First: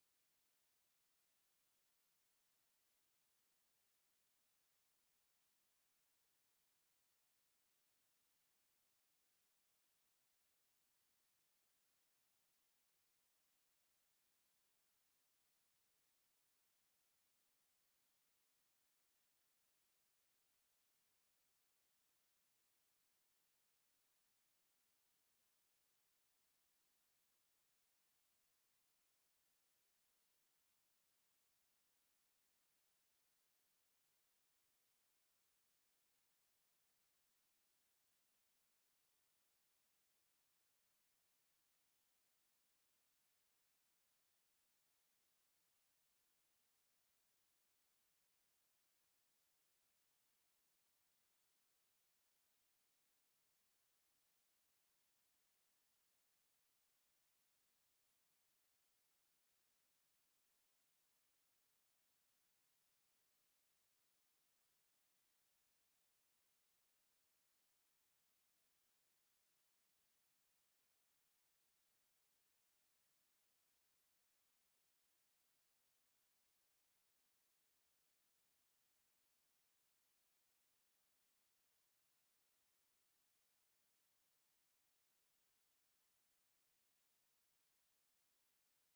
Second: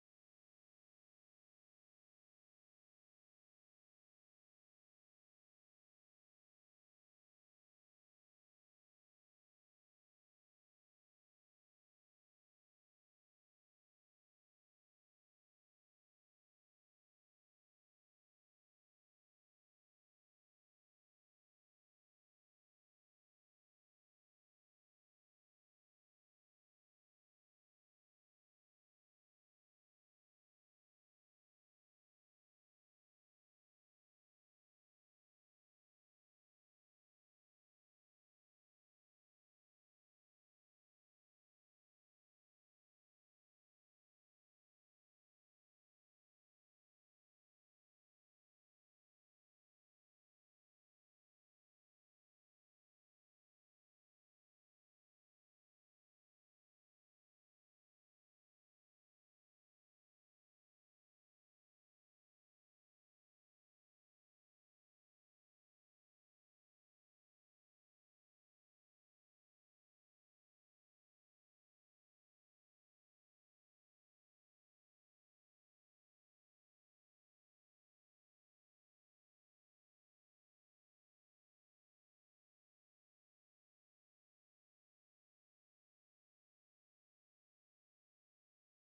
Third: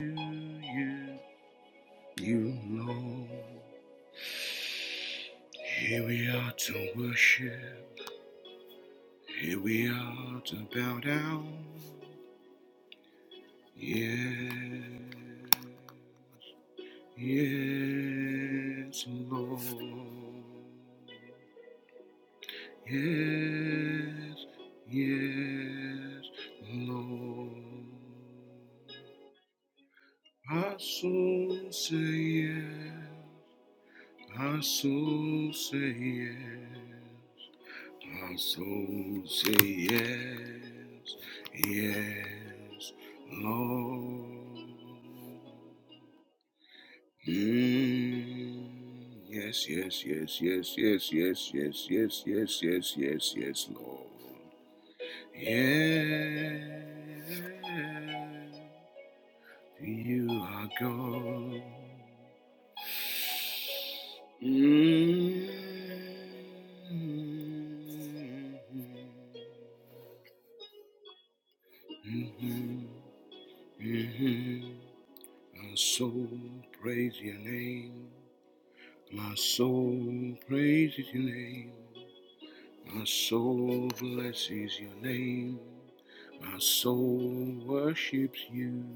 you, you know. Here we are to worship. Here we are to bow down. Yeah, yes, Lord. Yes, yes, Lord. I soon say yes. My soul say yes. My soul say yes. Yes, Lord. Mm. Yes, yes, yes, yes, yes, yes, yes, yes, yes, yes, yes, yes, Lord. Yes. You are gone. Mhm. Mhm. Mhm. My soul praise your name. My soul praises your name. My soul blesses your name. My soul worships you.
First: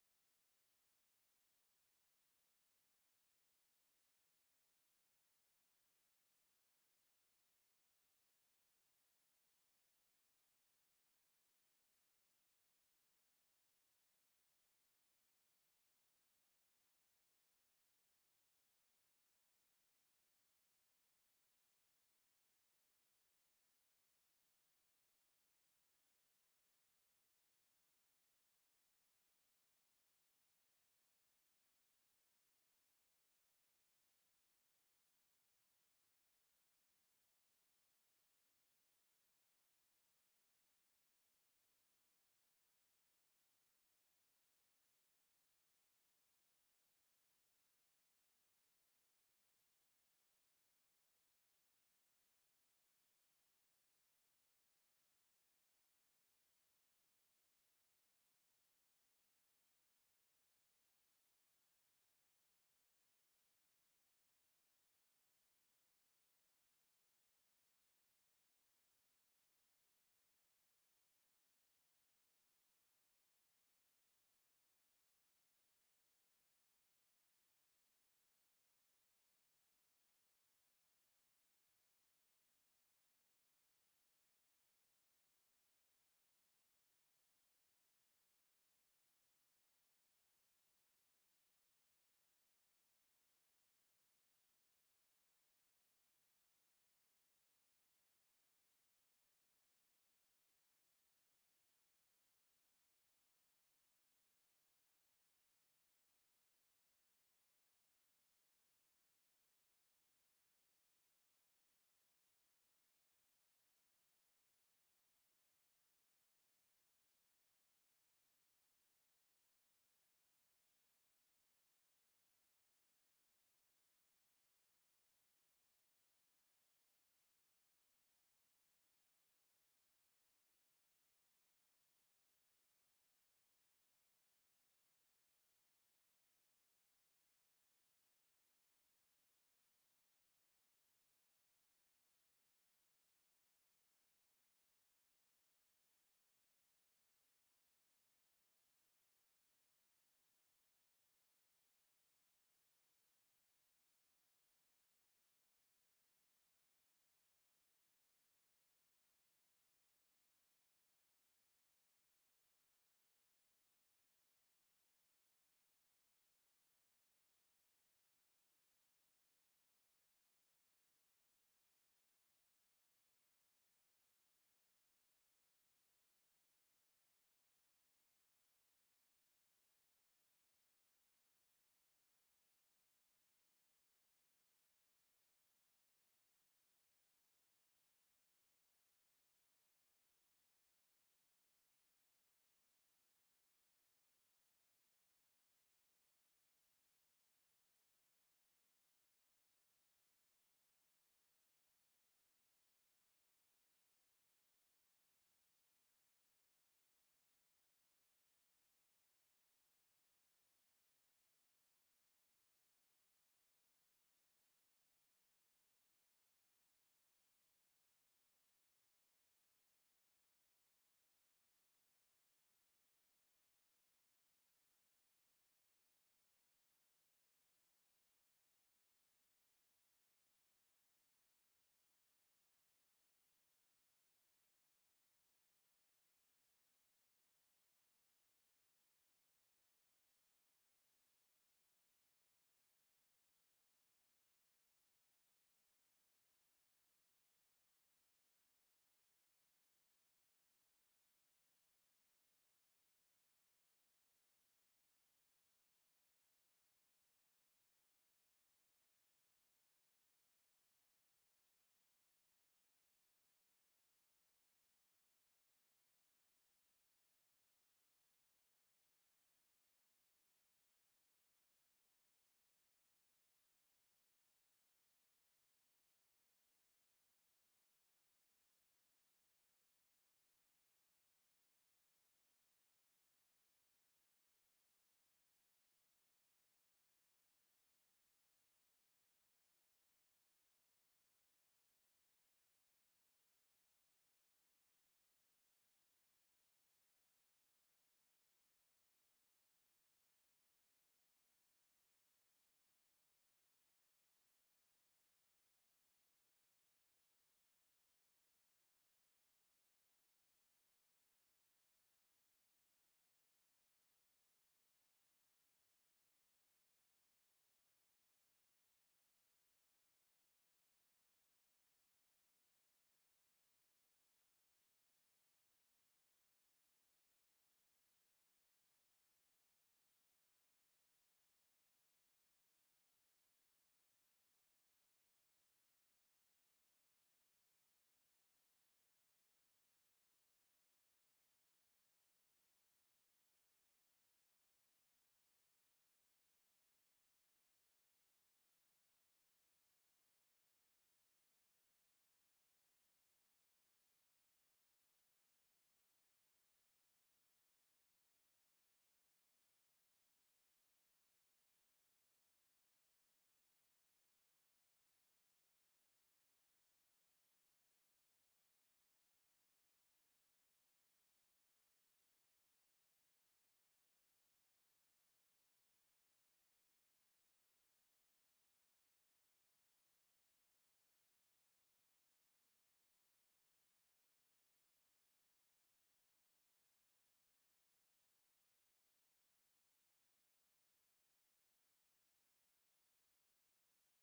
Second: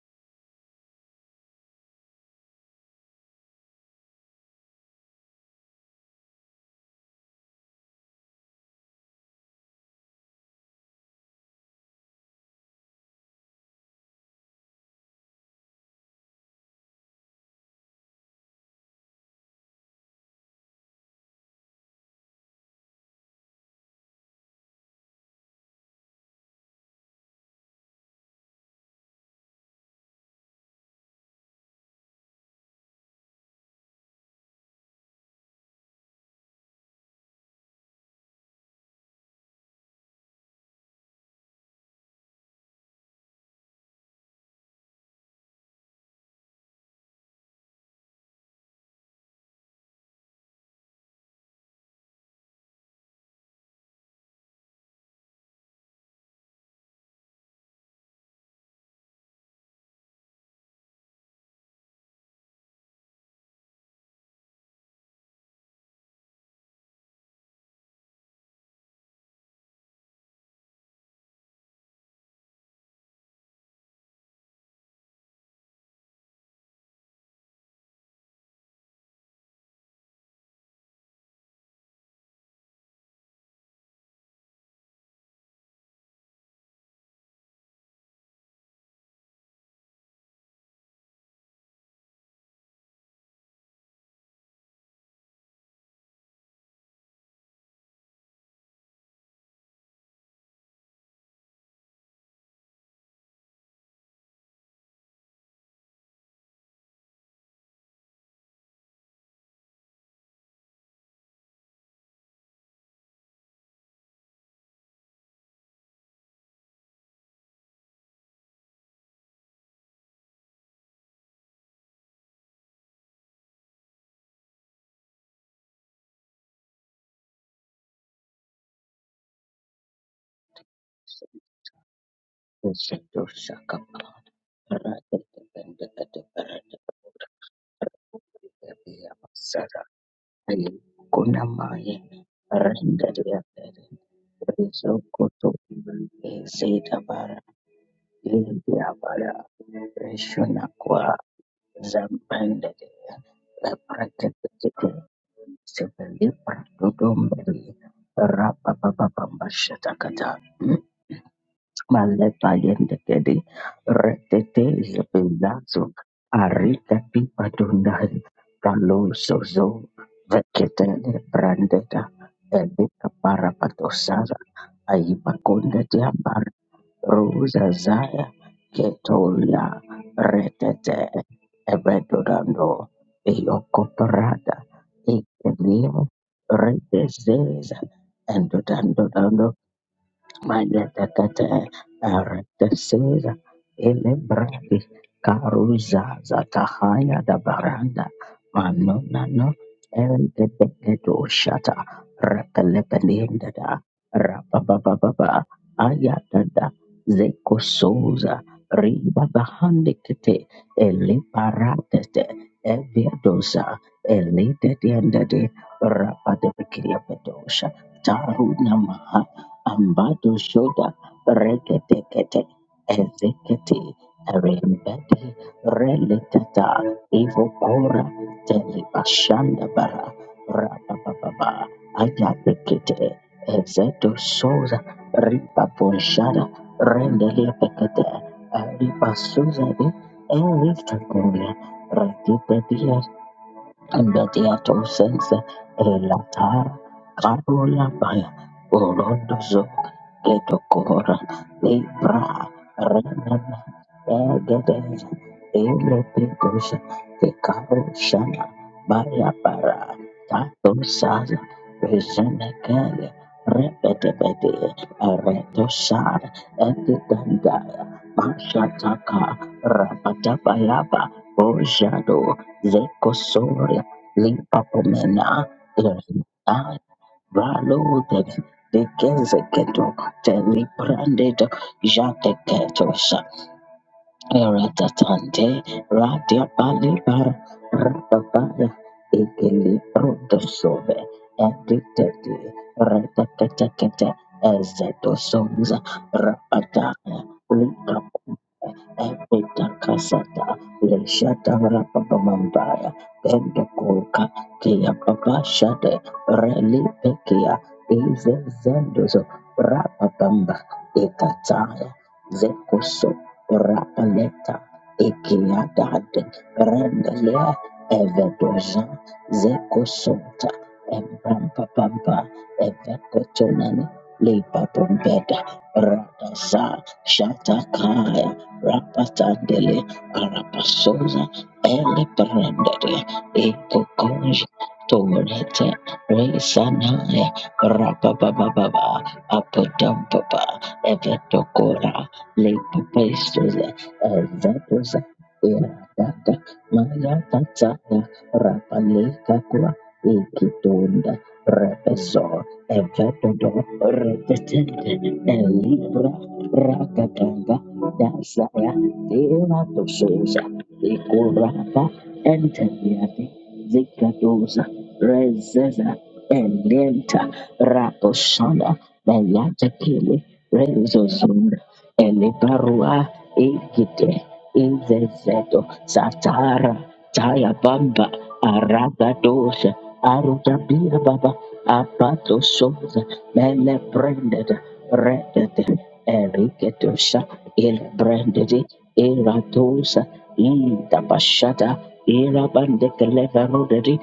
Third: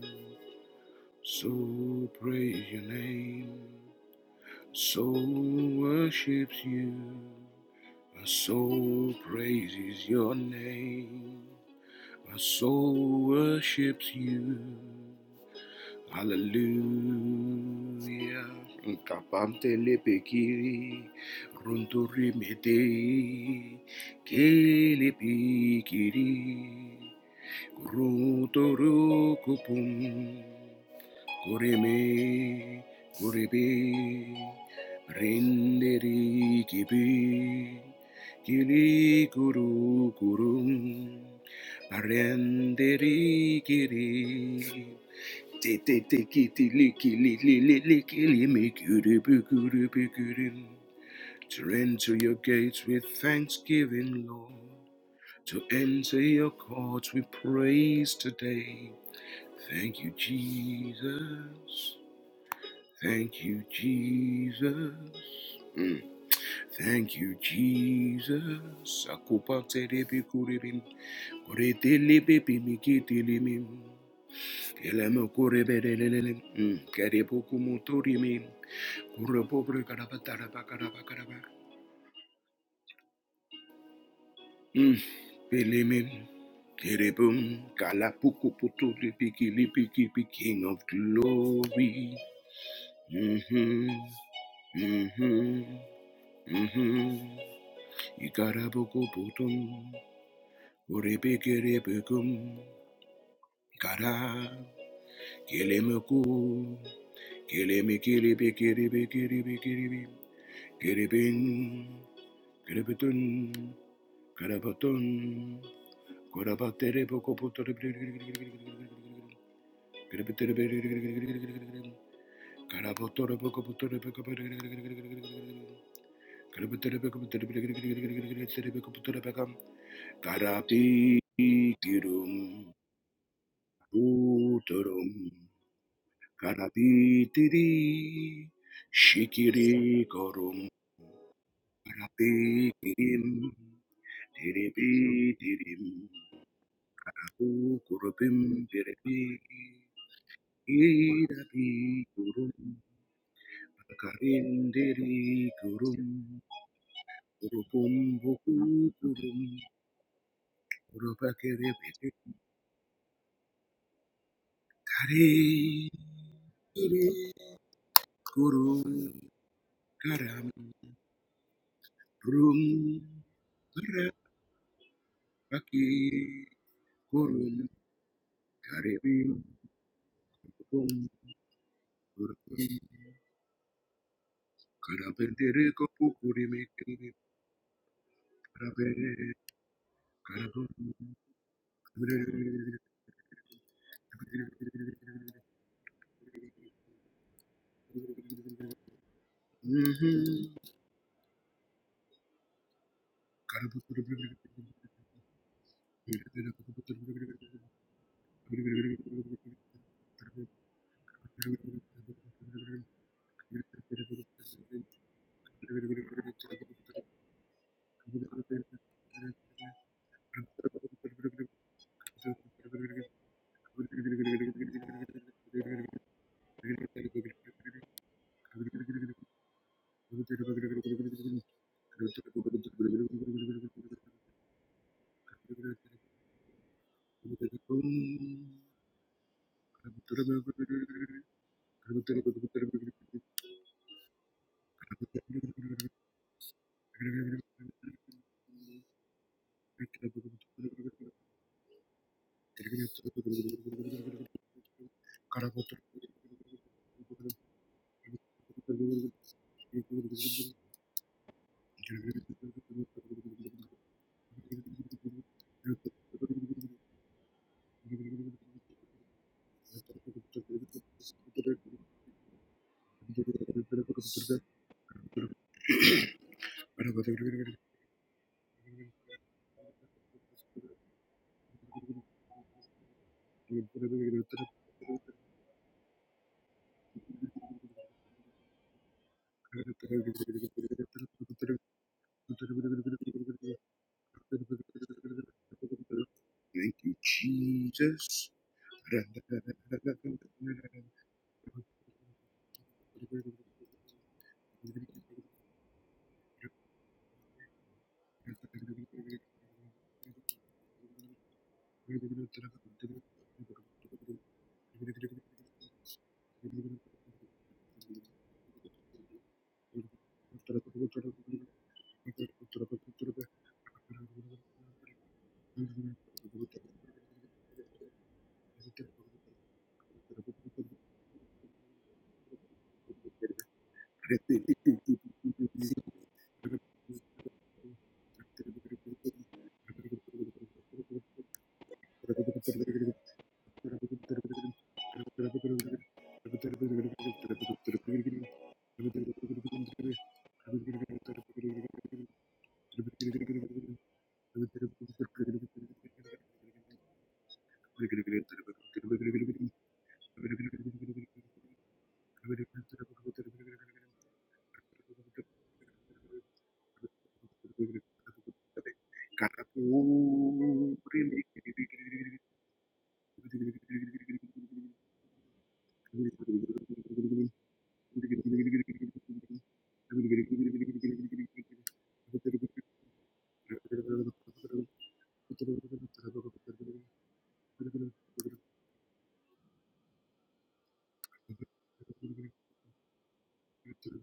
So praise your name. Soul worships you. My soul praises your name. My soul worships you. Hallelujah. Nkapamte lepekiri. Runturi medei. Kelepikiri. Runtoru kupum. Kurimi, Kuribi, Brindiri Gibi, Gili Guru Gurum, Barendiri Giri. Tete kiti liki li li li liki limi kuribi kuribi kurim. To enter your gates with thanksgiving, Lord. To enter your courts with praise today. Thank you, Jesus. Thank you, Jesus. Mm. Thank you, Jesus. Sakupate debi kuribim. Kuritili bibi mikitilimim. Elemo kuribelelelelem. Mm. Karibuku muturimim. Kurabubri karabataraba karabakaraba. Mm. Bilimim. Kiribum. Kalapuku putuli piki lipiki pi- King of glory. hmm hmm hmm Kara boko putun, kiri biki, kiri biki, kiri biki, kiri biki, kiri biki, kiri bing, kiri putun, kara putun, kara putere boko puture, kiri putere bing, kara puture boko puture, boko putere, kiri putere boko putere, bing, kiri boko putere baka. Kara ti ti rum. Ushando shakapa Uturum parate tepende kete parate karapitiri pepe ya masara shikiri korum ayi kuna maye rende ya karapikirim pere rezo koto tiripitirim eze tabara karapukurupim lindi ya bara tiripi resho na kwa irapi kurum zambende ya la parate tete karindiri kurum sebeli prato dombeli kurupum buku rapa papa kurum pamba shatakata kurupakiripitim Malepayendekede, retete kare zepezazo, arita kiri pipa dundari, kurum kaloso zo, karam veketele brandeta, rum elika para parapatosara, aiba Aki kondete ambar, kurum rosa zaya, karim ketolia, kum retete, evedorando, kurum eyokoparada, karabendere ekelio, kapukuri mekiri retezeza, karabere endodando karabum Magadakata Aratesera Elebrandi Karuza Zatahaya da Baranda Manonano Eldebegedo Shata Rakalepelinda da karabum Rabababa Ayatada Zeko Souza Riba Bahandikete Eleparatete Eviadosa Elidediandade Rabadebekiriapedosha Thank Ambado shoda reketekete ezekete rembete reletata evokora telebashanda bara rabababa ayatekete ezeto soza ripaponshara rendeliapekete ripasuzavi eritakoria Ambetiato sense elatar carula baya orondozo getokora libra Gracias. renana egedez elepicus fecaro shana baya para tato saza rezenekele repetepete eretosar etitandaya mashataka rapatabayaba ojado zekosoria Limpapomena Erimai Valudet Vikenzeketo Telibranded Jateketos Ratatante, Radia Balibar, Rababaya, Thank Egeli Rodosove, Editati, Ratatatakata, Ezadosongs, you, Rabataya, Lika, Jesus. Epitakasata, Leshata Rababamambaya, Pendokulka, Kia Babashade, Reli Pekia, I'm Eze gonna Zendozo, Rababamba, Ekataya, Zekoso Rapaleta Ikiadad Rendelia Evedoza Zekosota Empampa Pampa Evekotonani Lipa Pompeda be Rataza Shatakaya Rapatandele your man. Karapasoza Ele Thank Prendere Ekokonja Torete Resanaya Rapababa Apodampaba Evetokora Lekapestos, Evetos, Irakata, Maya Tatata, Rapalekakua, Ikitunda, Repeso, Evetodo, Repetente, Elibra, Rakatanga, Dasaya, Tiratososa, you. Ikurapa, Gracias. Enteliati, Zikatosa, Rezeza, Elenta, Raposhana, Mayata Kili, Renzo Zunda, Elibarua Egide Inzezeto Satara Taya Bamba Aragadosha Arudabia Baba Abato Soza Mele Branded Redded Eriketosha Il Branded Eratosa Ida Bashada Ira Bandekaleva Roderi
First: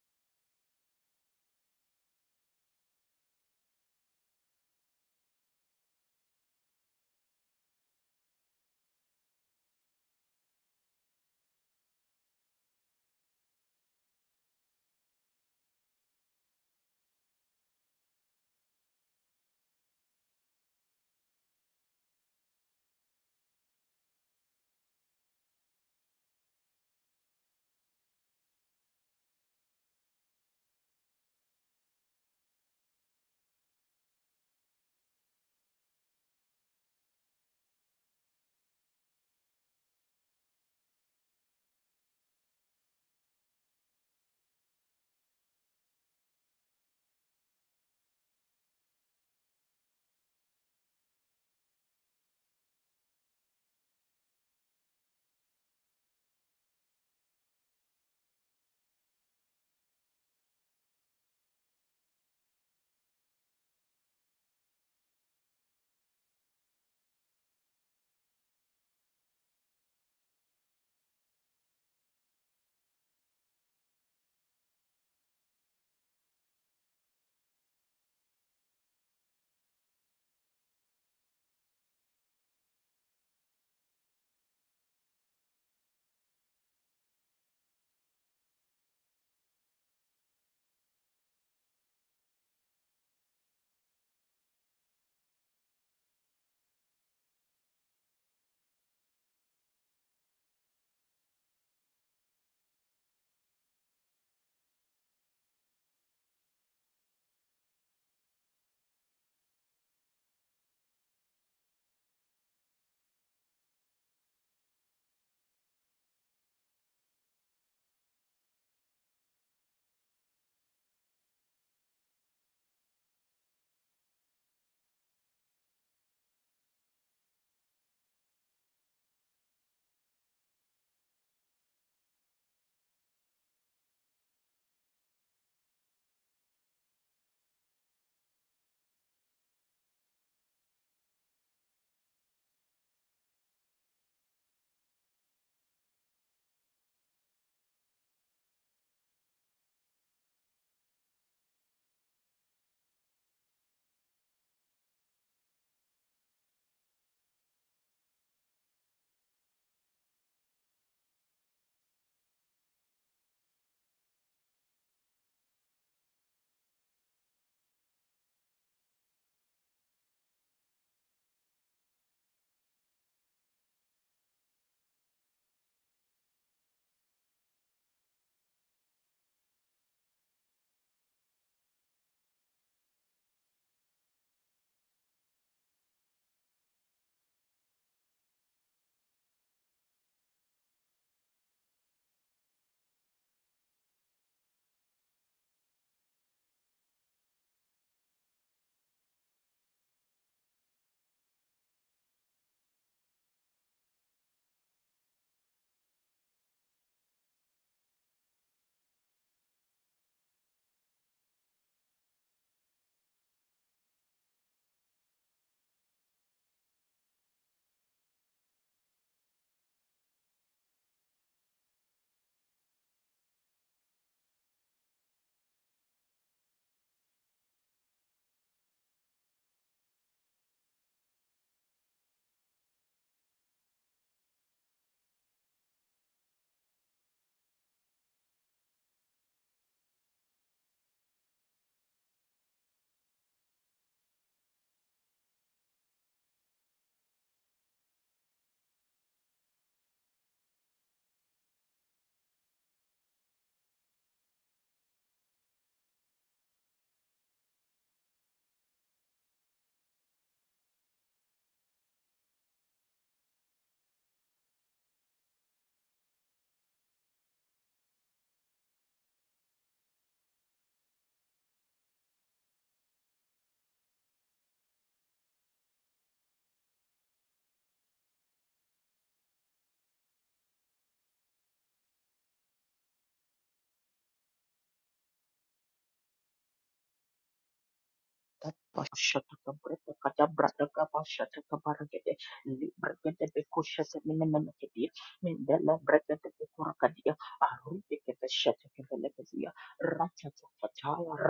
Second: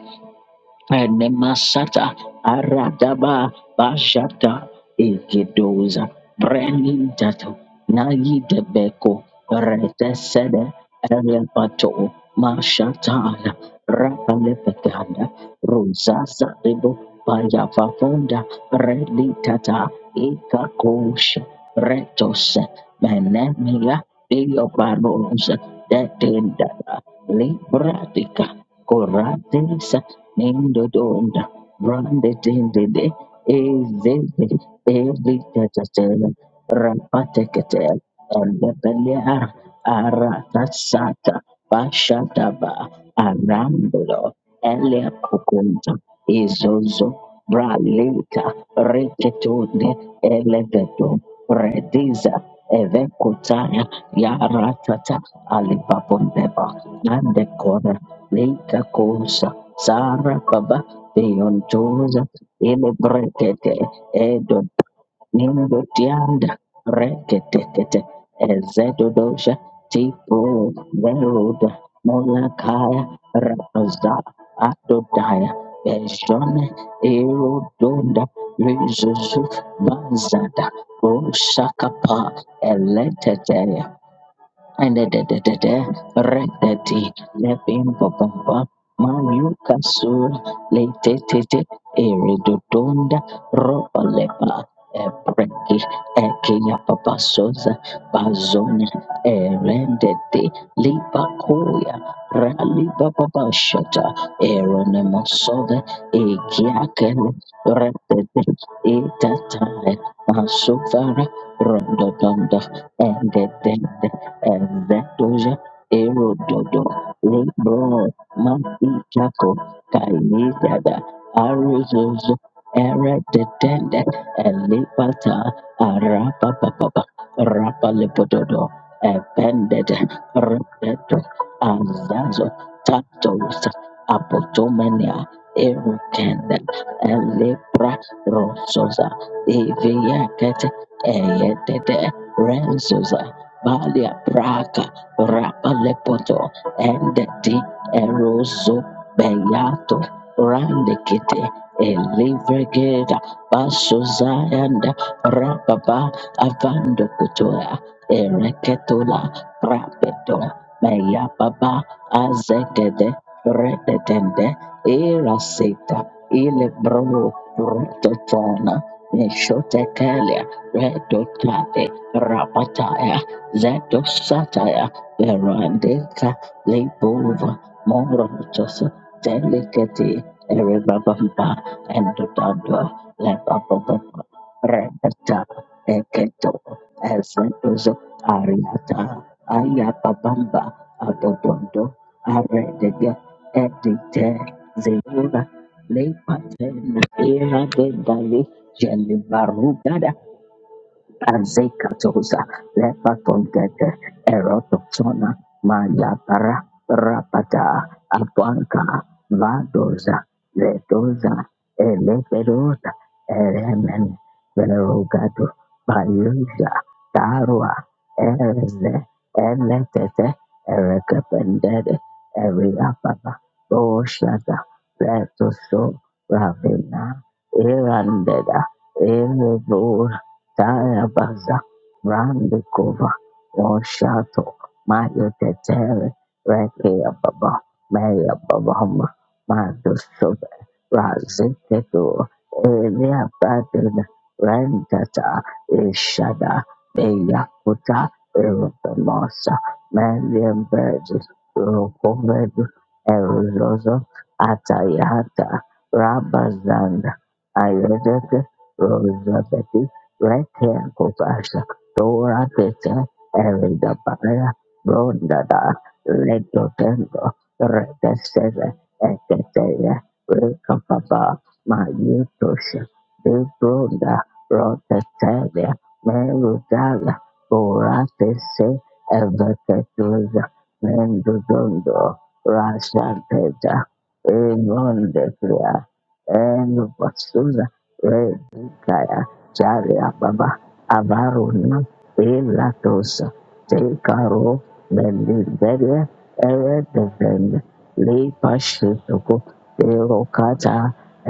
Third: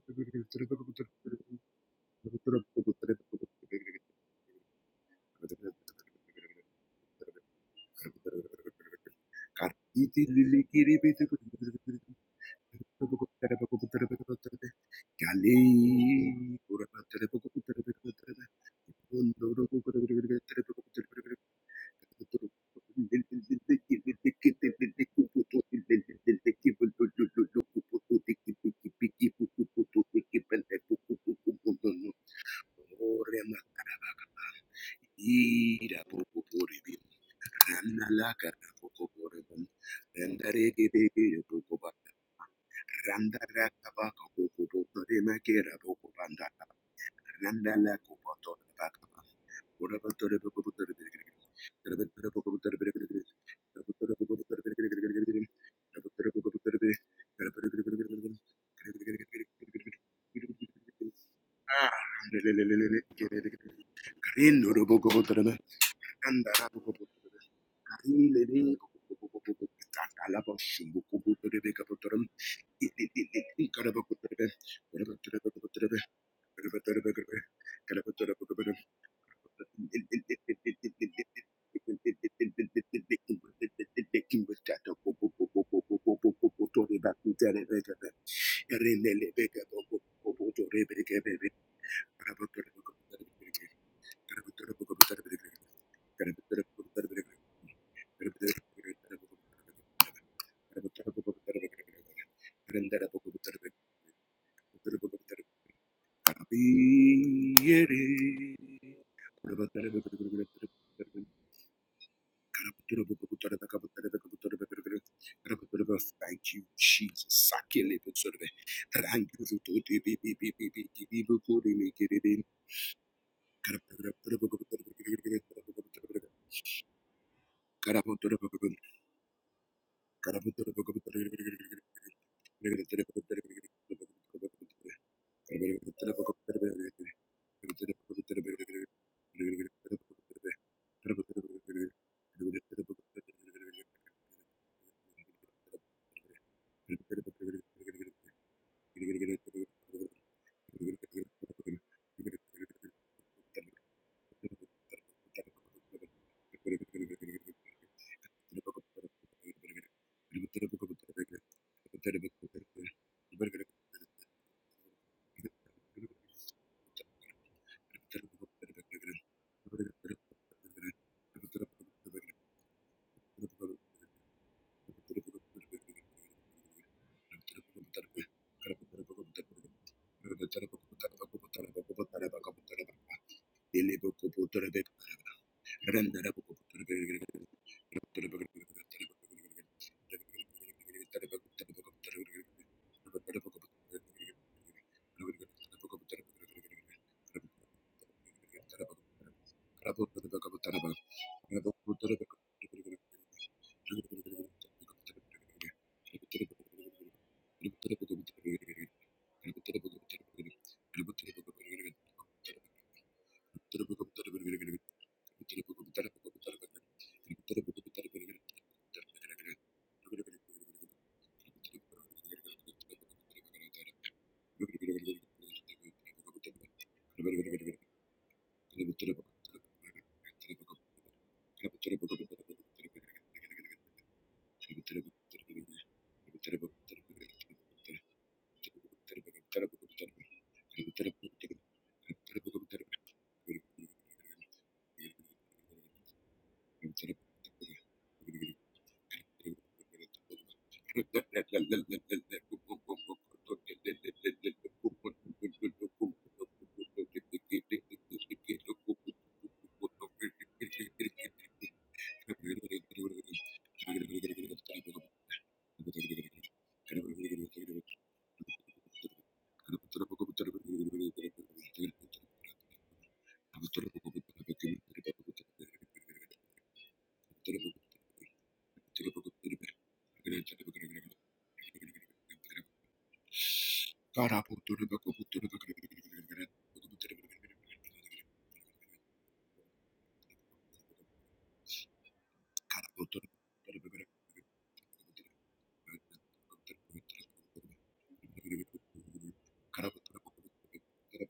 Enemasata Aradaba Bashata Ikidoza Brenintatu Nayi Debeko Kartiti lili Retesede kiri bitu Kali Erepato kurang Mashatala tere buku tere Rapalepekanda Rosasa Debo buku Payafafonda tere Mundur Reditata buku tere buku tere tere buku Ikakosha Retos Menemila Dioparos Detendada Libratica Nendo tere donda, buku tere brande tende de Ore makarabaka Nindodonda, Brandetindede, Ezeze, ira Evitatela, poco por el Rapatekete, randa la cara poco por el Elebelea, randa rege de Aratasata, poco banda Pashataba, randa raka baka Arambulo, poco poco Elia de maquera Kukunta, poco Izozo, Randala Bralita, Kupato the Pakapa. Retetunde, whatever to the Popo to the Eleveto, Brigade, the Rediza, Popo to the Brigade, the Evekutaya, Popo to the Popo to the Brigade, the Yaratata, Popo to the Popo to the Alibabondeba, Brigade, the Popo to the Popo to Nandekora, the Lika kosa sara baba beyondoza ele brekete edo nindo tianda rekete kete Brigade, ezedo dosha tipo veroda molakaya rapaza the adodaya Popo to beshone Rendera erodonda rizuzu bazada roshakapa eletete Ende de de de de redeti lepin popompa manyuka sur letetete eridodonda robolepa epreki ekinya papasoza bazona erendete lipakoya ralibababashata poco eronemosove ekiakele retete etatale masuvara rondodonda endetete Eventoje Thank you, Erododo Jesus. Sakele Lebro butsorbe. Rangi Mapitako zutoti bi- bi- bi- bi- bi- Kaidada bi- bi- bu- bu- bi- bi- Arizozo bi- Eredetende Elipata Arapapapa Rapalepododo Epended Repeto Azazo Tatos bi- Apotomania Erukende Elepra Rososa Eviaket Eyetete Renzosa Balia Praga Rapalepoto Endeti Eroso Beyato Randekite Elivrigeda Basuzayanda rapaba Avando Kutoya ereketola Rapeto Meyababa Azekede Redetende Irasita Ilebro Rotetona Meshotekelia Redotate Rapataya Zeto Shataya Verandeka Lebova Morotos Delicate Erebabamba and Dada Lebababa I live in a house. Rebeta Thank you. Eketo Ezendozo Ariata Ayapabamba Adodondo aredega Edite Zeura Lepatena Era de Dali Jelibarugada Azekatoza, Lepatongete, Erototona, Mayapara, Rapata, Apanka, Vadoza, Letoza, Elepedoza, Eremen, Verogato, Baluza, Tarua, Ereze, Eletete, Erekapendede, Eriapapa, Boshata, Letoso, Ravina, Irandeda, Erevo, Taya Baza, Randikova, Oshato, Maya Tetere, Reke Baba, Thank you. Maya Thank Babama, Madu Sobe, Raziketu, Elia Badin, Rentata, Ishada, Meyakuta, Erupamosa, Mandian Burgess, Rukovedu, Eruzozo, Atayata, Rabazanda, Ayodeke, Rosabeti, Rete Kobasha Dora Tete Eridabaya you. Rondada Carapoto, Ledo Tendo Rete Seve Eketeya Rika Baba Mayutosha De Bronda Rotetelia Merudala Borate Se Evetetuza Mendudondo Rasha Teta Egon Declare and Basuna Jaria Baba Avaruna Pilatos Tekaro Karabuk Karabuk Mendibede Eredevend Lipa Shituku Karabuk Karabuk Karabuk Terokata Karabuk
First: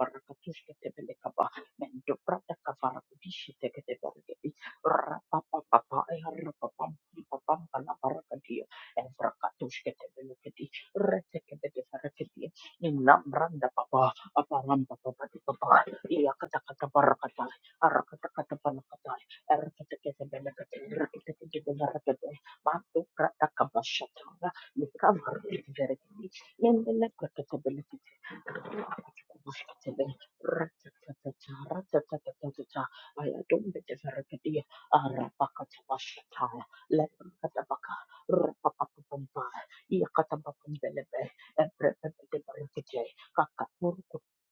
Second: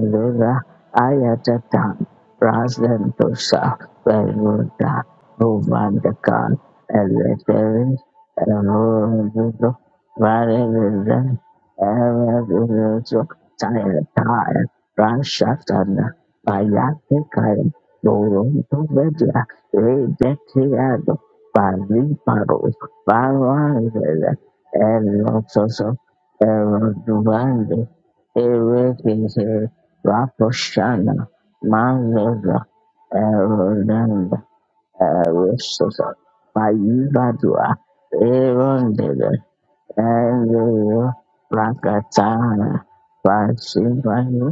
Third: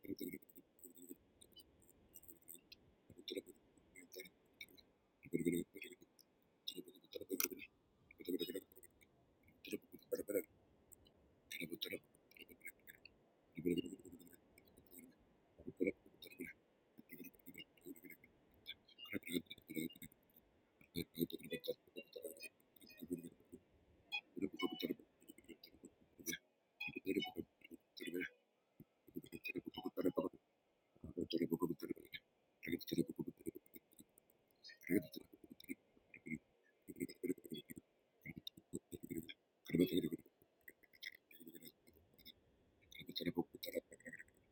Karabuk Karabuk Karabuk Karabuk Ayatatan Prasdentosa Karabuk Veruda Novandakan Eleterin Karabuk Erodo Varevizen Erevizo Tire Tire aparam papa pati papa Branshatan iya kata kata para Payate kata kae ara kata Karabuk kata doronto para kata vedia Karabuk Karabuk ara kata Karabuk kata bela kata ara redetiado kata kata bela kata paríparos mantu kata kata parásitos syaitan dikabar itu erososo dari ini nendela kata kata eroduvando bela kata erekese kata bela kata raposhana kata cara kata kata mandoza kata ayat dong bela kata erodanda kata ya ara kata kata erososo syaitan lepas kata payibadua baka rapa kata erondede pempa iya kata baka erero bela bela rakatana kakak pasibayo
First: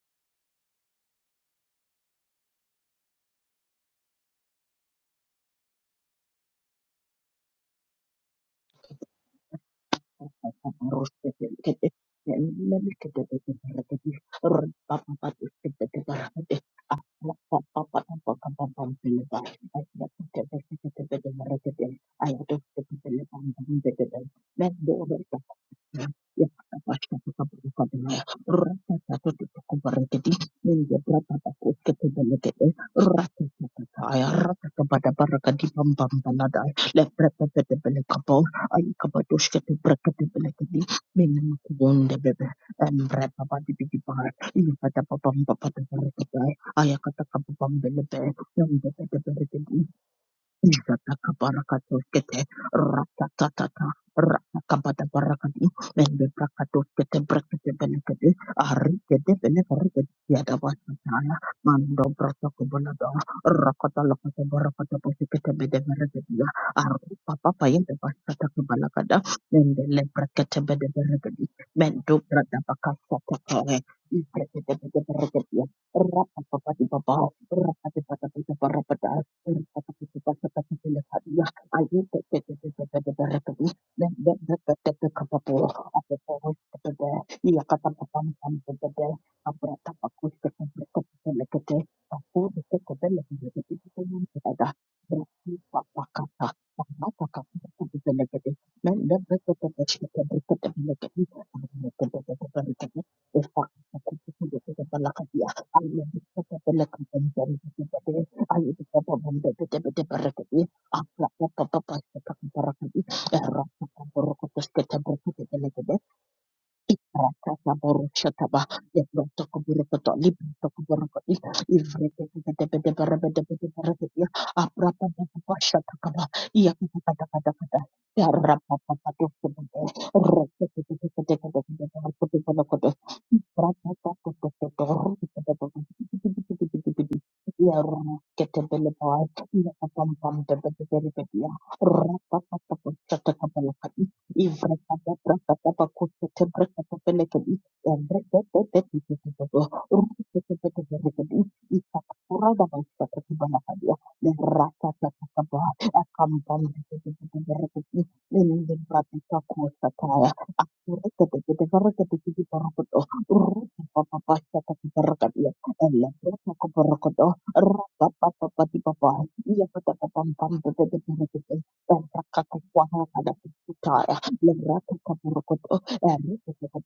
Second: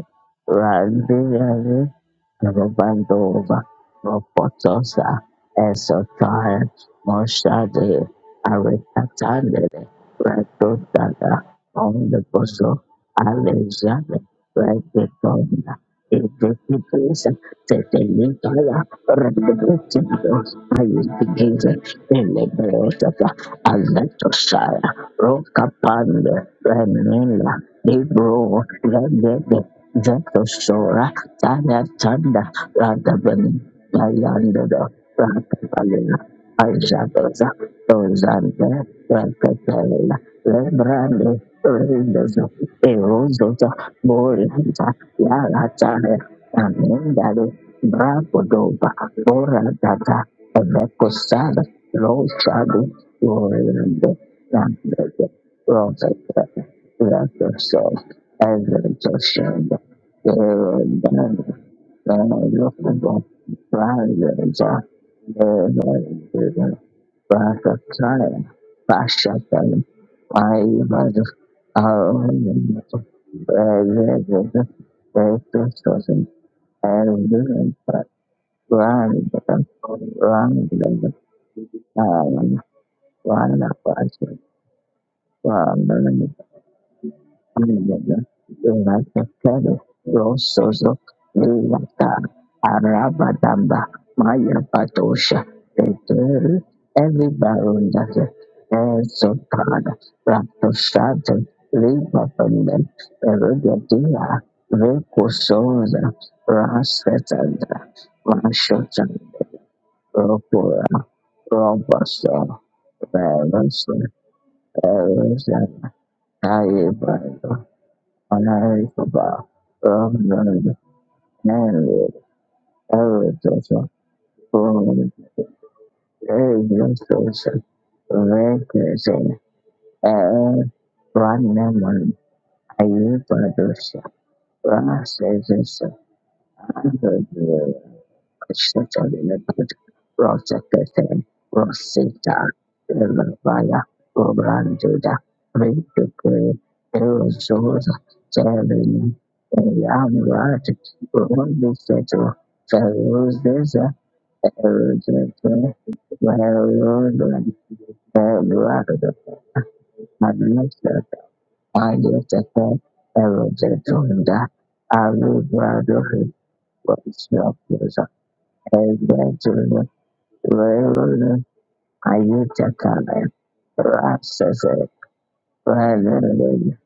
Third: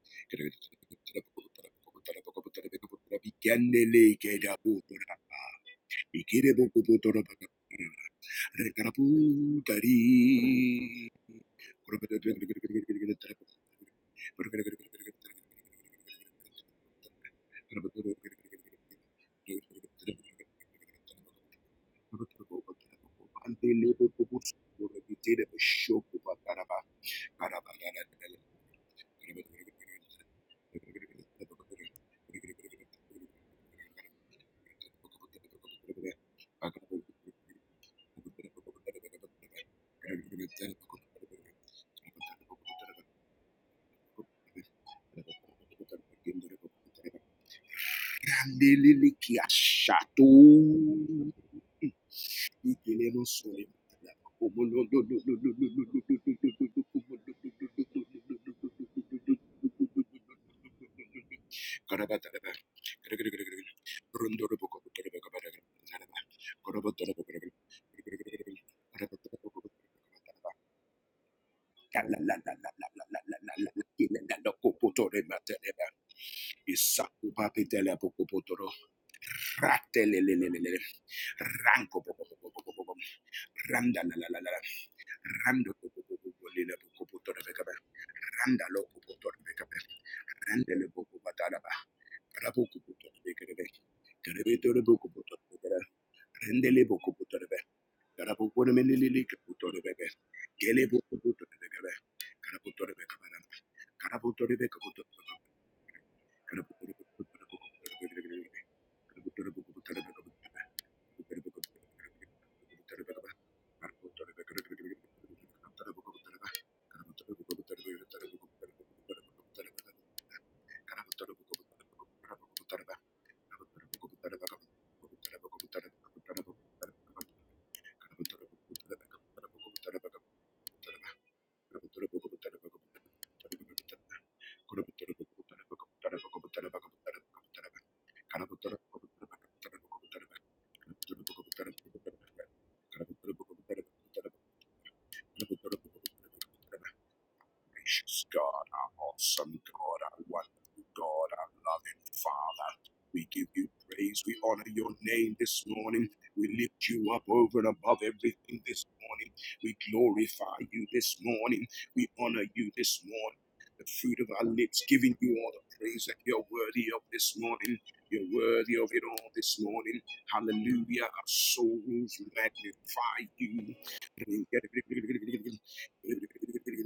Robandova, Kendele keda bu Ropotosa, Esotire, Ikerebokopotorobaka. Moshade, Arekatandere, Rekaraputari. Redotada, Omnibuso, Alexander, Redotonda, Ezekielisa, Tetelitaya, Redotindos, Ayutikisa, Elebeotata, Antele popo popo, Aletosaya, rekitele poshoko Rokapande, pakaraba. Remila, Libro, Rebebe, Zetosora, Saya canda rata Sada Chanda Radhabani Nayandada Rakapalila dosa Dozante Rakapalila Lebrande Rindosa Erosota Boranta Yalatare Ayakata Amindale kababam belebe, yang Brapodoba bebe Randelele bebe Boratata kiashato. Jataka Evekosada barakatos kete Rango, Rosadu ratatatata Yorinde ratakabada Nandede barakati mende Rosetta brakatos kete brakete Rakosol benekete ahri kete bene Evertosada barakati yada wasatana Erosada mando the Lord bratako of bonada the rakata lakata Rings is a fantasy barakata posi kete novel by the bede berekete English ya ahri papa author payen J. de R. R. Tolkien. It basata ke was published balakada in mende le brakete bede berekete mendo brata bakasa kete Ibrakete bede berekete ya rapapa pati 1954 papa rakate pata pata Berapa randa by la la la la. Chatto and Rando Windus. Lila Bukuputor Bekaba, Randa Lokuputor Bekabe, Rakakere, Randele Rosozo, Bukubataraba, Lata, Rabukuputor Bekerebe, Arabadamba, Maya Terebetor Bukuputor Patosha, Bekara, Peteri, Rendele every Bukuputor Be, baron does it. Karabukun Melili Kaputor Ezopada, Bebe, Gele Rakoshato, Bukuputor Bekabe, Lipa Pendant, Karaputor Bekabana, Erugatia, Karaputor Bekaputor ayo Recosoza, Karaputor ayo Rasetandra, kita tadi. Ayo kita Mashotan, bangun bete Bekaputor bete Bekabe, berkati. Ropura, Apa apa apa kita Roboso, berkati. Era Verosa, kita berkutus kita berkati Erosa, berkati. Ira Taiba, kita berushat bah. Anai Ya Baba, kita berkati lib Ramnan, kita ya apa Nandu, Avatasa, apa apa Om, apa bah Iya, kita kata kata Aviasosha, kata. Era apa apa itu Rekasa, sebenarnya. Air, Rete bete Thank you. bete bete bete Gracious Ranaman, berkati berkati. Rata Ayupadasa, Rasasasa, Anadura, Shatalinet, Rosakatan, Rosita, Elvaya, Obranduda, Ritukri, Erosos, God, our Telin, awesome God, our Elamrat, wonderful God, our loving Runduseto, Father. We give you Ferozesa, praise. We honor your name this Erudete, morning. We lift you up Verodon, over and above everything this Erudata, morning. We glorify Rapa you Magneta, this morning. We honor you Ayatata, this morning. The fruit of Erudetunda, our lips, giving you all the praise that Arubradohi, you're worthy of this morning. Rosakota, You're worthy of it all this morning. Hallelujah. Our Verona, souls Ayutthaya, magnify Rasese, Verona,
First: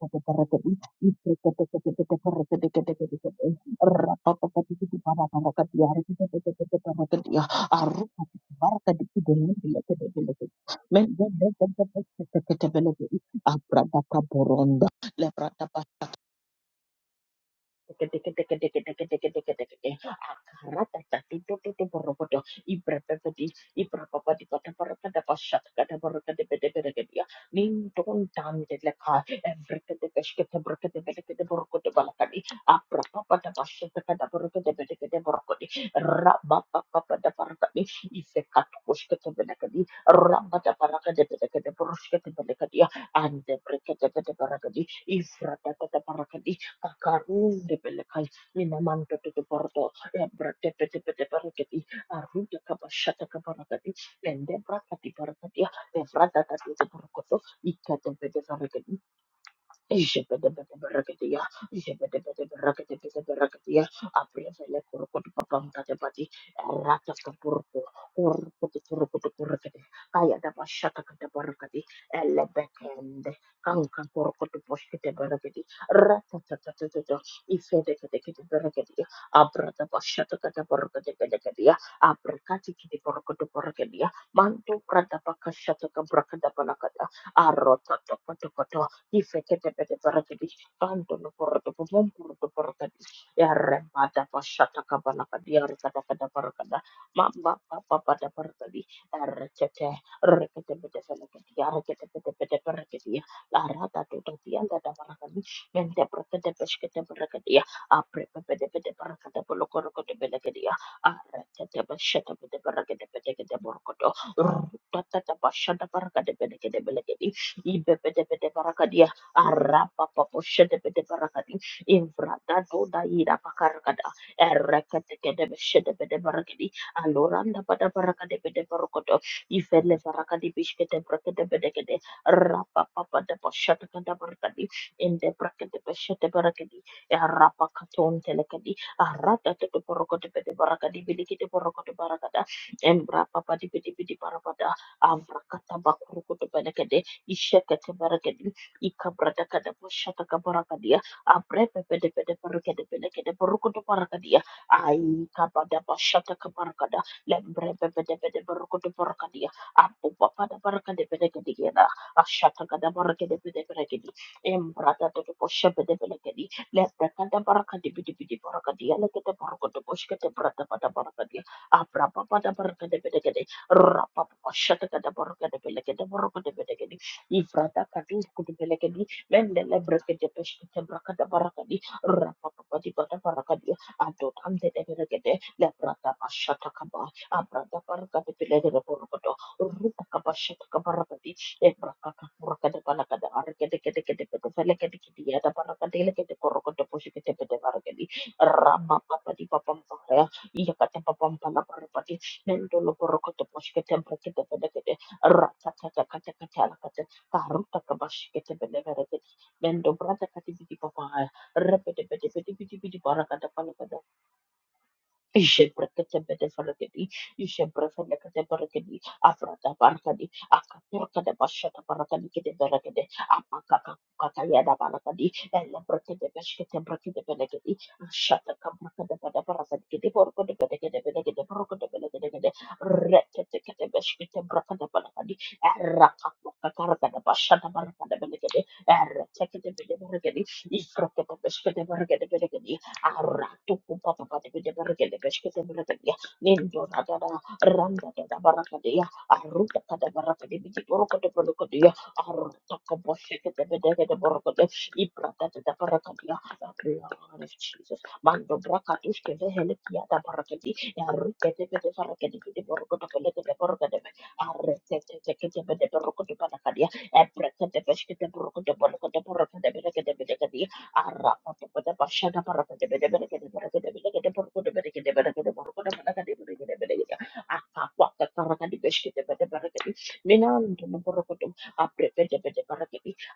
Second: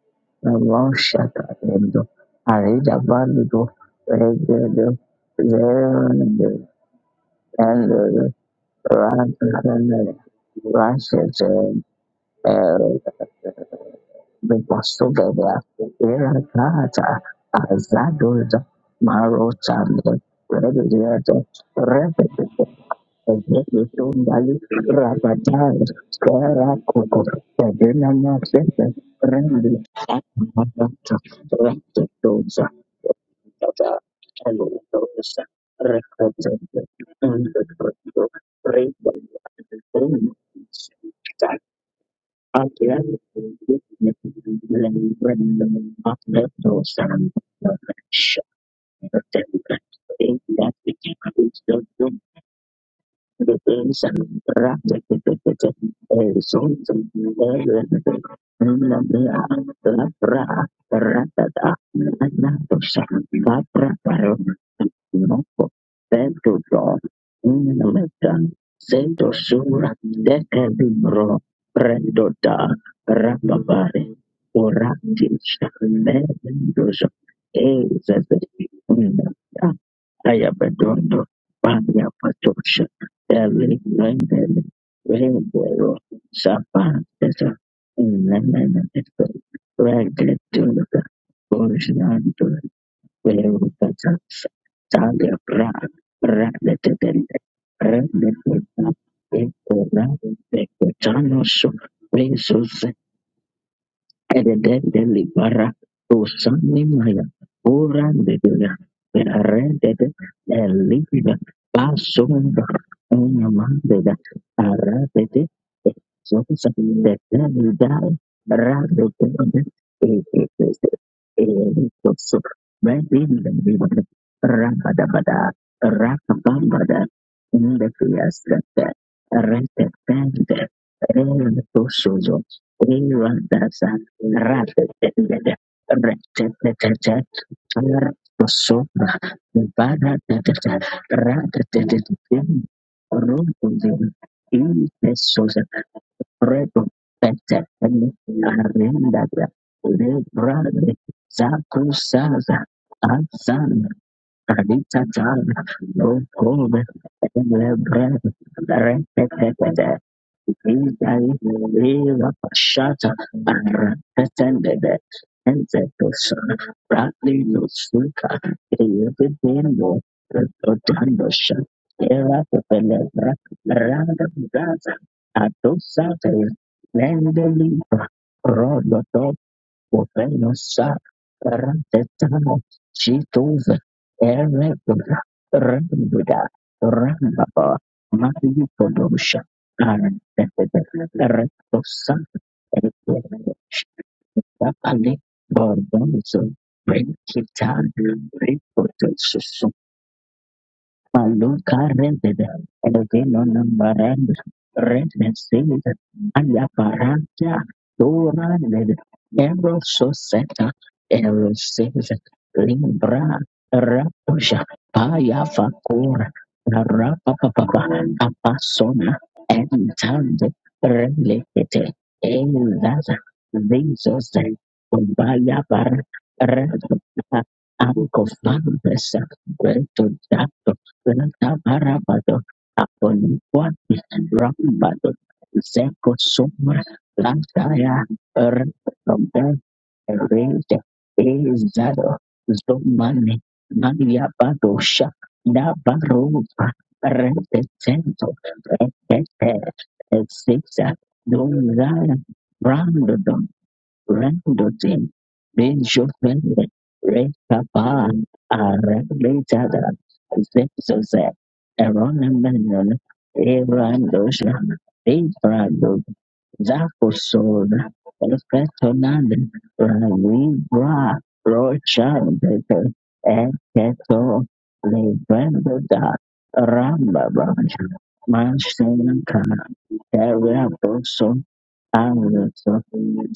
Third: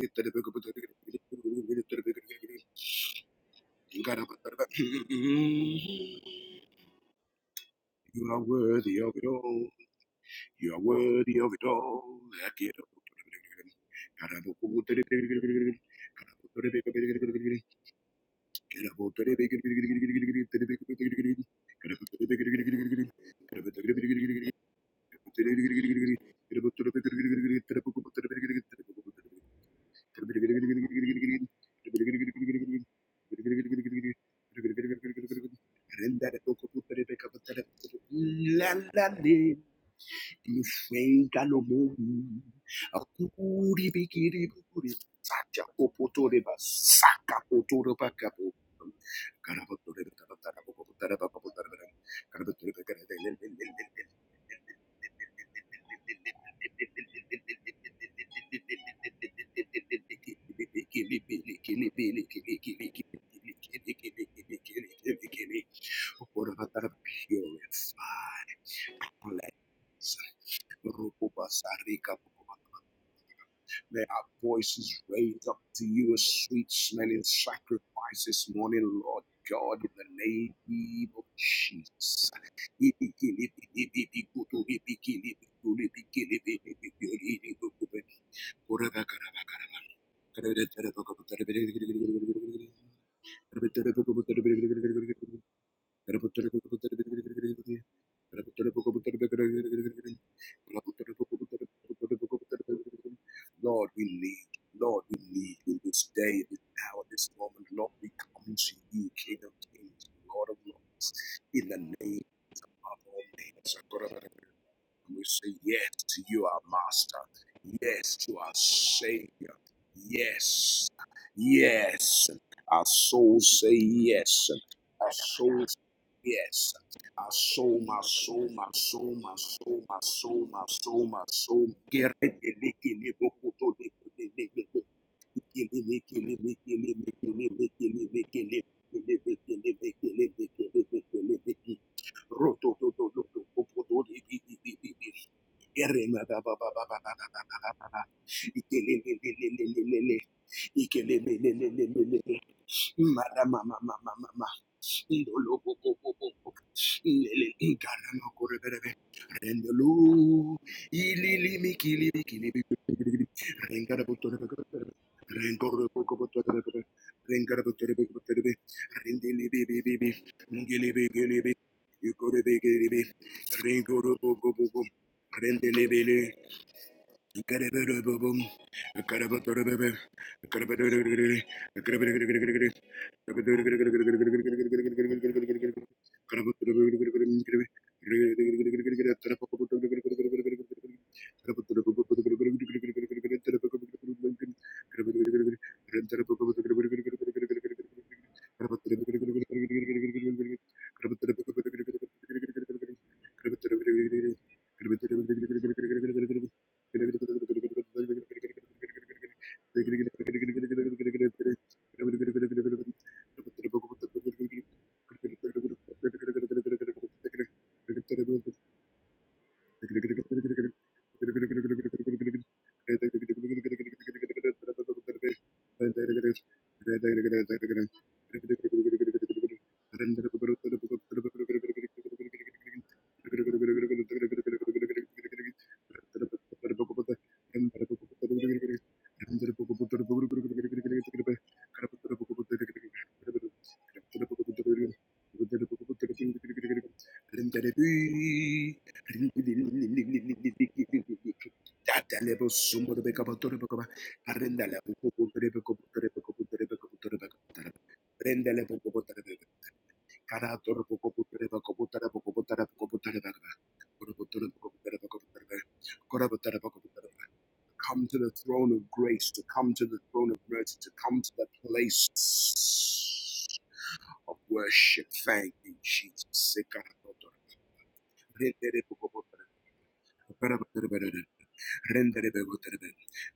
Ramoshaka, Indo, Arida Bandu, Regedo, Verona, you. You and are worthy of it all. Rakana, You are worthy of it Rasese, all. Let eru, Abradaka Boronda, Bipasugada, Lebrada it Irakata, up. Rabba Azadoza, Maro Chanda, Rebedo, Zondali Rabatai Karakoko Sabina Masese Rendi Akamata Rakatoza Tata Elosa Rekazende Ndekro Land Reba it. Nifenga no mungu. Akiani and the Akuri Brekete bikiri Barakadi, bukuri. Ifra Sacha Lembrando at the popotore Barakadi, ba. Ameto Saka Kakarun Sandra potoro ba debelekai kapo. Shandra minamanto Tendra teteporto Karabotore ba In kabatara ba ebrate that kabotara ba petepete kabotara ba. became paraketi aruda Karabotore ba karabotara kabashata ba. the kabarakati lende brakati barakati ebrata tati teporkoto ikate pete Jebedebedeberaketia, jebedebedeberaketebeteberakatia, aprevelekorokotopapamtatepati, Thank you, God. In eratakaporoko, the Purify metan, sento korokotokorokotokorakete, sura, blessings. deca libro, kayadabashatakatabarakati, Rukubasarika. prendo da, elebekende, May rapapare, our voices orati, raise up kankakorokotoposhketeberaketi, to you a sweet shabendoso, ratatatatata, smelling ezazet, sacrifice this morning, ifedekedeketebereketia, Lord God, in the name Ayabadondo, of abradabashatakatabarakatekedeketia, Banya Jesus. Patosha, Deli, abrakatikidekorokotoparaketia, Lendeli, manto Rebero, pradabakashatakabrakadabalakata, Sapantesa, arototokotokoto, Nenenetesa, Ifeketepeteperekedi, Regetuda, Bosnando, Antoloporotopopomporotoporotetis, Verutasa, Talia Errematapashatacabalakadi, Pra, Lord, Arkadakadabarakada, Radetende, Mabapapapapaparekadi, Redetesa, Errekete, Ekora, Reketepeteperekedi, Ekotanoso, Arketepetepeteperekedi, we need, Lord, we edededeli Laratatototiantatabarakadi, need bara in this day, this osani hour, maya this Mentepreketepesketeperekedi, moment. Lord, ora we come dedeya to you, King of beredede Kings, Lord of Aprepepetepeteperekatepolokorokoteperekedi, Lords, elida in the name basonda of all names. Arretetepesketepetepereketepeteketeperokoto, onamandeda And we aradede say yes to you, our exosa Master, Rutatatapasadaparaketepeteketeperekedi, dedelidai yes to ibebedebede our barakadia Savior, radedede arapapapo ekekese yes, shedebede barakadi yes. elikoso ivrada Our doda ida souls say bedilidede pakarakada yes. Our rabadabada ereketekedebe souls. shedebede barakadi Yes. rakabambada My aloranda soul, pada my soul, barakadebede my indekiyasdete soul, barokodo my soul, my ifele soul, barakadi retetende my bishkete soul, my soul. brakedebedekede Get elitosozo it, get it, get it, go, rapapapadebo go, go, get Eva it, shedekede get it, get barakadi Rabba it. inde Get it, get brakedebe it, get shede it, get it, get barakadi it, get it, get it, get erapakaton it. Get it, get it, get it, get it, get it, telekadi get aratatete it, borokodebede get barakadi it, bilikite get it. borokode barakada Ro, do, do, do, do, do, go, go, do, embrapapadibidibidi di, di, di, barapada di, di, di. avrakata Get it, ba, ba, bakurukodo ba, ba, bede ba, kede ba, ba, ishekete beregedi ikabrada kada boshata kabarakadia abre pepede pede beregede belegede berukutu barakadia ai kabada boshata kabarakada lembre pepede pede berukutu barakadia abu bapa da barakade Indai belegedi gena leva ashata kada shata barakade pede beregedi rakatendebe embrada de bosha pede enzetos belegedi lembre kada raklido barakade bidi suka bidi barakadia lekete berukutu eyevedendo boshkete brada pada odando barakadia sha abra era bapa da barakade pelebra belegede randa Rapa shut gaza the border, Rendele adosate the lende Gracias Ifrata lipa kadu kudubelegedi mendele brekete peshkete Ovenosa brakada barakadi Rantetana rapapapadi bada barakadi Chitova adotan Erebra tedebelegede lebrata Rambuda pashata kaba Rambaba abrata barakadi Mayu pilegede borokodo Podosha rupa kaba shata kabarakadi ebraka Arantetosa kaburakada balakada arakede kede kede pete felekede Rapale kede kede yada barakadi lekede Bordozo borokodo poshkete pete Brekitan barakadi rama papadi Ripotosus papampaya iya kata papampala Maluka barakadi rented nendolo and again borokodo on number poshkete and brakede pete kede rent and Rata sales kata kata and kata the apparanta Karuta kabashikete Dora led benebereketi. Eros Mendo brata kati Soseta bidi papaya. Eros Repete sales pete pete piti piti para Limbra kata Rapoja Paya Facora Ishebrekete-bedeferekedi, Rapapapa ishebrefelekete-berekedi, Apasona Thank and afrata-barakadi, Tand Relicate akaturkada-bashata-barakadi, kete-berekede, Elaza Visos apakakakukakayada-barakadi, Obaya Bar Red elebrekete-beshkete-brekete-berekedi, Uncle Fantas ashatakabrakada-bada-barakadi, Great to kete-borokode-bedekede-bedekede, Santa Barabado, borokode-bedekede-kede, upon what is Rambado, rekete-kete-beshkete-brakada-barakadi, Zeko Sumra, Lantaya, erakakukakarakada-bashata-barakada-bedekede, Erdogan, erekete-kete-bedeberekedi, Erede, Ezado, ifrekete-beshkete-berekede-bedekedi, Zomani, Blood of Mania Badosha, Nabarova, Represento, you. Etete, Eziza, That Dozaya, level somebody be Brandon, capable to recover. Arrenda la Rendotin, poco poco poco poco Benjoven, poco Jesus. Rekaba, Mando Prendele poco poco brakatus keve hele Arabizada, piata barakati. Carator poco poco Zepsoze, Yaru poco kete poco poco kete poco barakati kete Eronemenon, poco borokoto kete kete borokoto kete. Erandosha, Arre kete kete kete kete Ebrado, borokoto poco poco. panakadia. Epre Zakosod, kete kete Come to kete the throne borokoto of borokoto grace, to Efetonan, borokoto come kete to the kete throne kete of kete. mercy, to Ravibra, come to the place Rochandete, of Eketo, worship. Thank you, Levendoda, Jesus. Rambabanj, Mansenka, Terra Boson, Anderson,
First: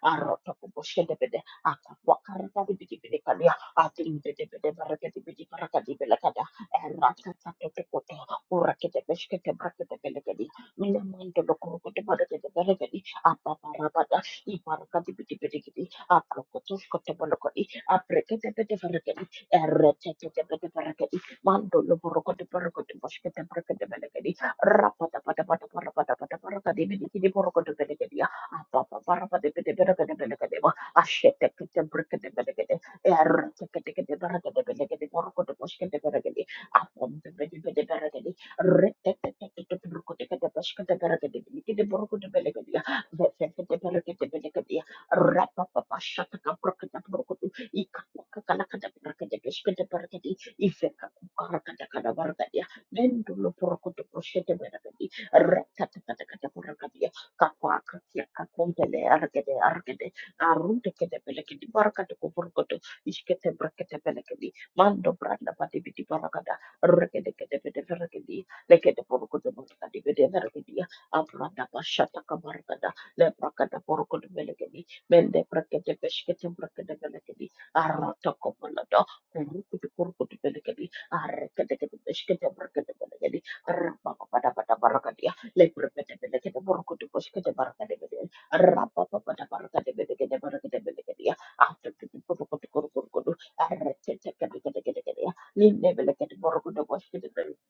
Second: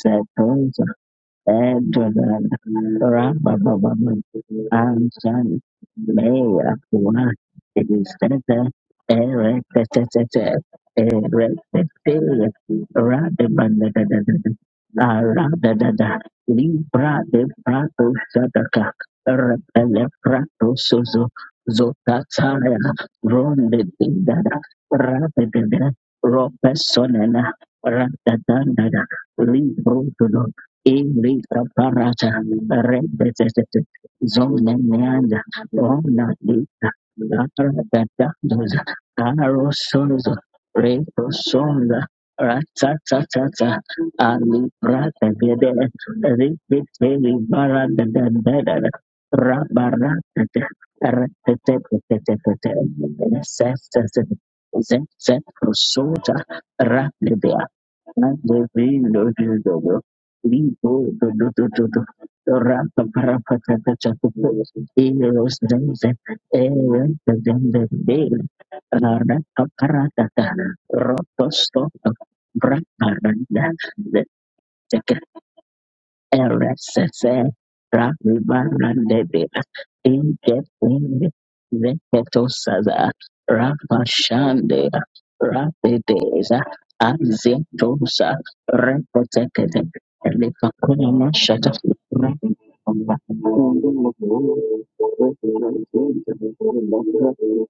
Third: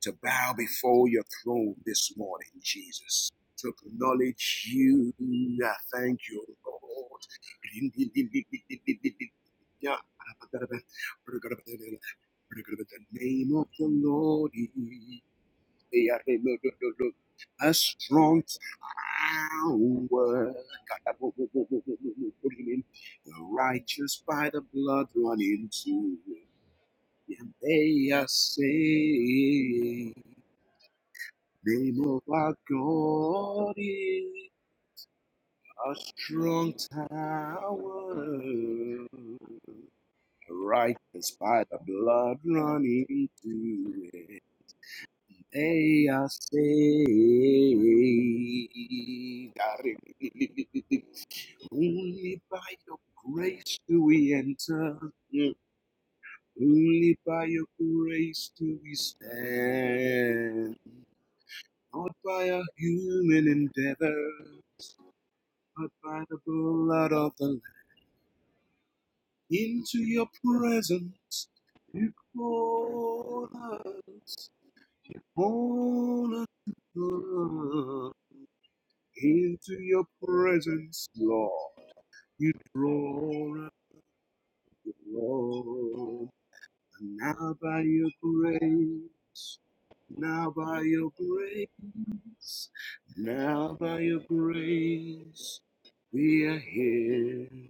To bow Zetoza, before your throne this morning, Edoran, Jesus. To Rabababan, acknowledge you. Ansan, I thank you, Mea, Lord. Kuna, it is Tete, Ere, Tete, Tete, Minamando Ere, lo corro que te Tete, parece que The name apa of the para Radabanda, para Lord y para que te is pide pide Aradada, aprokotos Libra de kotobolokodi a Prato strong apreketepete Sadaka, farakedi Repele tower. erretetetepete Prato farakedi Sozo, mandolo borokoti Zotataya, The borokoti boskete Ronde brekete righteous belekedi by Dindada, the blood rapata run pata pata para Radada, pata into. it. pata para Rope kadi belekedi Sonena, And borokoti They belekedi are apa apa Radadanda, para pata pete Libro saying, berekete belekedi ma ashete Ilika kete name of brekete parata our belekedi God representete erretekete kete is berekete zone belekedi meanda borokoti a boskete ona berekedi strong lika apa bete bete aparata berekedi tower. doza aro retetetepete borokoti sonzo kete boskete reto Righteous berekedi by the belekedi sonza borokoti blood running ratsatsatsatsa to it. ali belekedi prata rapa gede papa They are shata kapur kata saved. ripiteli berkutu barada ikat kakana dandada kata benar kata kes kata berkati rabaratete ifek aku kara kata kata Only berkati by your dan retetetetetetete dulu grace do sesese we enter. Rapapapashakatabrakatabrakutu. Ikapakakalakadabarakadabishkadabarakadi. Ifekakubakarakadabarakadia. Mendulubrakutabrashadabarakadi. zepsepro soja Rakatakadakadabarakadia. Only by your and grace the do we veil of Kapakakiakakombeleargede- the Lord, argede. we stand. go to do Arundekadebelekedi. do do do. not by a Barakadakubrukutu. Rapa human parapa tapa tapa. endeavor, Ishkatebrakatebelekedi. Eros Mando branda pati but biti denze, by the barakada. blood eros of the Lamb. denze veil. Rakadekedebedebelekedi. Rapa Into your parata, kabar presence, roto Abranda stop, you pashata brapa kabarakada. call Lebrakada randa. us, burukudubelekedi mende brekete call us beshkete brekete to RSS belekedi come. arata kopolada Ravivarandebe Into kurukutu your kurukutu belekedi presence, Ingeping Lord, arrekete kete beshkete you brekete Veketosada belekedi draw us, arapa pada pada Ravashande barakadi le brekete Lord. belekete Rapideza burukutu And beshkete now by barakadi your belekedi Azetosa arapa grace, pada Repotekete barakadi belekete now barakadi by Elipakuna your belekedi Mashata grace, after kutu kurukutu kurukutu now by your arrekete kete kete kete kete grace, linne belekete we are burukutu beshkete here.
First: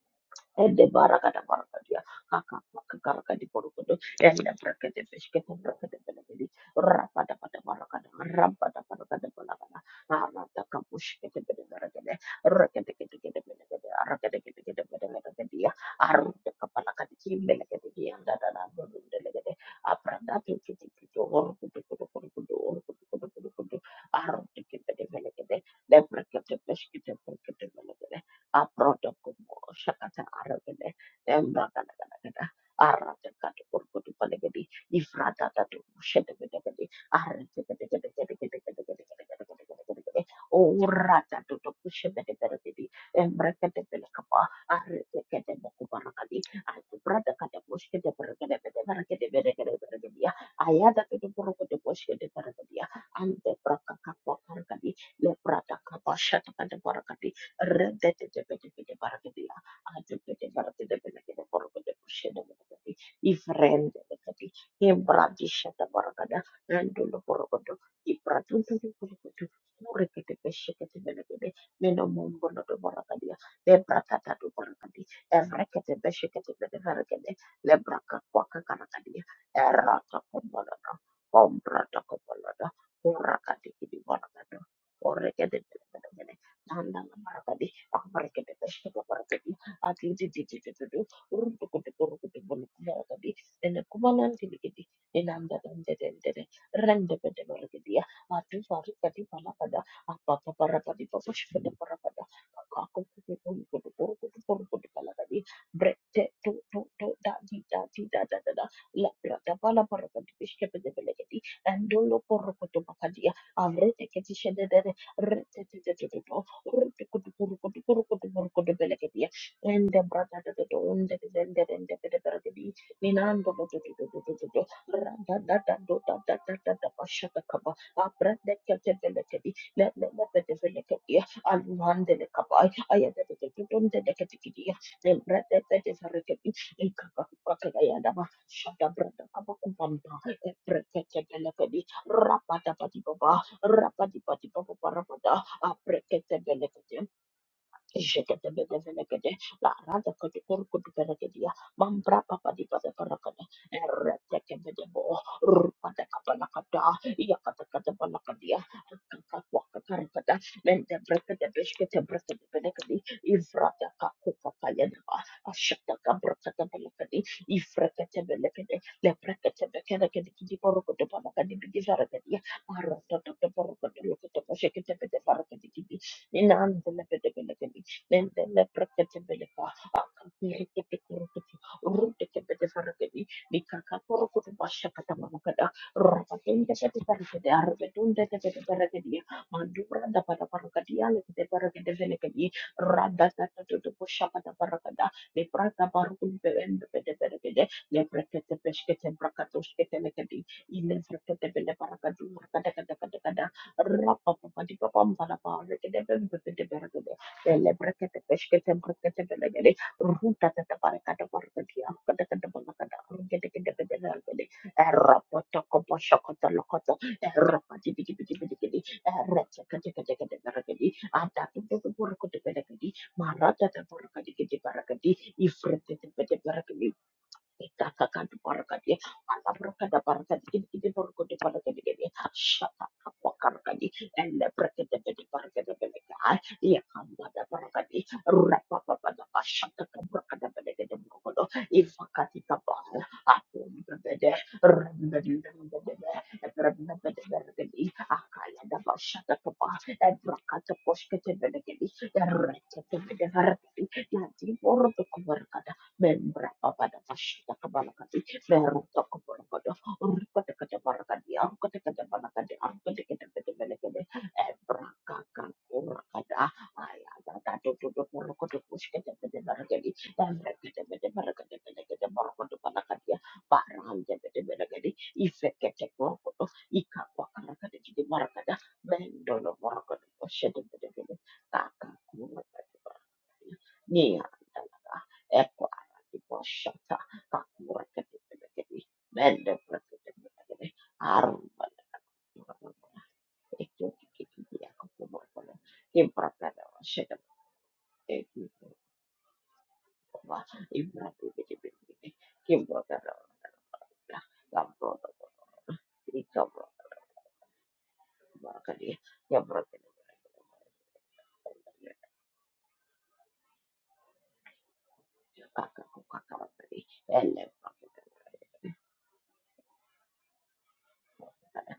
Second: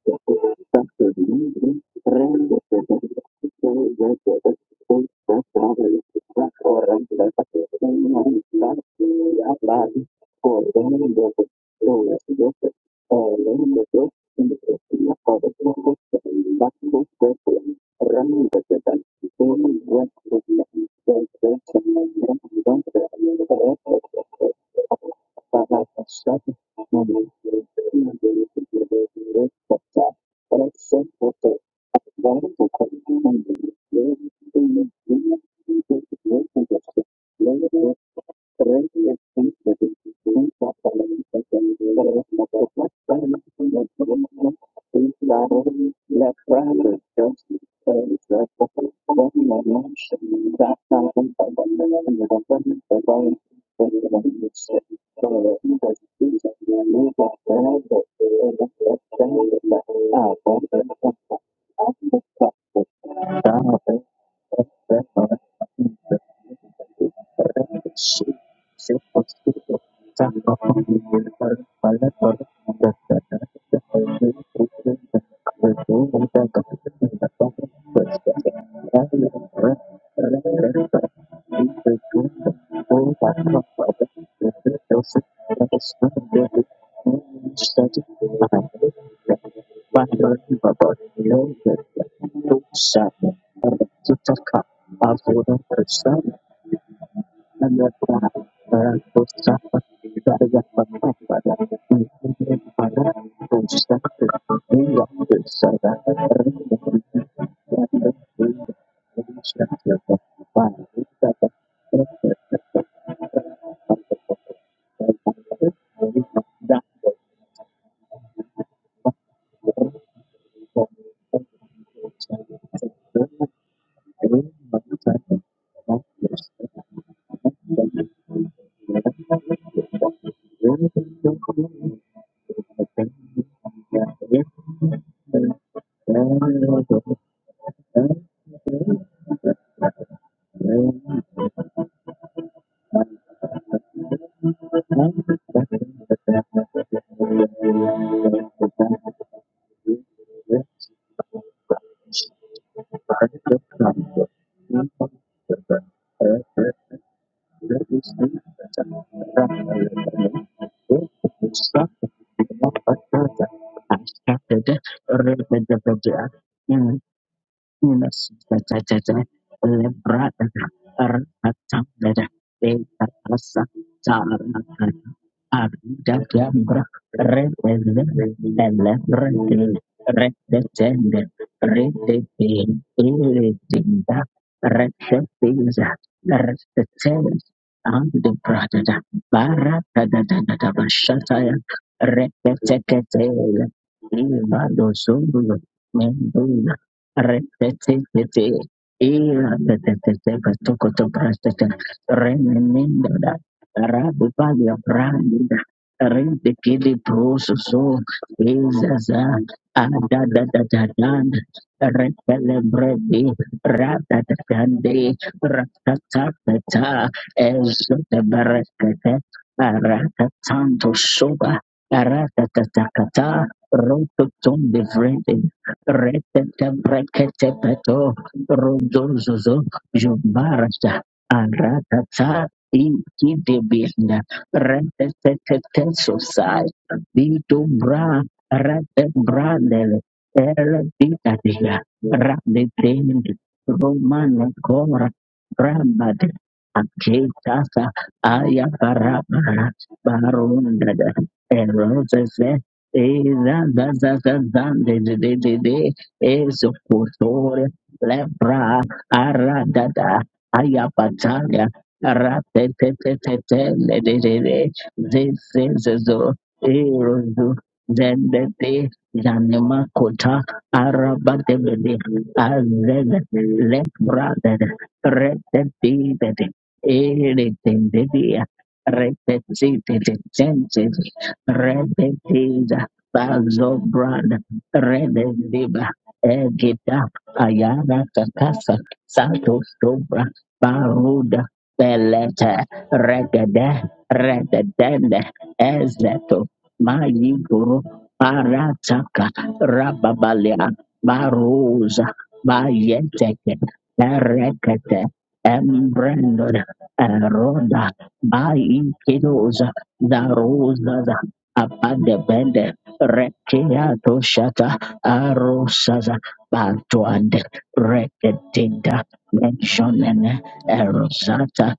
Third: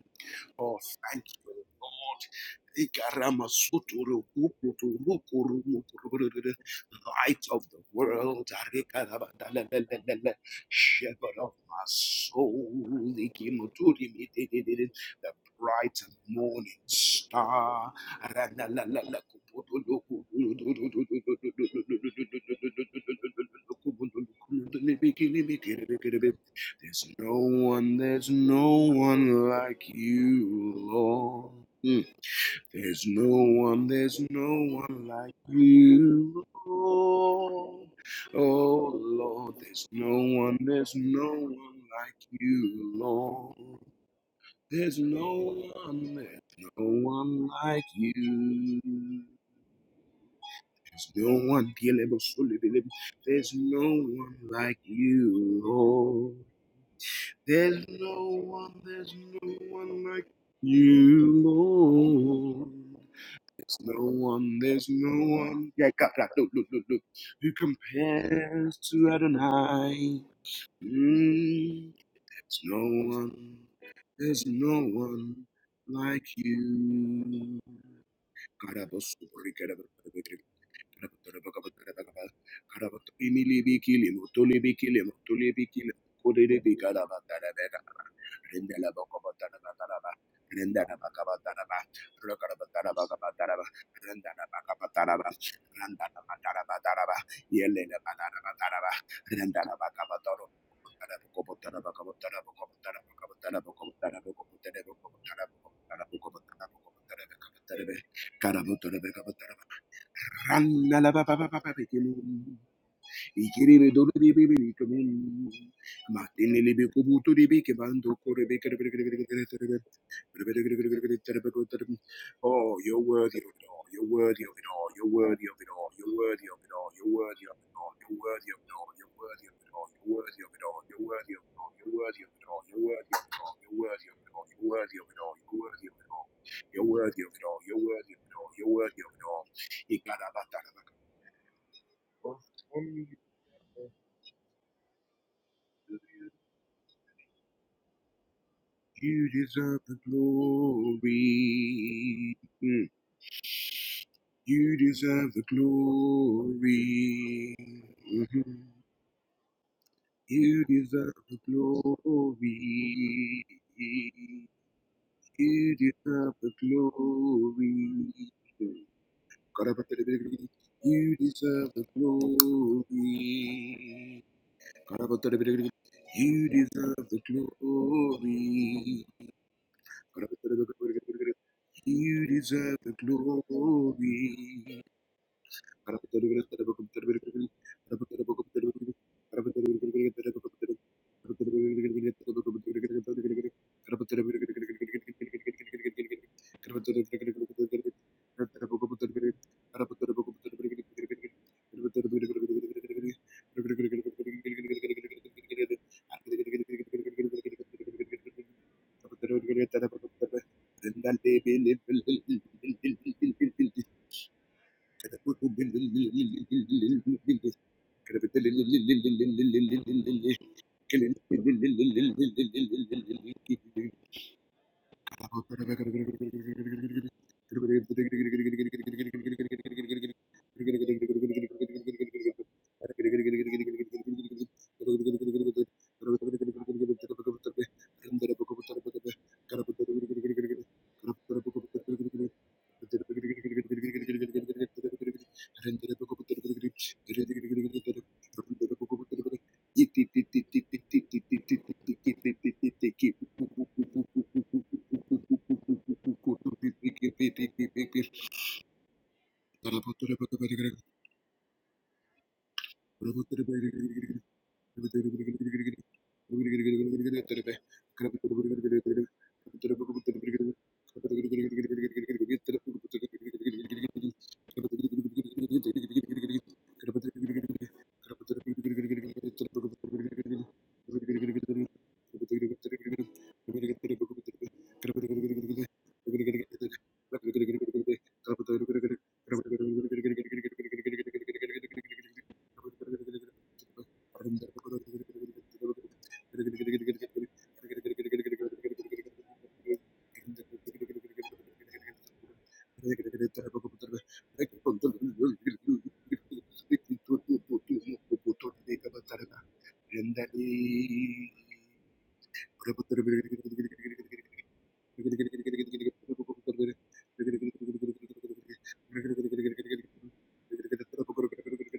Oh, Ede thank barakada you, barakadia. Lord. kakak kakaraka di porokodo. Ende Thank brakete beskete brakete belekedi. Rapada Light pada of the barakada. world, Rapada barakada barakada. Arata kapush shepherd kete of bede my barakede. soul, Rakete kete kete belekede. Arakete kete kete the bede belekedi ya. bright and Arute morning kapala kadi kimbe lekete star. dia yang dadana dodun belekede. Apranda tu kiti kiti. Oru kudu kudu kudu kudu. Oru kudu kudu kudu kudu. Arute kete bede belekede. Leprekete There's beskete no brakete one, belekede there's a no prodo one como like shakata you, aragene you. Lord. embra kana Mm. kana Thank kana There's arra jaka no to one, korko to there's pale gedi no one like ifrata ta to shete you, gede gede arra jaka you. gede Lord. gede gede gede gede gede Oh, Currently, gede gede I think Lord, that there's is gede gede the no gede same one, for o there's Parliament no rata and one to to the like shete rest gede of the gede class. you, Parliament embra is Lord. kete the pele kapa government arra There's is no jaka te mo ko the para one, kali left there's no arra hand prata just one kata mo like shete you. para the gede gede proper para gede gede government gede that gede gede can ya be by ayada the There's to to no korko one, to shete para gede ya the ante there's no praka kapa one government para like itself. kali So, le you, prata kapa Lord. shete the para way kali that they There's rende the no tetepede one, tetepede there's left barang no kalian, one angkat like are tetepede from barang the tetepede lagi government. you, di porogede After the pushede Lord. tetepede the There's difriend, no tetepede one, there's yang no government beradisi one. ada Yeah, is the God, barang God, kalian, look, look, look, look. rendulo Thank Who porogedo, di pradun compares tetepede to porogedo, orang Adonai? ketepede pushede tetepede Mm, there's menemukan barang no kalian, one, lebrata there's tetepede barang no kalian, one orang ketepede like pushede tetepede barang kalian, you. God, lebrakakakak I was kalian, so erakakakak Rendele kalian, kau berada kau berada, orang kati kini barang kalian, orang ketepede barang kalian dandan barang tadi aku barang kedua, aku barang kedua, a tuh ji ji ji ji ji, urut urut urut urut urut urut barang tadi, enak banget ini kediri, ini namda tanjat you. tanjat, rende pendem barang Thank kedua, a tuh hari kedua mama pada, aku papa barang tadi, aku chefnya barang pada, aku urut urut urut urut urut urut barang tadi, breadnya tuh tuh tuh, dajah dajah dajah dajah, lapar jah pala barang tadi, siapa Run, la siapa la ba lagi ba kediri, ba ba ba, baby. You know, endolopor urut urut makanya, a you're the breadnya one kediri I'm talking siapa about. siapa I'm making love to you, but you're the one I'm talking about. Rende brata Oh, da you're worthy da of da unde de it de de de de de de de all. You're worthy of it ninando do do all. do You're do do worthy do of do randa da it da all. You're worthy of you. it all. You're pasha da worthy of kaba it all. You're abra worthy de of it ke de all. de You're de worthy de of it le all. You're le le worthy de of it all. You're worthy of it all. You're worthy of it all. kaba You're aya worthy de of de it de all. You're de de worthy de of de it all. de You're de worthy of it le all. bra de You're de de worthy of it de all. e You're worthy of it all. You're ya worthy of it all. You're shada worthy bra of it all. kaba kumpam You ba gotta e bra ke de de de de rapa da di baba di pa di Aprekete belekete. You Ishakatebedebelekede, deserve the laradakadukorukudubelekediya, glory. Mm. mambrapapadipadapalakada, You eretekebedebo, deserve the glory. rupadakapalakada, Mhm. iyakatakatabalakadiya, akakakwakakarikada, You deserve the mendebrekedebeshketebrekedebelekedi, glory. ivradakakukakayadaba, You deserve the Thank you. ashatakabrakatebelekedi, glory. ifreketebelekede, You deserve the lebreketebekedekedikidikorukudubalakadibidifarakadiya, glory. You deserve the aratataborokudulukudubasheketebedebarakedikidi, Me, me, me glory. proyectebe de far. Birikiti-kirikiti, You deserve the urukiti-piti-farikiti, glory. dikakakuru-kutu-pashakatabakada, Thank rapakente-piti-farikiti, arvetunte-piti-farikiti, maduranda-pata-parakadiya-likiti-parikiti-velikiti, Rekete kete, ibado radatatututupushakatabarakada, zulu, lipratabarukunte-vente-piti-farikiti, Repetetete, irapetetete, leprekete-peshkete-brakatushkete-likiti, patokoto prastete, remenendada, ilefrekete-piti-parakadu-rakadakadakadakada, rabubalia rapapapatipapambalapa, brandida, rentekele rikiti-piti-piti-farikiti, prososo, ezaza, elebrekete-peshkete-brakete-velikiti, ruta tata adadadadadada, kada pare kadi am kada kada kada am repelebredi, kada kada you. kada kada kada ratatande, era poto kopo shokoto lokoto ratatatata, era pati pati pati pati pati ezoteberekete, era caka caka caka caka kada kadi aratatanto ada soba, kada kada pare kada kada kadi aratatatakata, mara tata pare kadi kada rototom de pare kadi vrede Thank Rekete brekete Kaka peto kandu paraka dia, Itatakandu Iya rodonzozo alabrakada parakadi, kidikidi jubarata norukudi parakadi gedi, aratata shatakapwa iki karakadi, debianda elebrekadebedi rekete parakadebelekai, sosai yakambada bitu parakadi, bra rete rapapapada brandele ele pashatakabrakadebedegede murukudu, bitadia ifakati rabi kapal, bendi akumbebede, romane kora rembebebebebebe, rambade eberebebebeberegedi, akitasa aya akalada you. barabara pashatakapa, barundada ebrakataposhketebedegedi, Eroses, ereketebedevarakadi, nanti murutukubarakada, Memberapa pada masyarakat ezokotore kebalakan Gracias. di lepra Meruto kebalakan aradada Urka dekat kebalakan di ayapatalia Angka dekat kebalakan di Angka dekat dekat kebalakan ratetetetetele di Gracias. Ebraka kakura zezezezo kada Ayah erozu tata duduk duduk Meruko duduk zendete Usika dekat kebalakan di zanemakota Ebraka dekat kebalakan di Dekat arabadebede dekat Meruko kebalakan di azele Parang dekat lepradede kebalakan di Ifek kecek Meruko retetitete Ika pakarakan di Jadi eretendedia Merakada Mendolo Meruko Usika dekat kebalakan kakura retetitetetentete kada Bazo Nia Brand Rede Diva Shata Egida Ayana Kakurakati Kakasa Mende Santo Sobra Baruda Belete Regede Rendali Regedende Ezeto Mayiguru Parataka Rababalia Baruza Bayeteke Erekete Embrendor Arma Eroda Baikidoza Darosa Abadebende Rekia Doshata Thank you. Arosaza Bantuande Reketinda Mentionene Erosata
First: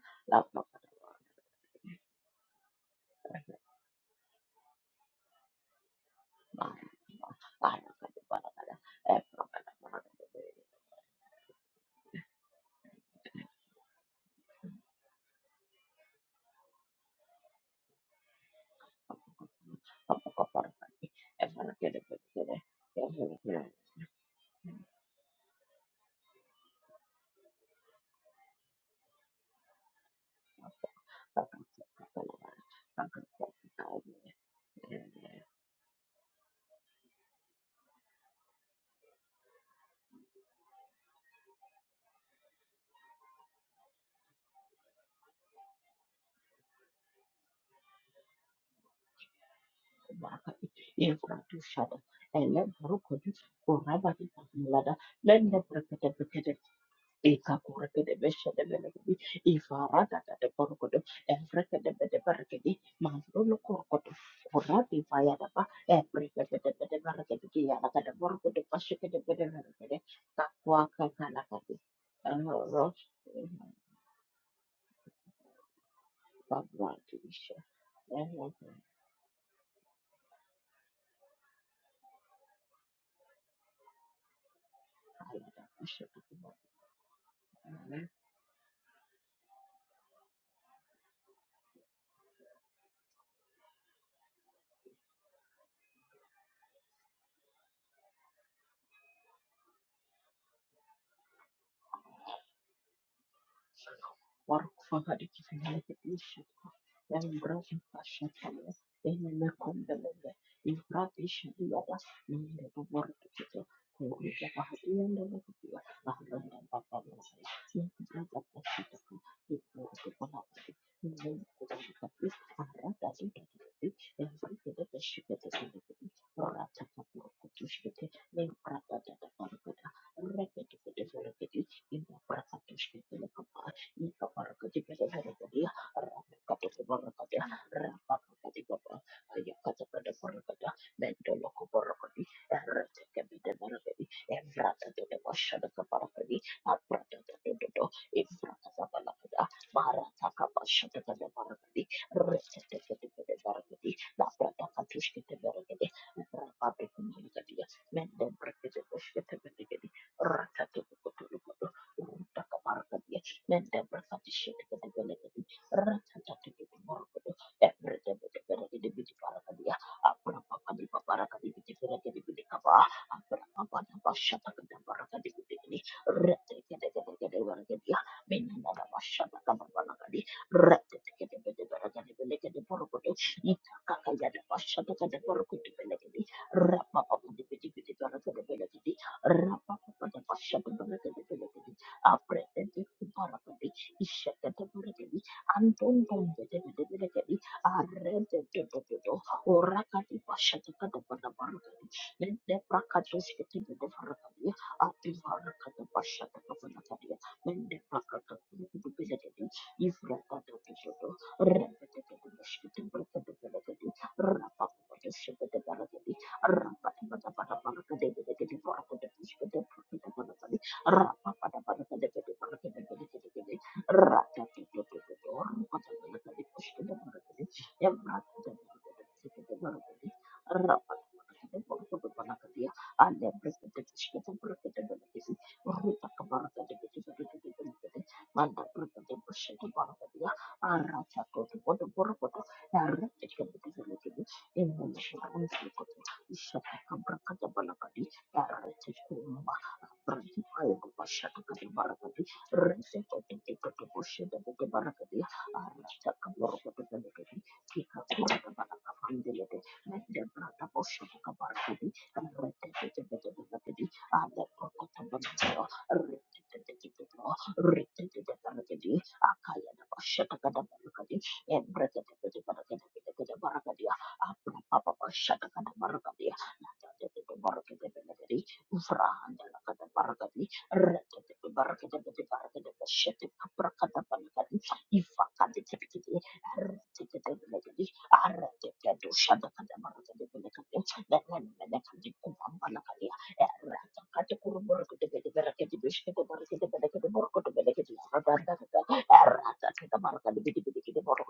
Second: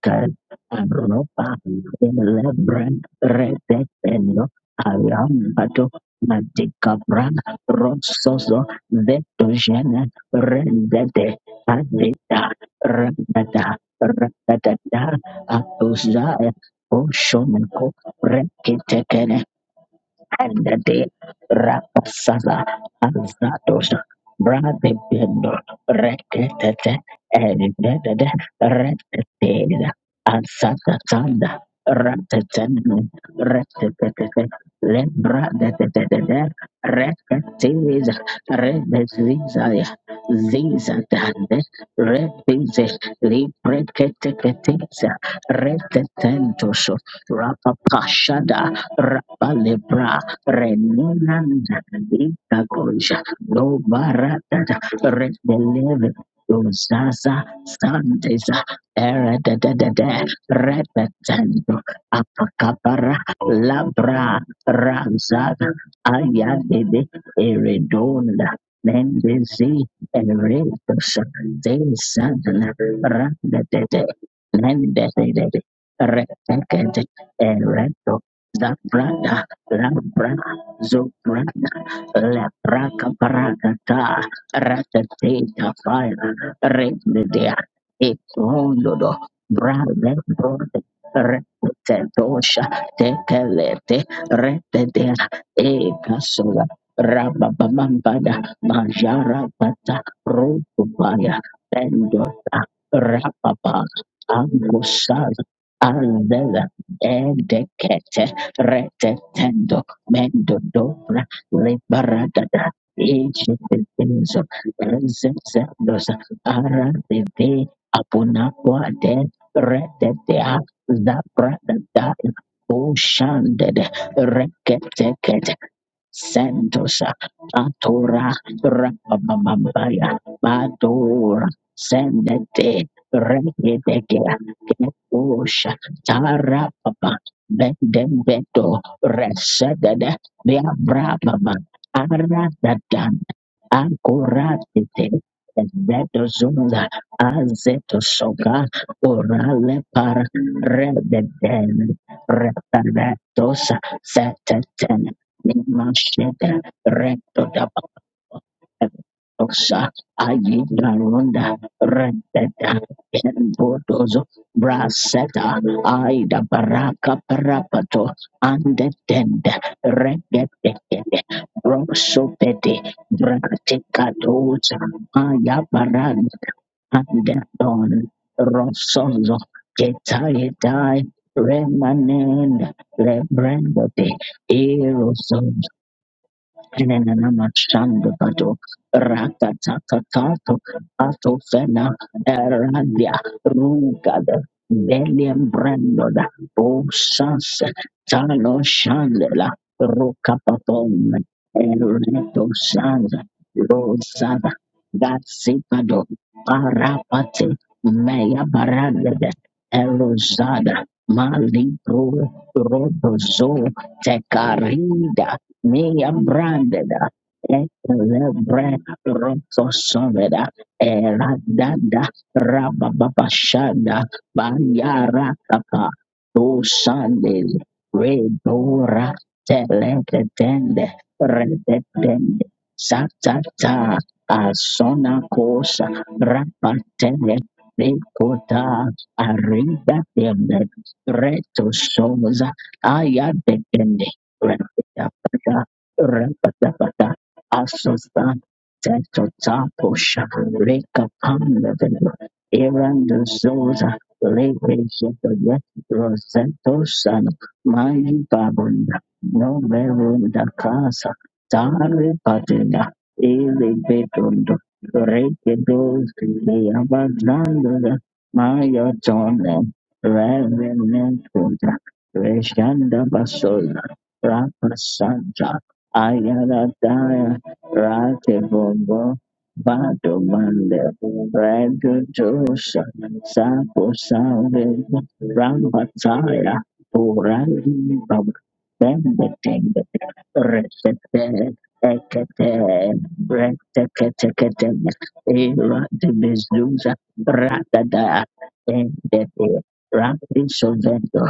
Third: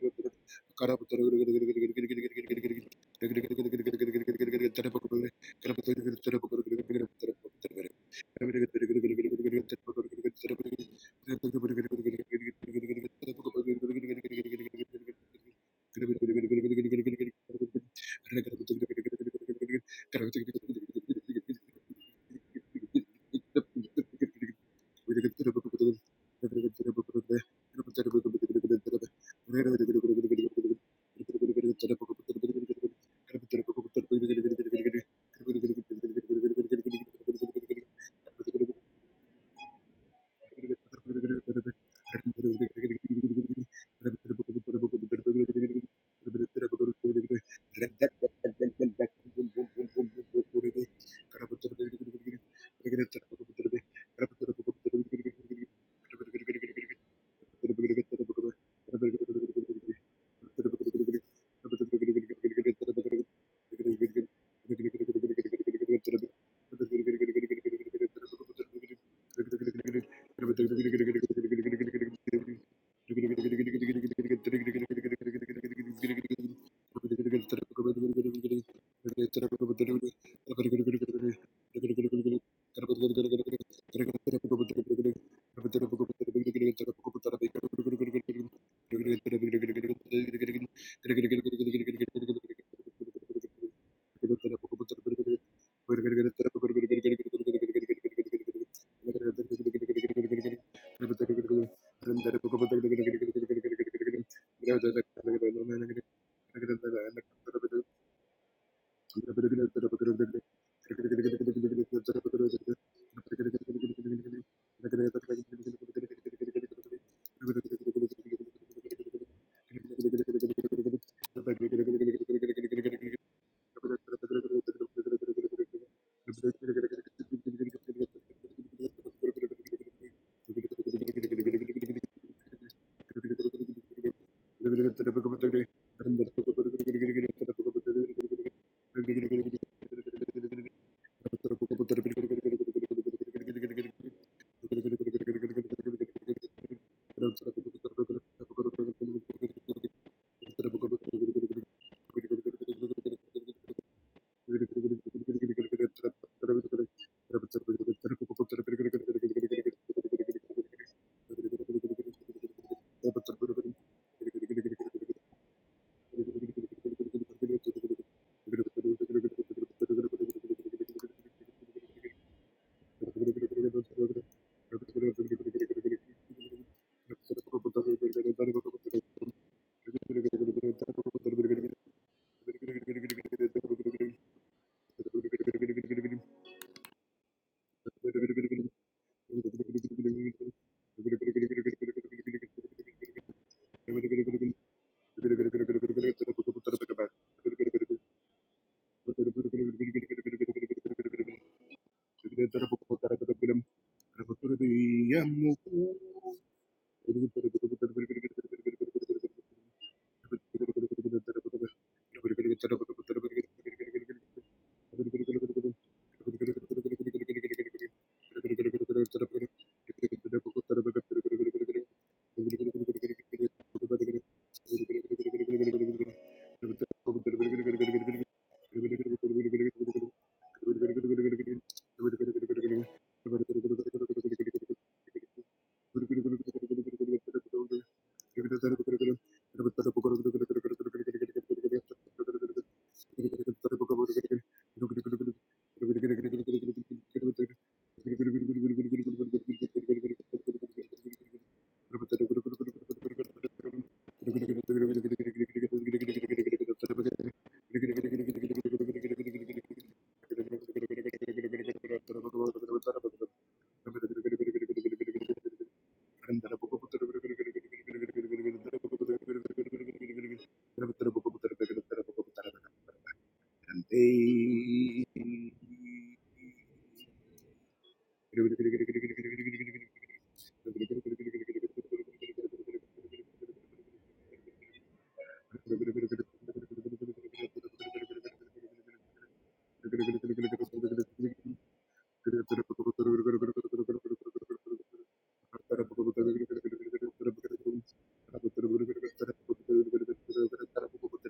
Aropa Elebren Redetendo Arambato Madikabran Rososo Vetogene Rendete Adita Rendata Rendata Atuzaya Oshomenko Rekitekene Let me and the day Rapasaza Azados Brade Bendo Rekete and the Rekete Azata Tanda Ratatanu Rekete Lebra de Rekete see. Rebeziza Ziza Dande Rebize Librekete Retetentos Rapapashada Rapalebra Renenanda Infrastructure and Lita then Koja Burukutu No or Rabbi Baratata Mulada, then the Redeleve Bracata Uzaza Santeza Ekakurkedebeshedebelekedi, Erededede ifaradadadeborokodo, Retetendo evrekedebedebarakedii, Apakapara mandolokorokodo, Labra kuradivayadaba, Ramzada Ayadede Eredonda ebrekedebedebarakedikiyalakadeborokodo, Mendezi Thank pashekedebedebelekede, you. Thank Eredos kakwakakalakadi, Desandana eroros- Randedede Mendedede Retekede babwadisha, Eredo Labra Zobrana Labraka Paragata Ratatata Fire erokaladabashedebelekede. Redmedia Itondo Brave Brode Retetosha Tekelete Retedia you. Ekasola Rababambada Majara Pata Rupaya Pendota Rapapa orang kufahadi Angusal kefinalnya di Indonesia, Andela namun Brasil Gracias. Edeket pasca itu, Thank dengan mereka retetendo melanggar, mendo Brasil dobra diisi di atas minat liberadada dua orang itu, dengan ejetetezo beberapa hal yang dalam itu, rezezendosa bahkan dengan beberapa hal yang aradede tidak pasti itu, apunapoade di mana itu retetea berlangsung, dengan beberapa zabradada hal yang tidak pasti, Amerika Serikat itu, oshandede dengan itu tidak bersih dan reketekete tidak sehat, orang tersebut Sentosha mengaku di sini, Atora namun orang tersebut orang berada, Rapamambaya mereka tidak berada Badora di dalamnya, ini orang Sendete tersebut tidak dapat bahar. Regedegea Ketosha Tarapapa you. Bendembeto Thank you. Resedede Viabrababa Aradadan Ankoratite Zeto Zunda Azeto Soga Orale Par Rededen Reparatos Seteten Nimashete Recto da Osa Ayi Rata Garunda Rapa Rendeta Embodozo Braseta Thank Aida Baraka Parapato Andetende Regetekede Brosopete Braticatoza Aya Barag Andedon Rosozo Getaitai Remanend Rebrendote Eroso Enenanamashandabado, Rakatakakato, pada Atofena, Aprendete Eradia, kubarabadi, Rungada, ishakete burekedi, Belian anton Brandoda, tombete bede burekedi, Osas, you. arrete Tano toto toto, Thank Shandela, orakati pashate kata Rokapapon, pada barakadi, Ereto lente Sanza, prakatos kete bede barakadi, Rosada, ati barakata Gatsipado, pashate kata kadi, Parapate, lente prakata Mea kutu bede Baragada, kedi, you. ifrata toto Erosada, toto, Mali repete kete Pro, beshkete barakadi Rodozo, barakadi, rapa kutu Tecarida, shakete me barakadi, am branded. rapa kata pada barakadi bede kedi Elebre barakadi beshkete roto barakadi soveda Raja eradada rabababashada bayara kapa tu sandel redora teleketende redetende satata asona kosa rapatele Rekota Thank you. Thank arida tende reto soza ayadetende Asosan Teto Tapo Barakadia, Reka Pamleveno Irando Zosa Rebe Shetoya Roseto San Mai Babunda No Verunda Casa Tare Patina Ele Betundo Reke you. Dos Thank Leavazanda Maya Tone Revenant Reshanda Baso, apa apa apa, Rakasanja syatakan barakadia, nanti ada itu Ayaradaya barakadia, Rakebombo Arata Bado Mande Redo Josa Sapo Save Rampataya Purani Bab Bembe Tende you. Thank Ekete Rekete Kete Era de Bezuza Ratada Endete Rapi Sovendo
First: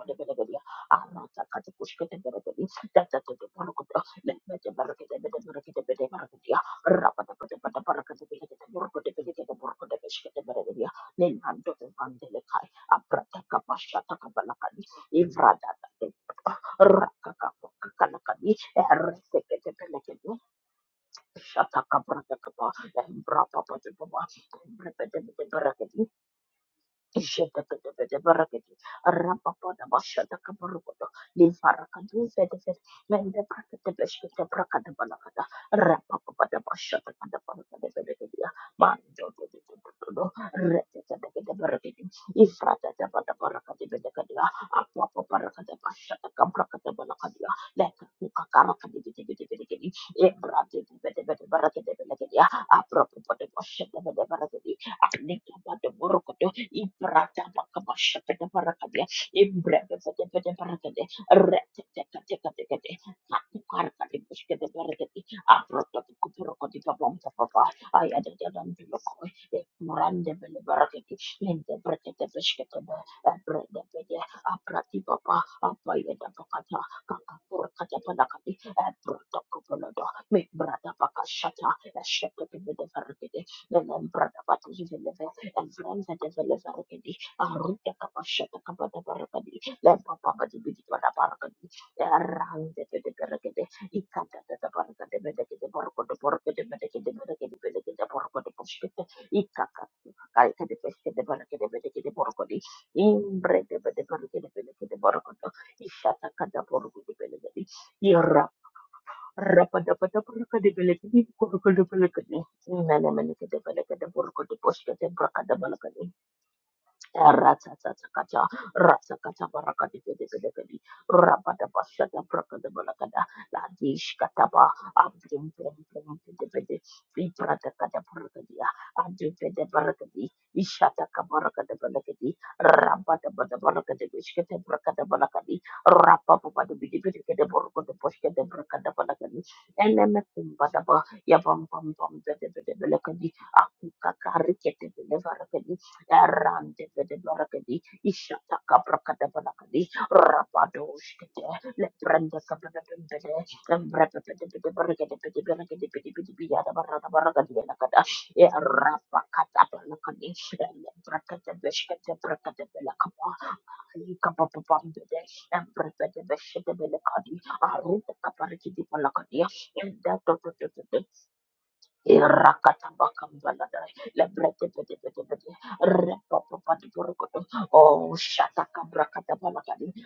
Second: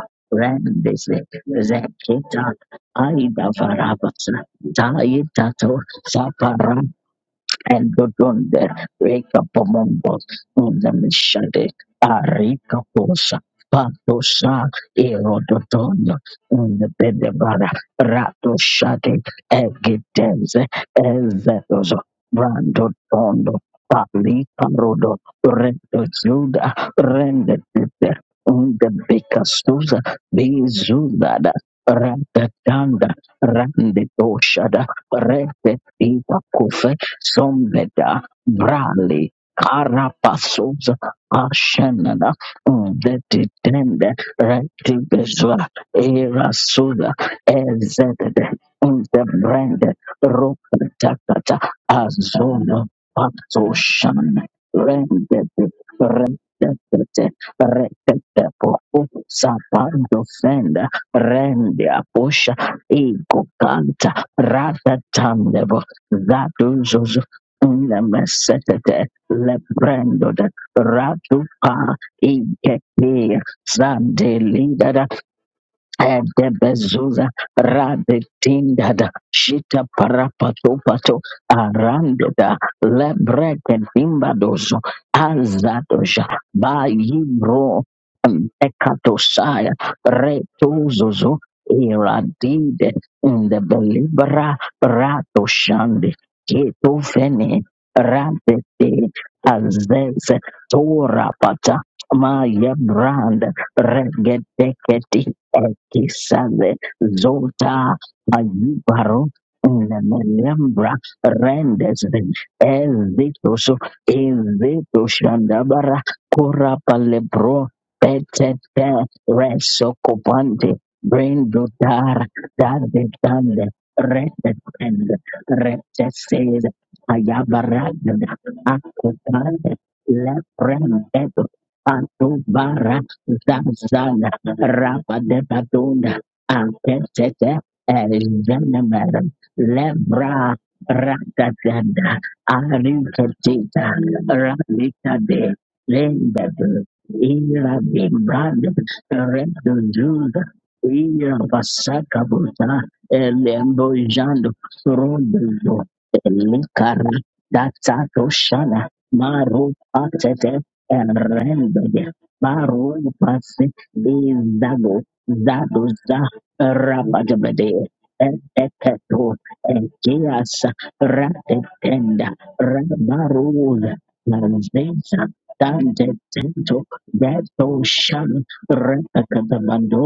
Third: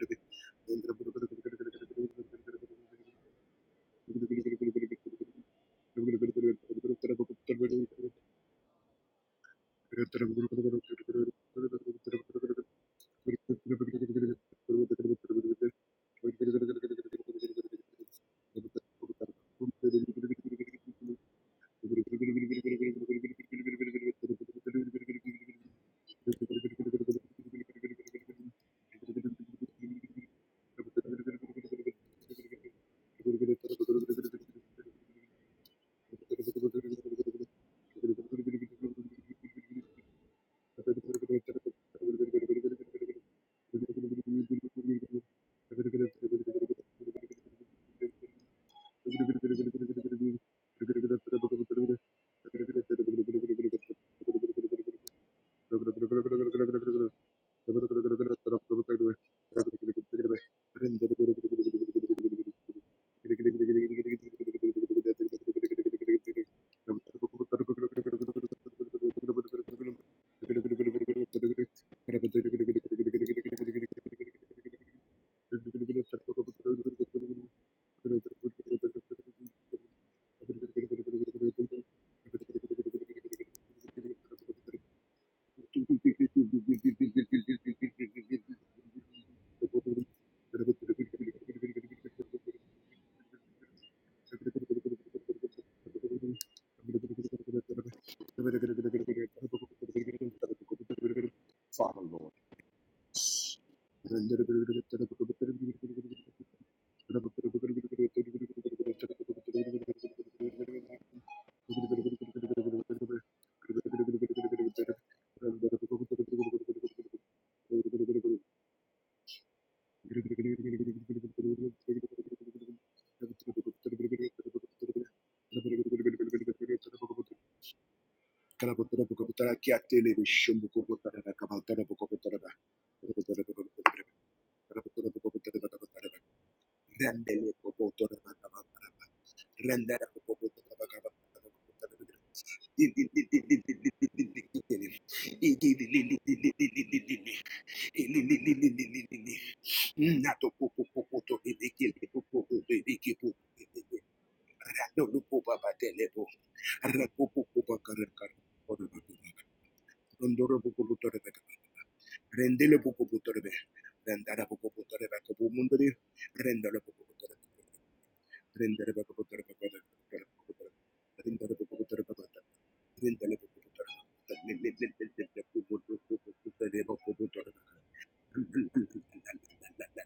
kata kushkete Zekita berekedi, data tete Aida barakata, Varabas, lehmete berekete, bede berekete, Taitato, bede berekete, Sapara Shut and go down there. Reka pomongos, unamishade, arika posa, patosa, erodotono, unabedebara, rato shade, egidenze, you. Thank ezetozo, brando tondo, pali parodo, up, rendo zuda, Thank rende tete, unde bekastuza, bezudada, rende tanda, rende toshada, rende Sombeda Brali Carapasos Ashenana Vetitende Retibeswa Erasuda you. Ezedede Thank Unterbrande Rupatakata Azono Patoshan you. you. Aku rete, Rendete Rendete Rendete Popo Sapando Fenda Rendia teka teka Posha teka teka Ego aku karakade Canta buske de barakade Rata afroto kuporokoti Zatu babam Zozo papa ay ada dalam Alekabadaborokodo, Unamasekate Ibradabakabashakadabarakadia, Ibrebebedebedebedebede, Retetetetetetetete, Katukarkadibushkedeberegedi, Abrotokuturokodibabomtababa, Ayadadadandulokoi, Lebrando Ekurandebeleberegedi, Ratu Pa Lendebretebeshkedebe, Inkete Ebredebede, Sande Abratibaba, Abayadabakata, Edebezuza Kakakurkadabalakadi, radetindada shita Ebrotokubulodo, parapatopato Mibradabakashata, arandeda Eshkedebedebede, dengan berada batu lebrekedimbadoso seveleve dan fran Thank azadosha seveleve rekedi arut bayibro ya kapasya um, kepada barakadi ekatosaya dan papa bagi biji pada retozozo barakadi jadi iradide seveleve rekedi ikat indebelibra ada barakadi beda kita ratoshande barakadi barakadi beda kita barakadi ketofene beda kita barakadi radete poskete ikat azeze kali kede peskete barakadi torapata beda kita barakadi mayebrand imbre beda barakadi beda kita regedeketi barakadi isata kada Kisave barakadi Zolta beda Ayubaro Nemelembra Rapadabadabarakadabalakadi, Rendezvin kurukadabalakadi. Ezitoso Nanamanagadabalagadaburu, Ezitoshandabara kudupuskadabrakatabalagadaburu Korapalebro rasa rasa Rendere kaca Petete rasa kaca barangkali beda beda Resokopante lagi rambat basi ada Brindotar barangkali bolak ada Dadetande ladis kata Retetend bahagia mempermen permen beda Reteses beda bintara kaca Ayabaragada barangkali ah agung beda Akutande barangkali ishaka Leprendeto barangkali bolak lagi Atubara rambat basi ada bolak ada Zazana ishket ada Rapa bolak de ada Baduna rorapa papa dibedah beda Anketete bolak ada bos beda bolak ada bolak Ezenemer lagi Lebra nempat ada ya bom bom Rakatanda bom beda beda bolak lagi Arikatita kakarikete de Rakitade barakadi Lendadu erante de barakadi Ira ishata Bimbrad kaprakada barakadi Reduzuda Nato popo rapadosh popo Ira to kete le ebeke le prende popo to kaprakada Vasakabuta ebeke bendele popo Elembo ebeke. embrata Jando de Rado lu barakadi de popa Roduzo barakadi de batele po. barakadi ya da barata Elikara Rapo barakadi popo ya kada bakara Datsato kara. e Ora Shana bakara. rapakata Maru barakadi Rondoro Patete popo le luto rebe brakata kabara. beshkete brakata Rendele Baru popo belakapa luto rebe. pasik ali di Rendara popo kapapapam luto de zago rebe kapo zado mundari. embrata de za beshkete Rendara popo luto belakadi rebe. rabagabade aruta kaparikiti Rendere popo eteketo luto balakadi rebe kabara. ekias Rendere popo luto rebe ratetenda kabara. Rendele popo luto rabaruz rebe. Irakatabakabaladai, Lele lele lanzesa lele lebretepetepetepe, popo luto tante tento rebe popo luto repopopateporekoto, rebe. beto Oh, shan shatakabrakatabalakadi, repekatabando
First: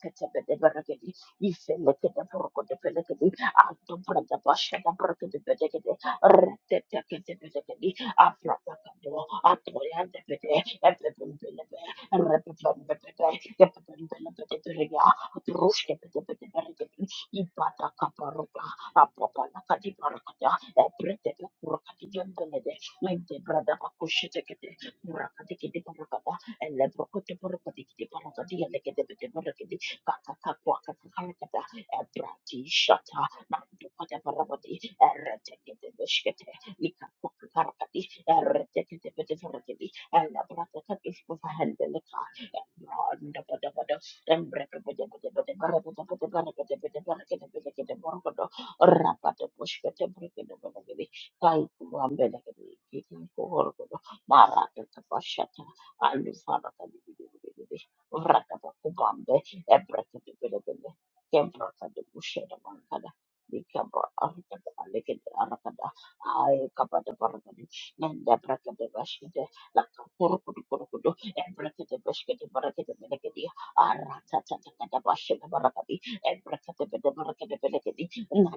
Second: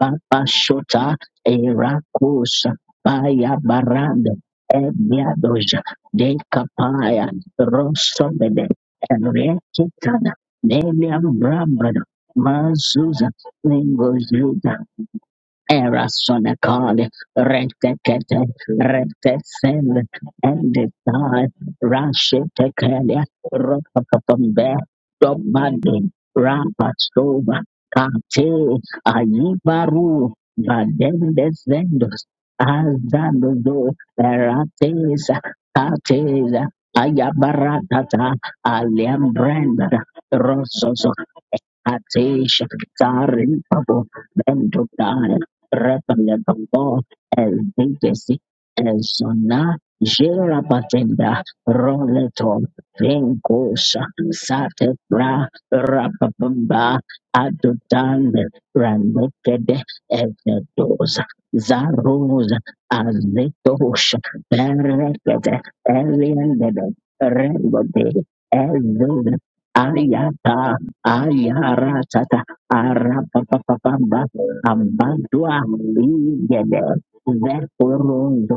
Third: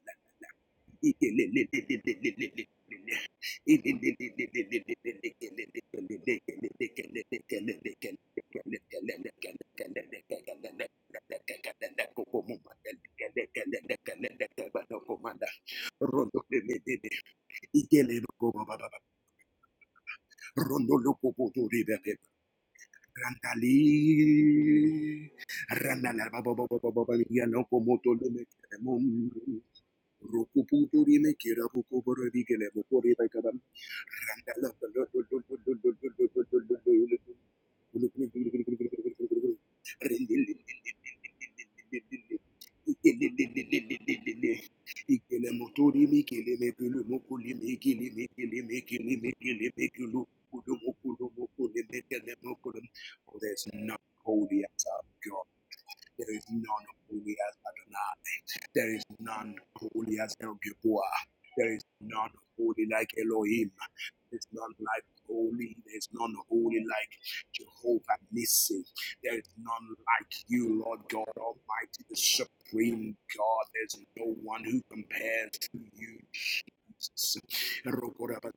papa shota erakus ifeleketeporekoteperekedi, paya barande ebiadoja antopradabashadabreketepetekete, dekapaya reteteketepetekedi, rosobede aprakakado, enrique atoyandepete, William epepepepepe, Bradford, Mazuza, repepepepepe, Lingozuza, epepepepepepeperega, Erasona atrushkepetepeteperekedi, Card, Rectekete, ipatakaparoka, Rectesend, apopalakadibarakada, and the Brede time, Purakati Jambelede, Rashitekelia, Mente Brada Bakushetekete, Ropapambe, Randali, Purakati Kiti Dobadi, Randala, Parakata, Baba, Baba, and Baba, Baba, Lebrokote Rapasova, Baba, Purakati Kiti Baba, Kate, Parakati, and the Kedepete Baba, Parakati, Ayibaru, Kataka Kwakata Rukuputuri me Harakata, kira pukupuri Badendesendos, Ebrati dikele pukuri Shata, tai kadam Azandozo, Mandukata randa la Parabati, la la la la Eratesa, la la Eretekete la Veshkete, Katesa, la Lika Kwakarakati, Ayabaratata, Eretekete Aliam Pete Brenda, Parakati, and Labrata Katish of Handeleka, Atesha la la la Branda Tarin Pada Pada, Pabo and la Bretta Bento Pada Pada Dare ikele Pada Pada Pada Pada Pada motori Pada Repele Pada mikele mekulu Babo Pada mukuli El Pada mikili Pada Pada Vigesi El Rapata Sona pushkata brigada Jera balagadi mukulu Patenda kai mukuli kumambe mikele Roleto lagadi mukulu. kiti For kohor there's kodo none Venkosa holy marata as Sate our Bra God. tapashata alu There is fara none kadi Rapabamba bidi holy bidi as bidi Adonai. Adudan vrata pa There is kumambe none Ranekede ebrata holy as bidi El bidi Gibor. Evedosa kembra There is kadi none pushkata Zarosa holy like mangkada di Elohim. kembra Azetosh There's arkada none like alekada Berekete holy. arakada There's none ay Elian holy like kapada barakadi Jehovah Rebode nanda Nissi. brakada Elvin There bashkata is none lakka like kuru kudu Ariata you, kudu Lord kudu God ebrakata Almighty, the Ayaratata bashkata barakada supreme balagadi God. There's arapapapamba no arata one who tatakada bashkata compares ambandua to barakadi you, igede ebrakata bada Jesus. barakada balagadi vekorondo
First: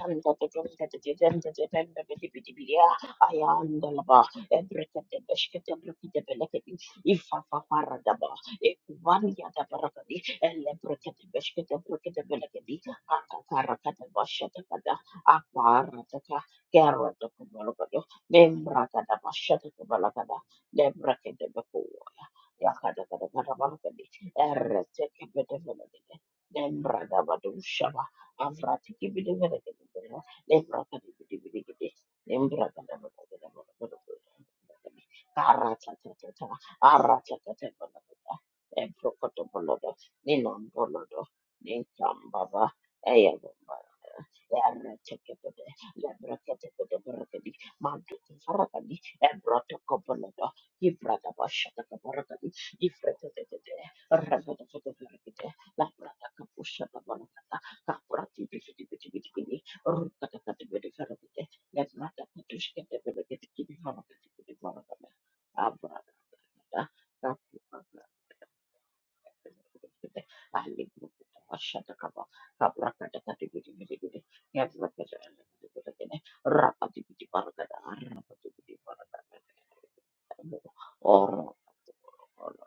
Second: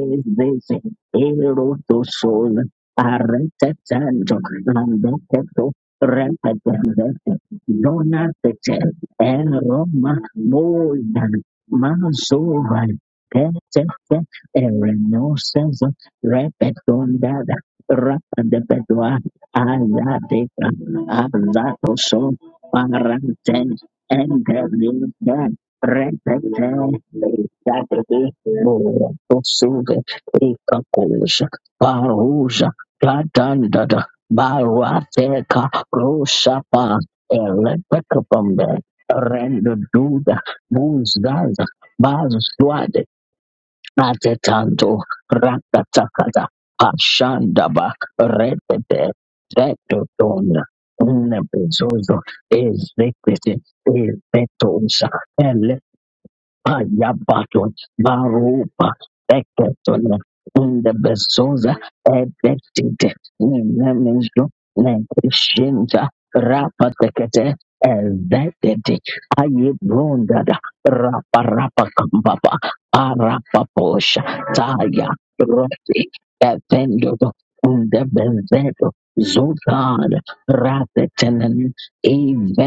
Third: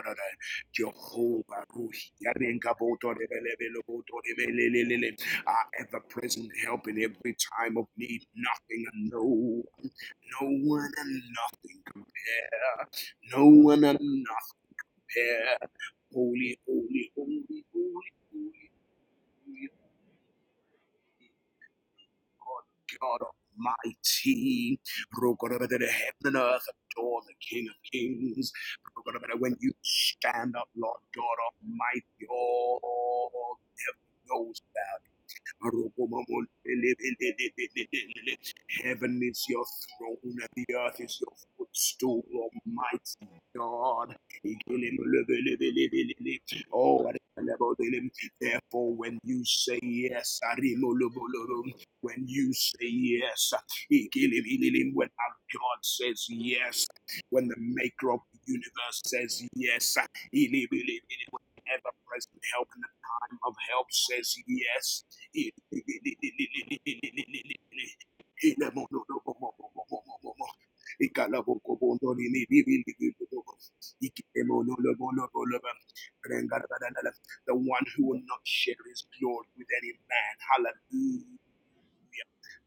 ezeze Jehovah erotosol aretetando Ruhi Ebrekete lambeketo are Beshkete ever Brekete present Beleketi, help in repetendete every time of need. Ifafafaradaba, donatete Nothing and no Ekuvaniata one, eroma Barakati, no one and Elebrekete moidan Beshkete nothing Brekete Beleketi, compare. mazovan No one and Akakarakata tetete nothing Bashatakada, compare. erenoseza Aparataka, Holy, holy, Kerata holy, repetondada Kubalakado, holy, rapadepedua Membrakada holy, holy, Bashatakada, Ayadeka Lebrekete Bakuya, Avatoso God, Yakada God Paranten Barakati, Almighty. Erete Engelida Kebete Rokorobada, The Belekete. heaven and earth Repete adore the King of Zadebe Kings. Avrati gibi de When böyle you gibi Morotosuge böyle. stand up, Levrata Lord God gibi Ekakoja de böyle gibi. Almighty, Paruja Lembrata da böyle all böyle böyle Gadandada heaven böyle knows böyle. Baruateka Karata ta ta ta. Roshapa Arata ta ta böyle böyle. Elepekapambe Ebro Heaven is koto your böyle de. renduda throne and Nilam the earth böyle is de. your Muzgaza Ninkam footstool, baba. Bazuswade Eya Almighty baba. God. Yarra Atetanto çeke böyle. rakatakata Levrata ta ta ta Oh, böyle gibi. ashandaba Mantu kufara therefore, di, redede when you Ebro say toko böyle yes, de. retotona Yivrata başa ta di unebezozo böyle when gibi. you say Yivrata ta ezekwete yes, ta ta. Rabata ta ta di ezetosa when our gibi. God says Labrata kapuşa yes, ta Paya böyle when the Baton, Orang maker of the Maropa, universe says yes, Eketon, when in the Bezosa, ever present help in the Edexit, time of help says Nemezo, yes. The Nekishinta, Rapa Tekete, Ezetete, Aye Brondada, Rapa Rapa Kambaba, Arapaposha, Taya, Roti, Evendodo, one in who will not the share Bezeto, his glory with any Zotan, man. Hallelujah Ratetanen,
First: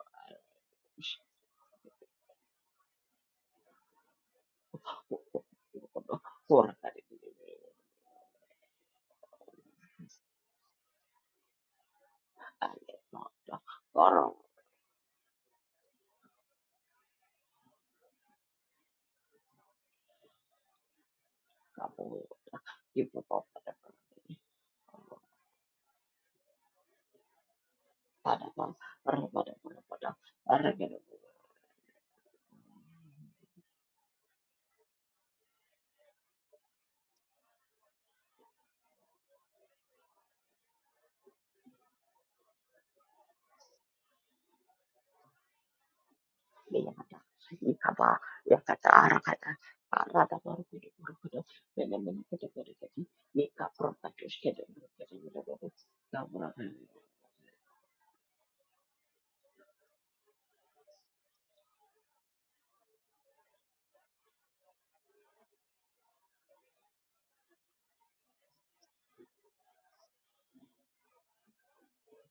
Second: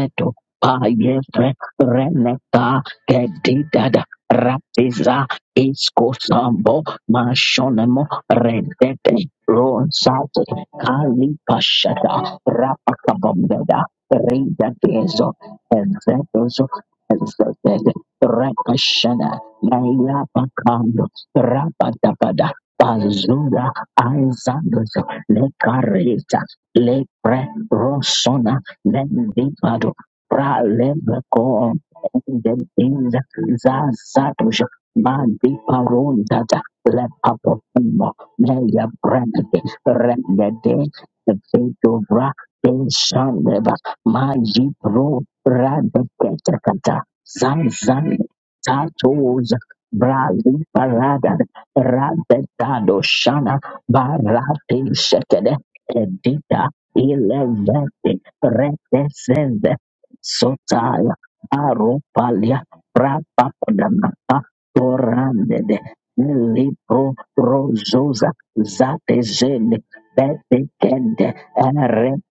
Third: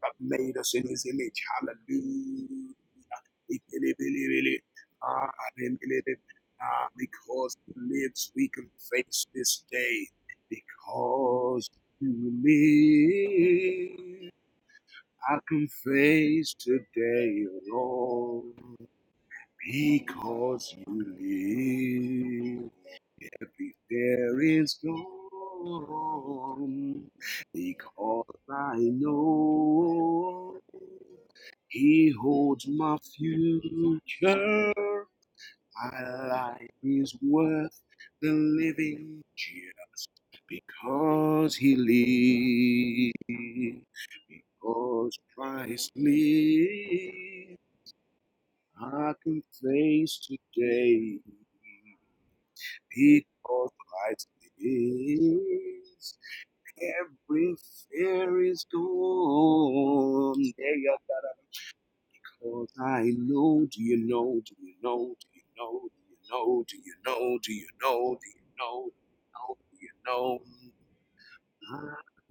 but made us in his image. Payefe, Hallelujah. Reneka, Gedidada Ikilibili. Rapiza Ah, amen. Iskosambo Ah, because he Mashonemo lives, we can face Redete this day. Ronsate Kali Because you Pashada Rapakabambeda live, Gorong Rida Gezo I can face Ezedozo today, Ezed Lord. Rakashana Naya Because you Pakando kamu live. Rapadabada ibu If Pazura pada pada there is Aizandozo Lekarita storm, Lepre because pada Rosona I pada pada Nendipado know pada Pralebe He the holds my things Zazadosh future. Mandi My Parondata life is worth Lepapofumo the Meya living Brande just Rendede because He Fedovra Penshandeva lives. Magi Because Pro Christ dia Radaketakata kata lives, ini kata Zanzan ya kata I arah can Tatos kata face arah kata baru Brali kudu baru today. Parada kudu benar benar kudu kudu Radetado kudu ini Shana Because kapro kata light terus kudu Barate kudu Shekede kudu is Edita kudu every Elevate fear is Retesende gone. Hey, I gotta aropalia cause I know, do you rapapagamata know, do you know, do you torandede know, do you know, do you libro know, do you know, do rozoza you know, do zatezele you know? betekende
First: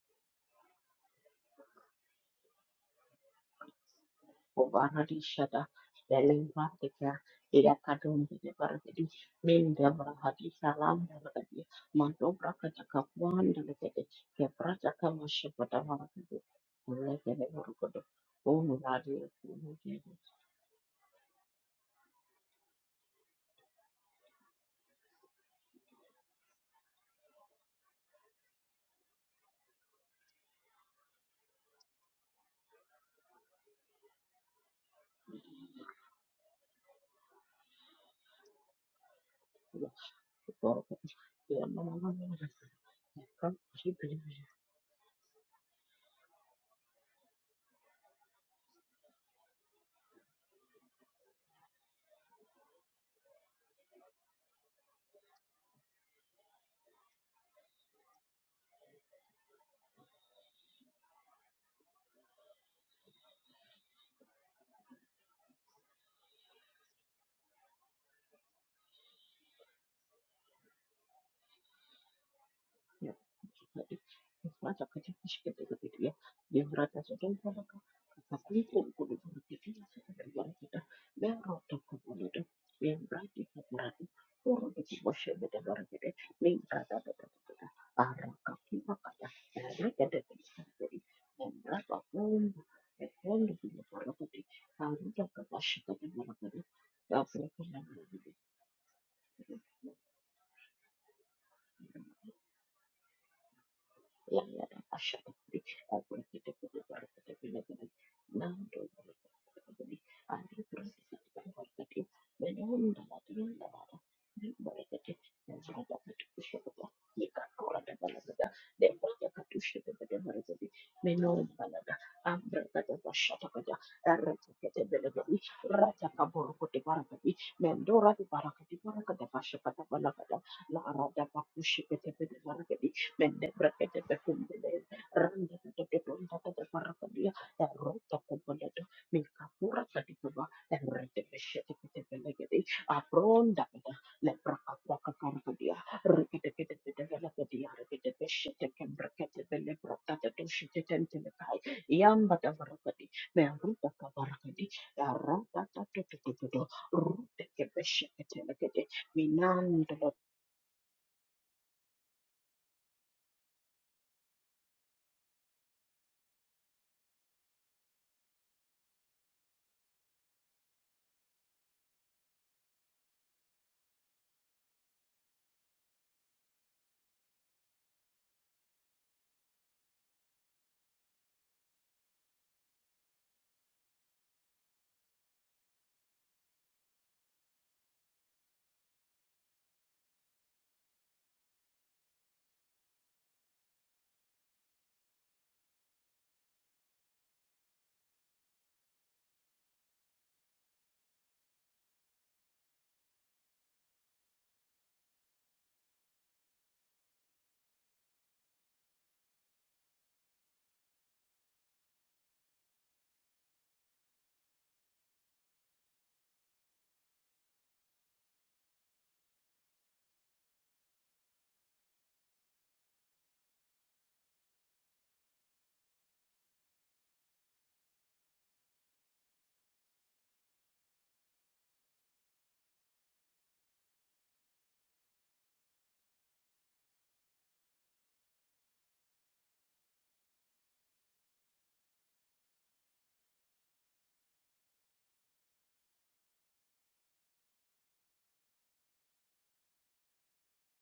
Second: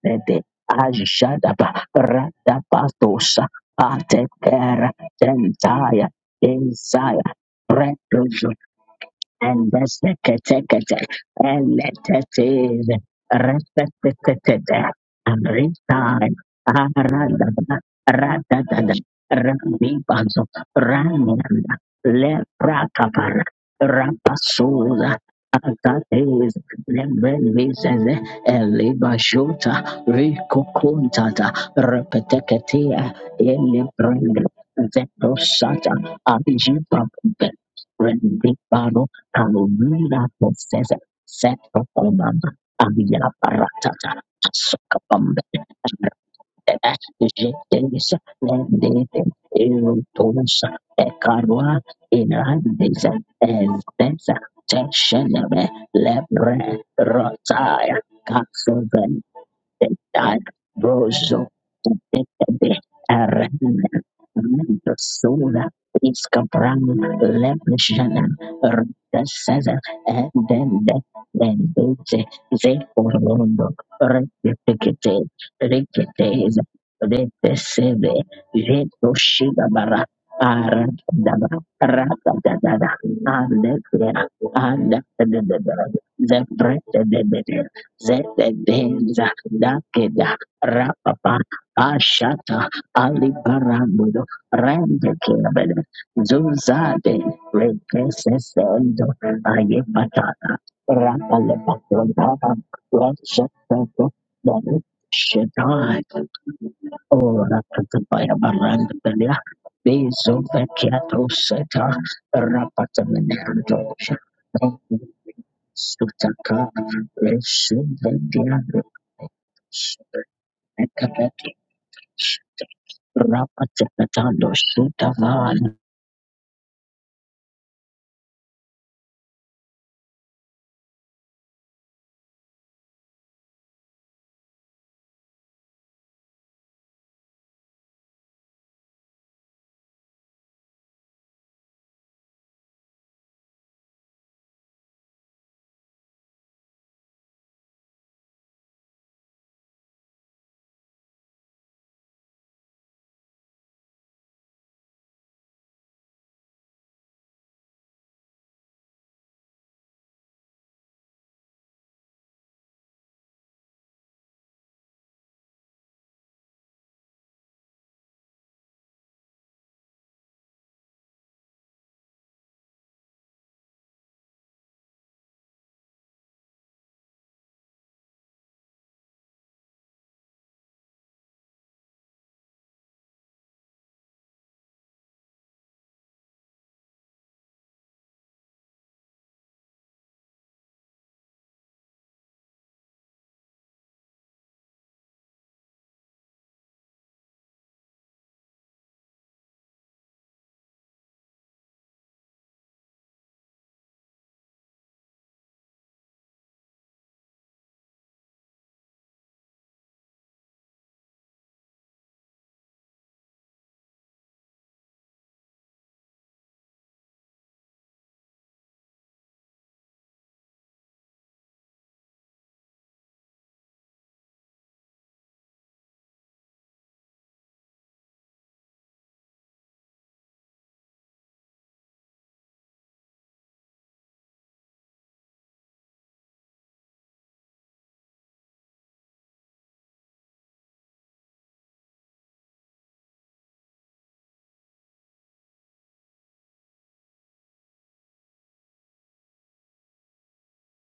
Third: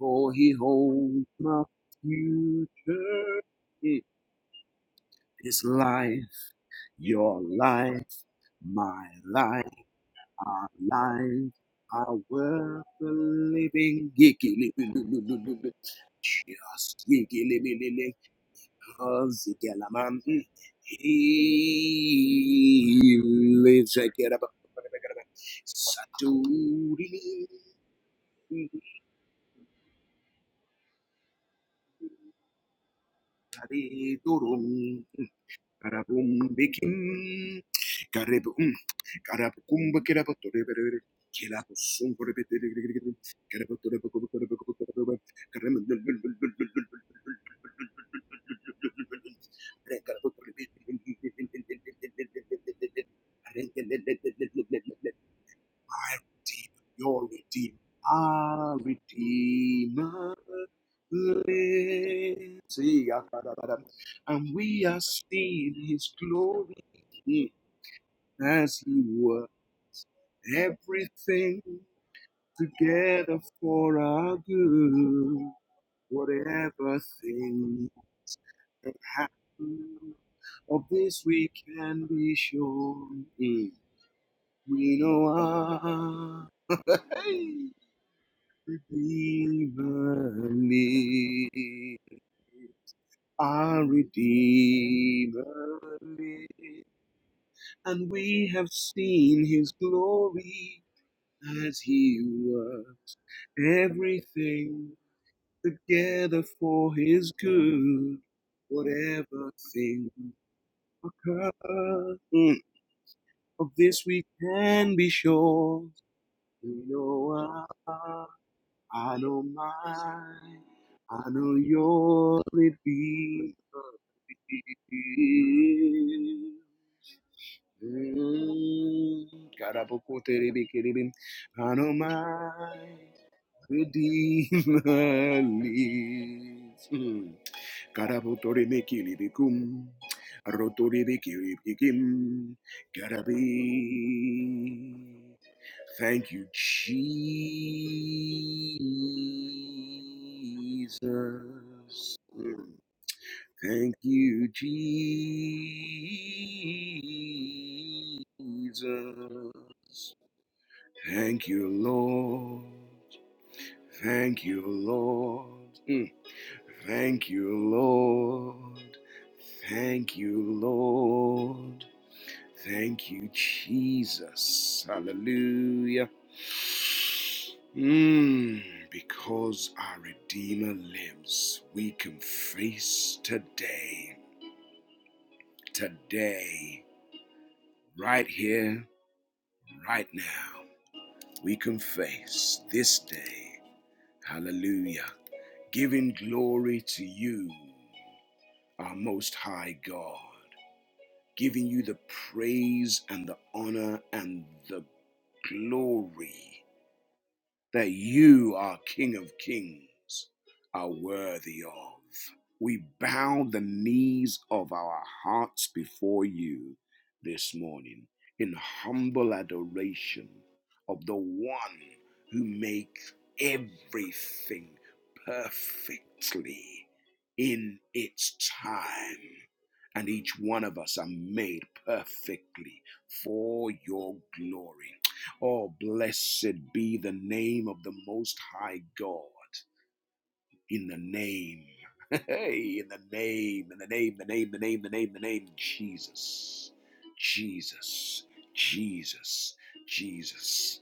For he holds my ajadaba future. radapatosa It patekera Obara di syada is tentaya life, beleng pratika Isaiah your ida life, kadung di lebar my di and life, min the da berhati our secretary salam da life. berhati and I mantu worth prakata letters the kapuan da berhati living. ke respected prakata and masya pada maratu retired mulai dari Aradada berkodo Ikelebelele oh Radadada mulai kazi Rami dari kelaman. Banzo Rananda Lepra Kapara Ile zekeraba. Rapasuza Akates Saturi Lembelisez Eliba Shota Rico Kuntata Repeteketia kare Elebrand dorum Zetosata karabum bekim Abijipapube karebum and karabukum Rina bekeraba berkodo torebere set ya of mama kelabusum mama command korebere and the kan kerabu si torebe Paratata kobe beli korebe kobe Sukapambe Jetes Lendete Erotosa Ekarwa Inandes korebe Ezbeza karem Teshenebe Redeemer, Lebre your Redeemer, Rotaya our Katsu Redeemer Dar Rojo lives. Detebe ah, Aran And we Manta are Sola seeing His glory Iskabran Leblishana as He Rita were Saza and then everything then Dete Ze Ya, together Orondo for sebagai our semacam Rekete good. kecil-kecil gitu ya. Reketes Dia Whatever merata sedang Rete mereka thing Sede kekasihkan that Jeto kudu berkecil Shigabara happened, sebagai kita of Aran this dan we Dada rotok can Rata be kemudian sure. Dada yang berarti Mm. Ande berarti turun di Ande We know bosnya beda luar gede The our ini merata beda Brete beda arah kaki makanya Zetebenza ada ada dakeda Redeemer bisa jadi rapapa lives. memberapa pun ashata Ekon di Our sini para alibarando putih harus rende Redeemer jaga kebede pasca kata mereka lives, zuzade and itu. we have regesesendo seen Tapi His ayepatata glory as kalau He rapalepatonda worked rosheteto donu everything shetai together for His ora good. katabaya baranda belia Whatever thing bezo vekiato seta occurs, mm, of rapatameneando this we can be sure. sutaka We know I, reshuvediando I know mine, I Ekabeti know your Redeemer Rapatando Shutavan. lives. Mendora di barakati Mm, barakati pasha kata balakata la karabokoterebikerebim. arada bakushi Ano kete pete barakati mai Mende brakete pekundele, Redeemer rande kete tonta kete lives. parakadia, Mm. erota kumbeleto, mikapura Karabikilibikum, kati kuba, erete peshete roibikiribikim, kete pelegedi, karabi. apronda kete, lepra kapra kakarakadia, Thank you, rikete kete kete pelekadia, rikete peshete kembrakete pelebra kate toshite tentele kai, Jesus. yamba Mm. tavarakadi, meruta Thank you, kavarakadi, erota tato tato tato, rute kepeshete telekede, minandolo. Jesus. Thank you, Lord. Thank you, Lord. Mm. Thank you, Lord. Thank you, Lord. Thank you, Jesus. Hallelujah. Mm, because our Redeemer lives, we can face today, today, right here, right now. We can face this day. Hallelujah. giving glory to you, our Most High God, giving you the praise and the honor and the glory that you are King of Kings are worthy of. We bow the knees of our hearts before you this morning in humble adoration of the one who makes everything perfectly in its time. And each one of us are made perfectly for your glory. Oh, blessed be the name of the Most High God. In the name, hey, in the name, in the name, the name, the name, the name, the name, Jesus, Jesus, Jesus, Jesus.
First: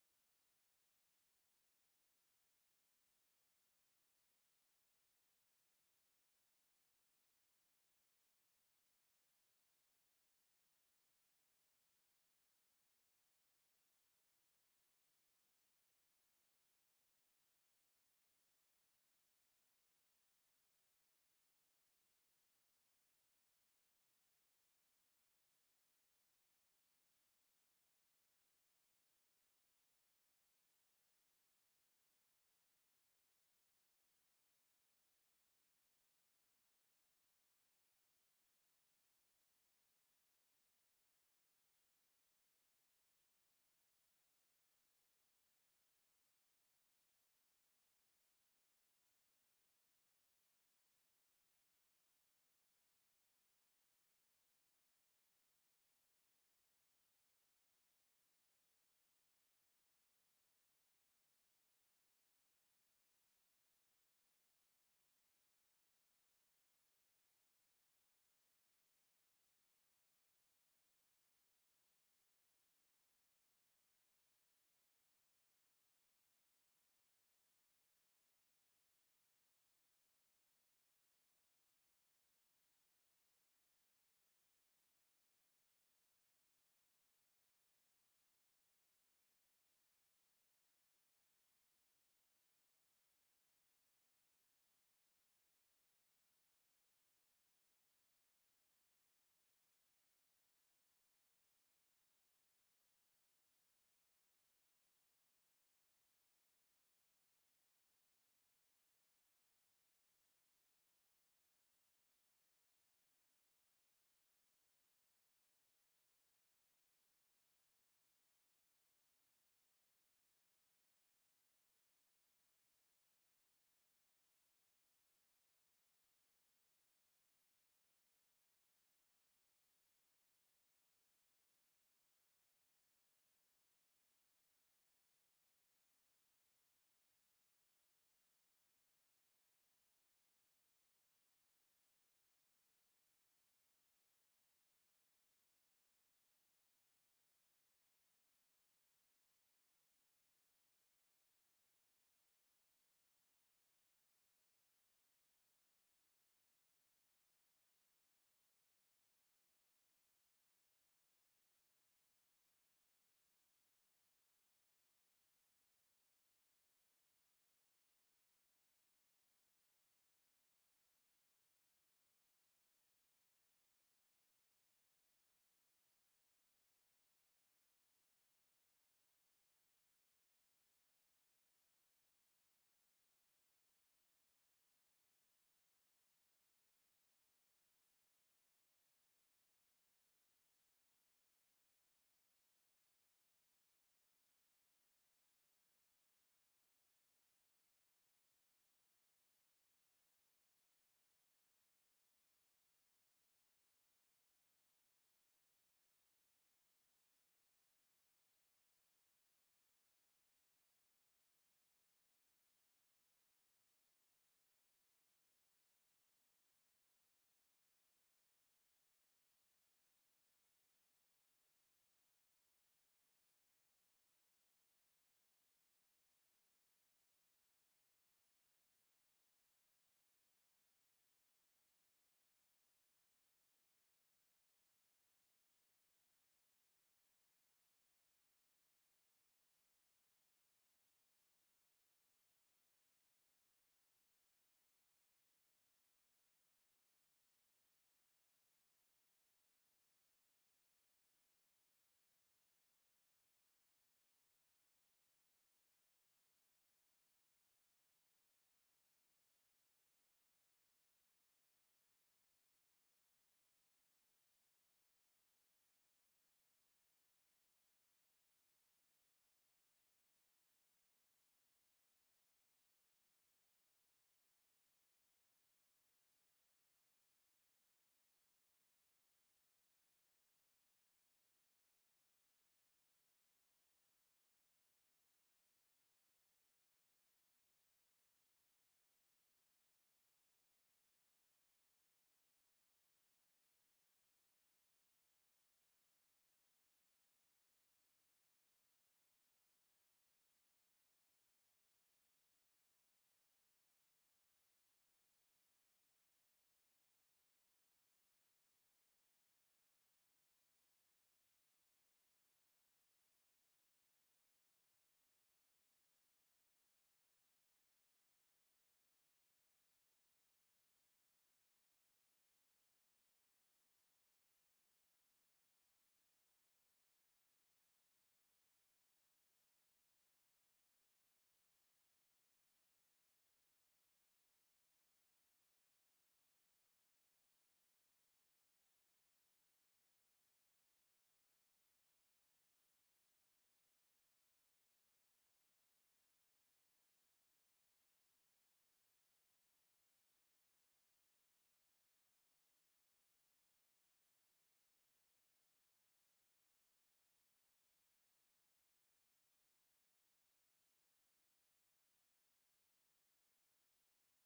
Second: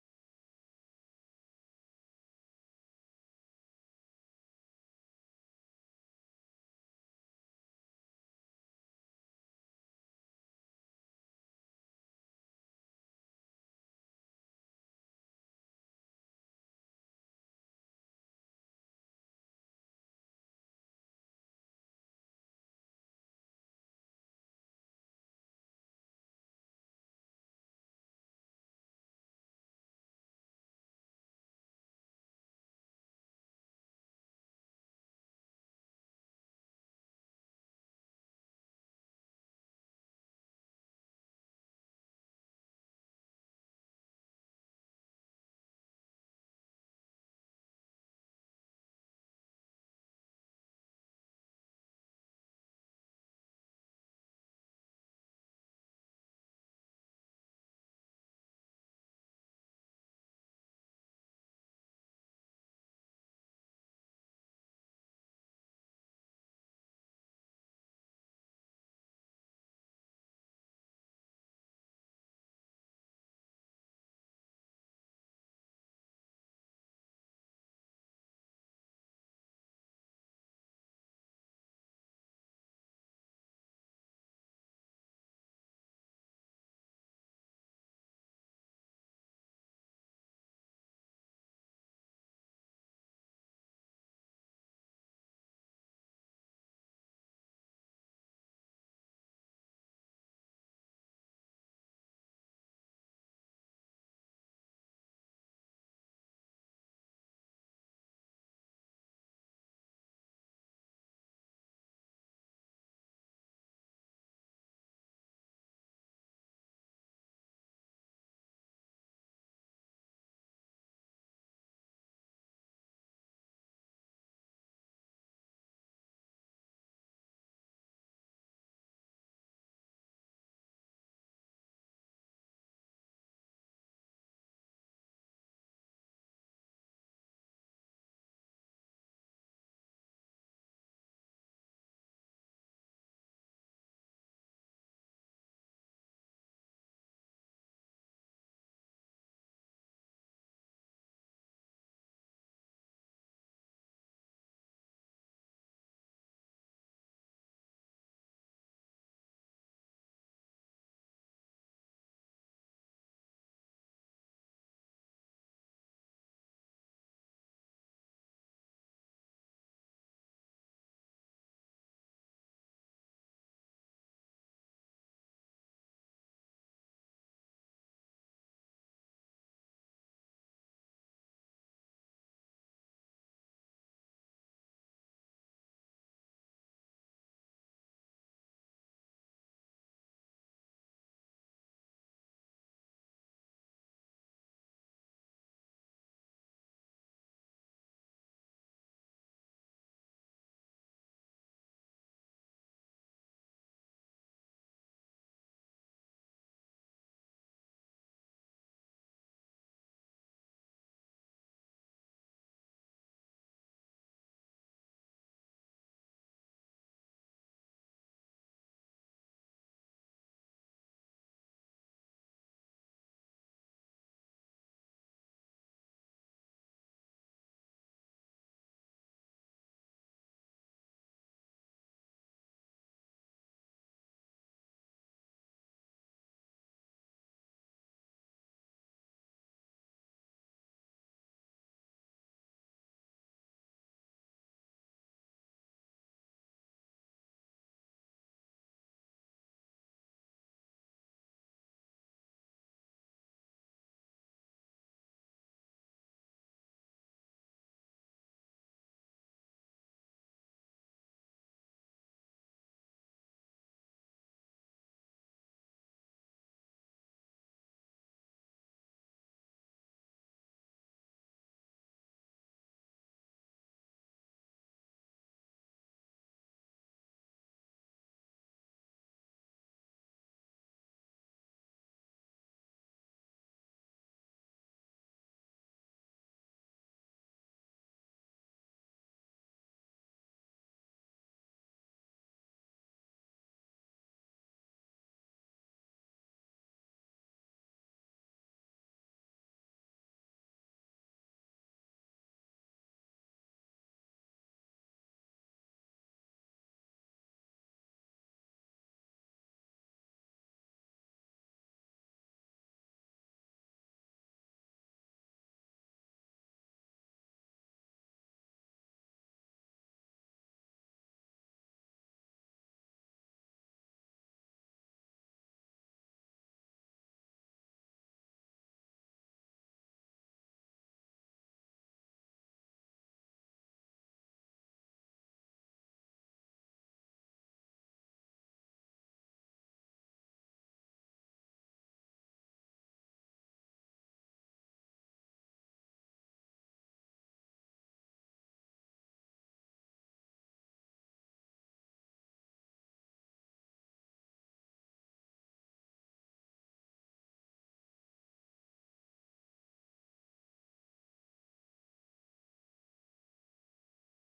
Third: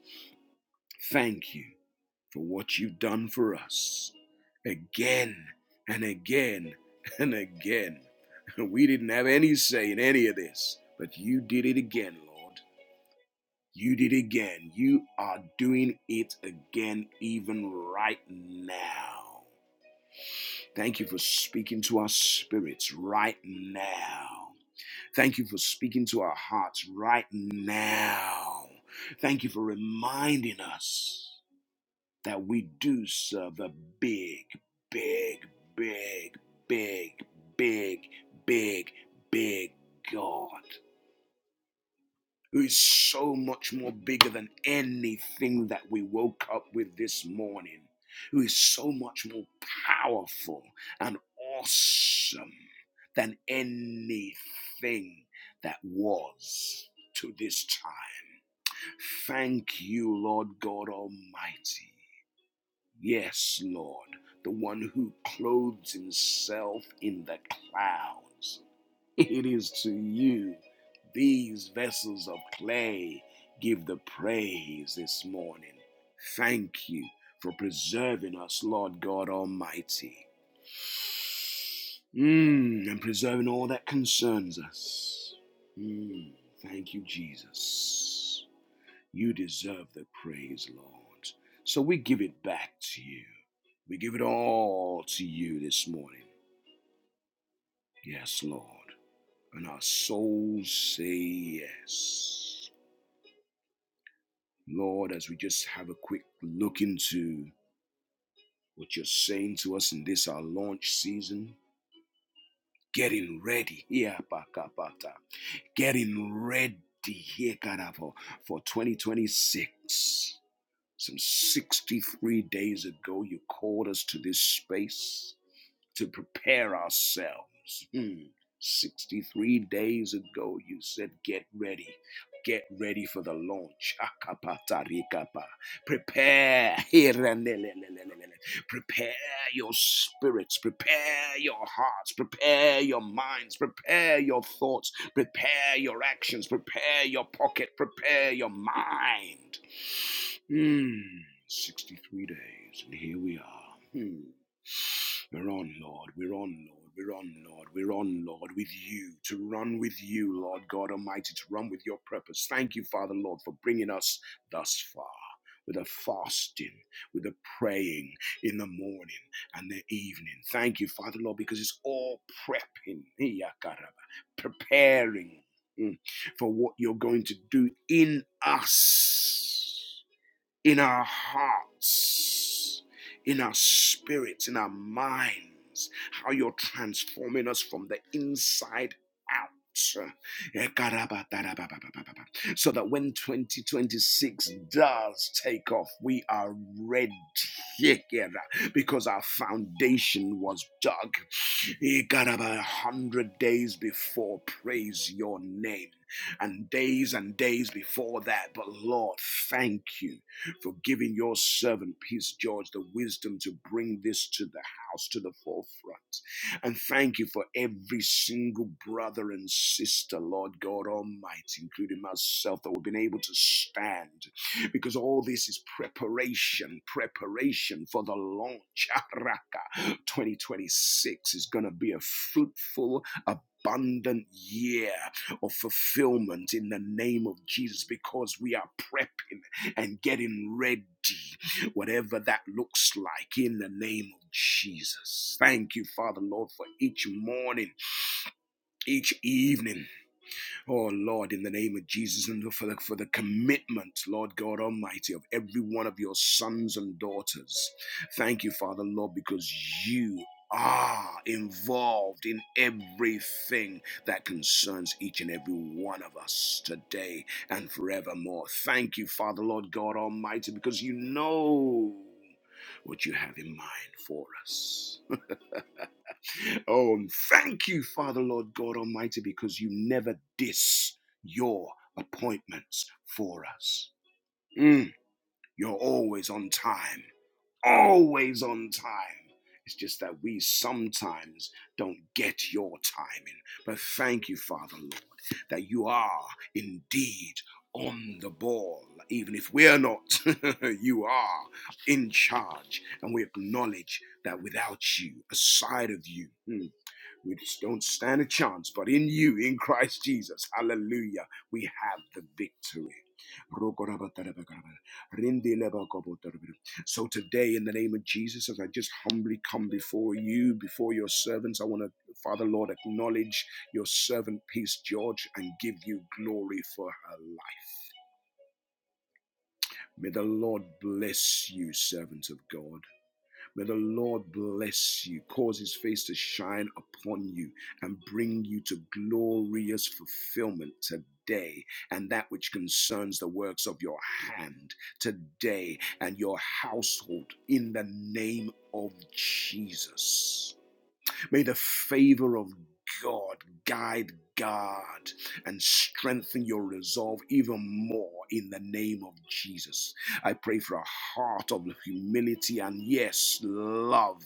Thank you for what you've done for us again and again and again. We didn't have any say in any of this, but you did it again, Lord. You did again. You are doing it again, even right now. Thank you for speaking to our spirits right now. Thank you for speaking to our hearts right now. Thank you for reminding us that we do serve a big, big, big, big, big, big, big God. who is so much more bigger than anything that we woke up with this morning, who is so much more powerful and awesome than anything that was to this time. Thank you, Lord God Almighty. Yes, Lord, the one who clothes himself in the clouds it is to you these vessels of clay give the praise this morning. Thank you for preserving us, Lord God Almighty, Mm, and preserving all that concerns us. Mm, thank you, Jesus. You deserve the praise, Lord. So we give it back to you. We give it all to you this morning. Yes, Lord and our souls say yes. Lord, as we just have a quick look into what you're saying to us in this our launch season, getting ready here, Pakapata, getting ready here, Karavo, for 2026. Some 63 days ago, you called us to this space to prepare ourselves. Hmm. 63 days ago, you said, Get ready. Get ready for the launch. Akapatarikapa. Prepare. Hiranelelelelele. Prepare your spirits. Prepare your hearts. Prepare your minds. Prepare your thoughts. Prepare your actions. Prepare your pocket. Prepare your mind. Hmm. 63 days, and here we are. Hmm. We're on, Lord. We're on, Lord. We're on, Lord. We're on, Lord, with you, to run with you, Lord God Almighty, to run with your purpose. Thank you, Father, Lord, for bringing us thus far with a fasting, with a praying in the morning and the evening. Thank you, Father, Lord, because it's all prepping, preparing mm, for what you're going to do in us in our hearts, in our spirits, in our minds, how you're transforming us from the inside out. So that when 2026 does take off, we are ready Yeah, yeah, yeah. because our foundation was dug. He got about a hundred days before. Praise your name. And days and days before that. But Lord, thank you for giving your servant, Peace George, the wisdom to bring this to the house, to the forefront. And thank you for every single brother and sister, Lord God Almighty, including myself, that we've been able to stand because all this is preparation, preparation for the launch. 2026 is going to be a fruitful, abundant year of fulfillment in the name of Jesus because we are prepping and getting ready, whatever that looks like, in the name of Jesus. Thank you, Father Lord, for each morning, each evening. Oh Lord, in the name of Jesus, and for the, for the commitment, Lord God Almighty, of every one of your sons and daughters. Thank you, Father, Lord, because you are involved in everything that concerns each and every one of us today and forevermore. Thank you, Father, Lord God Almighty, because you know what you have in mind for us. Oh, and thank you, Father, Lord God Almighty, because you never diss your appointments for us. Mm, you're always on time, always on time. It's just that we sometimes don't get your timing. But thank you, Father, Lord, that you are indeed on the ball. Even if we're not, you are in charge. And we acknowledge that without you, aside of you, mm, we just don't stand a chance, but in you, in Christ Jesus, hallelujah, we have the victory. So today, in the name of Jesus, as I just humbly come before you, before your servants, I want to, Father Lord, acknowledge your servant, Peace George, and give you glory for her life. May the Lord bless you, servant of God. May the Lord bless you, cause his face to shine upon you, and bring you to glorious fulfillment today and that which concerns the works of your hand today and your household in the name of Jesus. May the favor of God guide, guard, and strengthen your resolve even more in the name of Jesus. I pray for a heart of humility and, yes, love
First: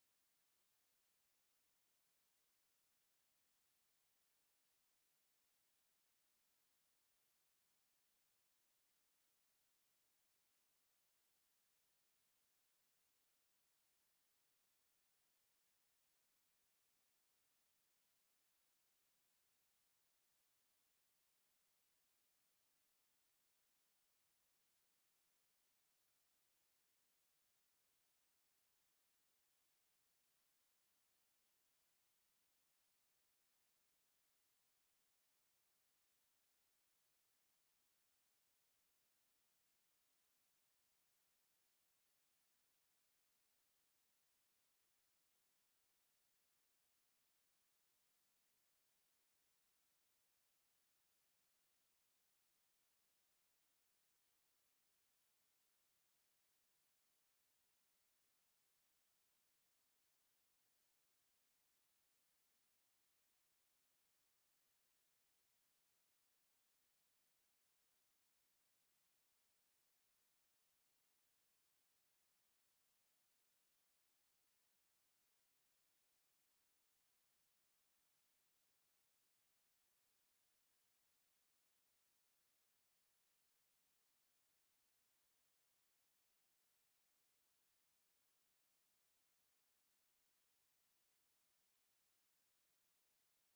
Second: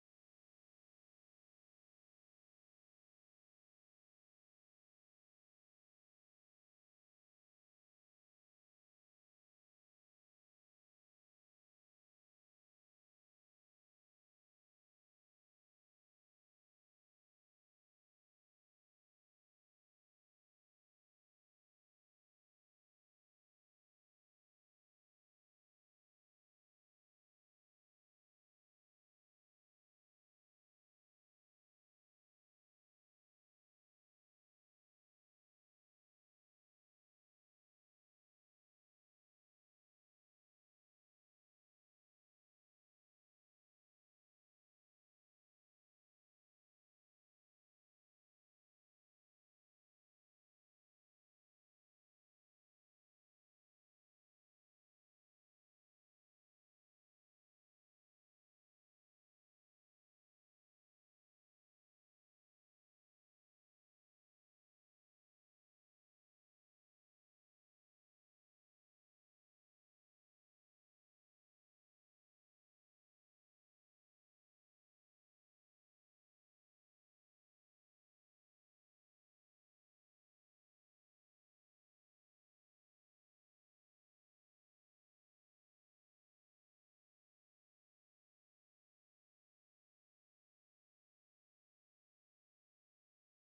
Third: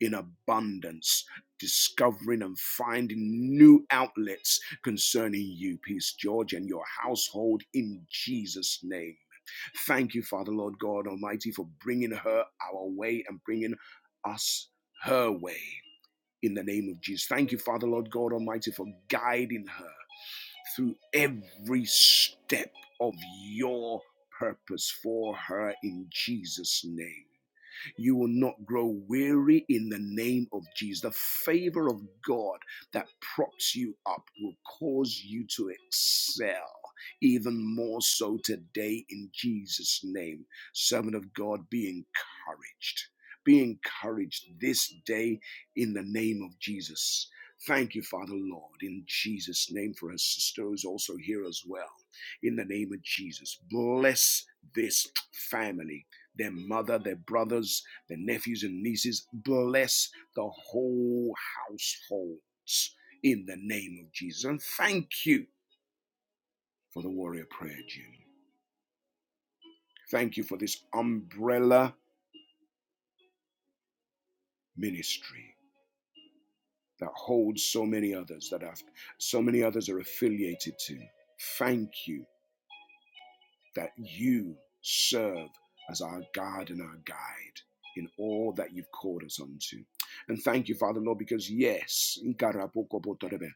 in abundance. Discovering and finding new outlets concerning you, Peace George, and your household in Jesus' name. Thank you, Father, Lord God Almighty, for bringing her our way and bringing us her way in the name of Jesus. Thank you, Father, Lord God Almighty, for guiding her through every step of your purpose for her in Jesus' name. You will not grow weary in the name of Jesus. The favor of God that props you up will cause you to excel even more so today in Jesus' name. Servant of God, be encouraged. Be encouraged this day in the name of Jesus. Thank you, Father Lord, in Jesus' name for her sister who's also here as well. In the name of Jesus, bless this family, their mother, their brothers, the nephews and nieces. Bless the whole households in the name of Jesus. And thank you for the warrior prayer, Jim. Thank you for this umbrella ministry that holds so many others that have, so many others are affiliated to. Thank you that you serve as our God and our guide in all that you've called us unto. And thank you, Father Lord, because yes, Ikarabokobotorebe,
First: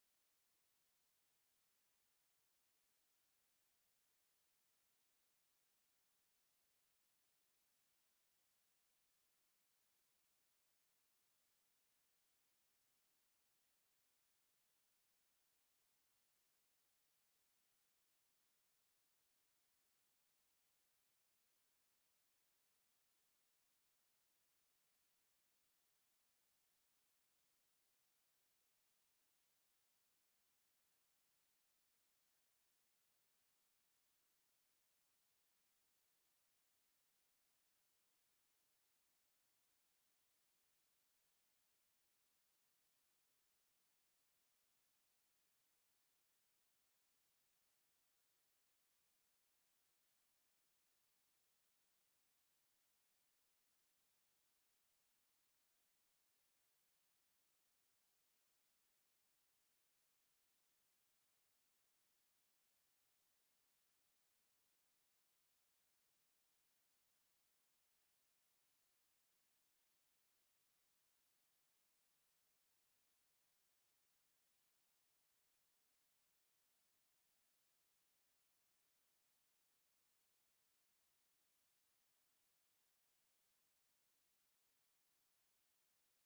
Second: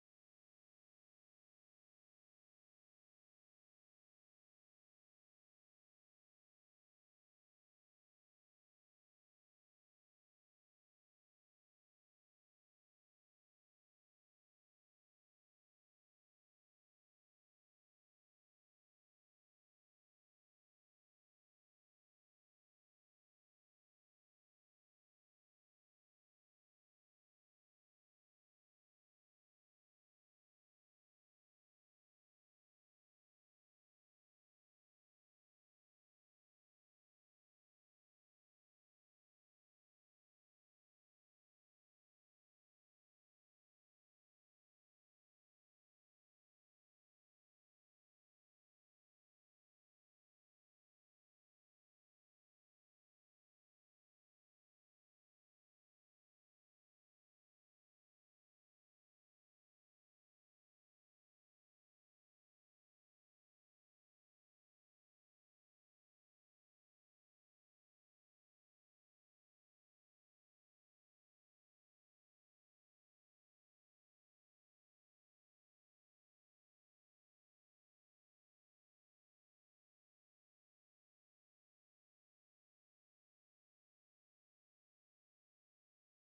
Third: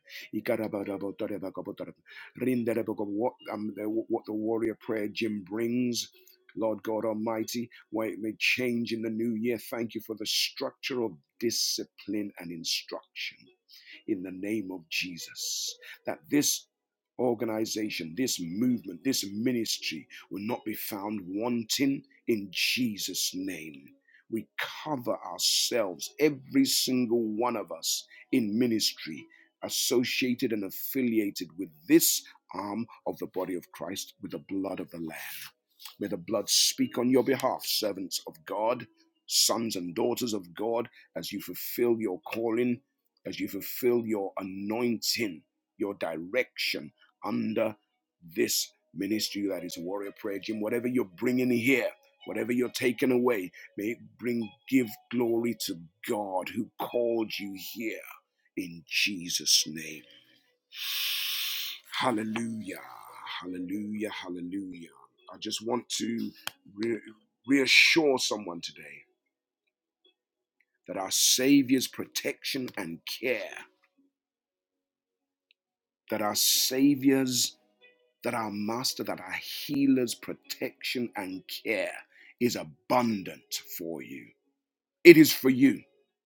what, um, the, what the warrior prayer Jim brings. Lord God Almighty, why it may change in the new year. Thank you for the structure of discipline and instruction in the name of Jesus. That this organization, this movement, this ministry will not be found wanting in Jesus' name. We cover ourselves, every single one of us in ministry, associated and affiliated with this arm of the body of Christ with the blood of the Lamb. May the blood speak on your behalf, servants of God, sons and daughters of God, as you fulfill your calling as you fulfill your anointing, your direction under this ministry that is Warrior Prayer Gym. Whatever you're bringing here, whatever you're taking away, may it bring, give glory to God who called you here in Jesus' name. Hallelujah, hallelujah, hallelujah. I just want to re- reassure someone today that our Savior's protection and care. that are saviors, that are master, that are healers, protection and care is abundant for you. It is for you.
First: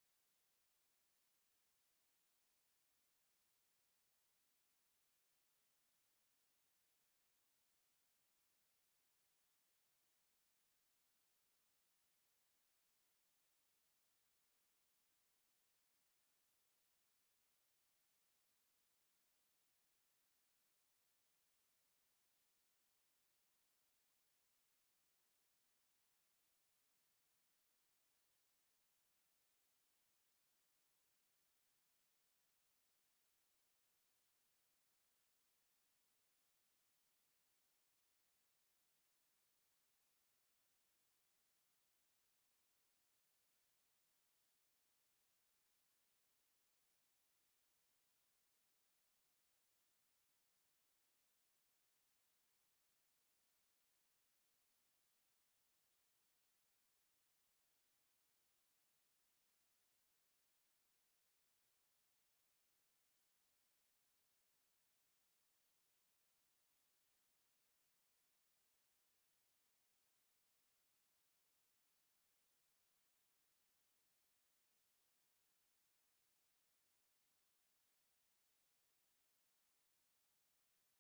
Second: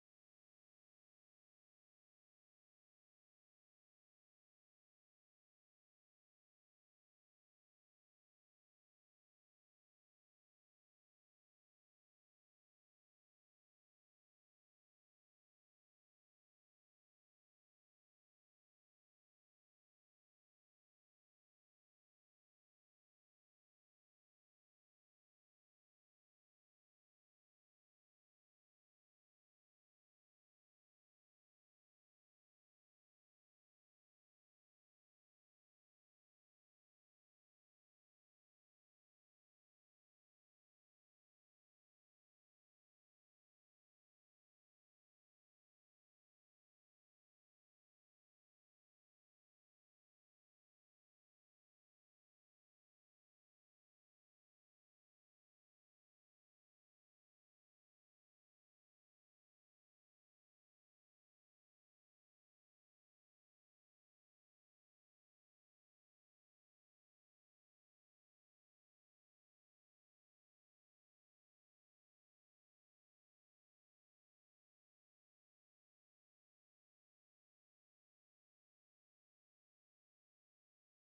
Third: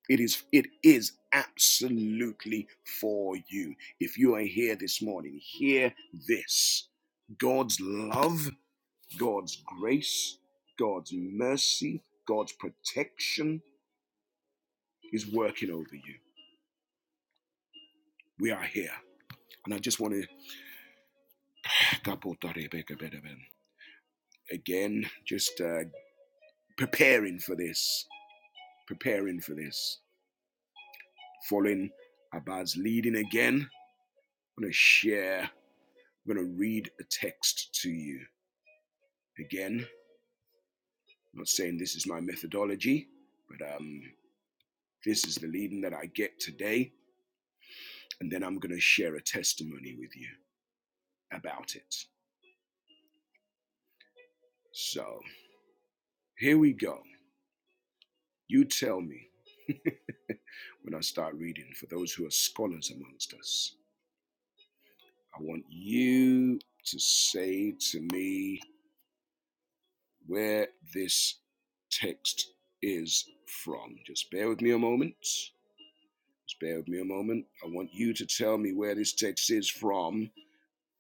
It is it is absolutely for you. If you are here this morning, hear this. God's love, God's grace, God's mercy, God's protection is working over you. We are here. And I just want to again, just uh, preparing for this, preparing for this. Following Abad's leading again, I'm going to share, I'm going to read a text to you. Again, I'm not saying this is my methodology, but um, this is the leading that I get today. And then I'm going to share a testimony with you about it. So here we go. You tell me when I start reading for those who are scholars amongst us. I want you to say to me where this text is from. Just bear with me a moment. Just bear with me a moment. I want you to tell me where this text is from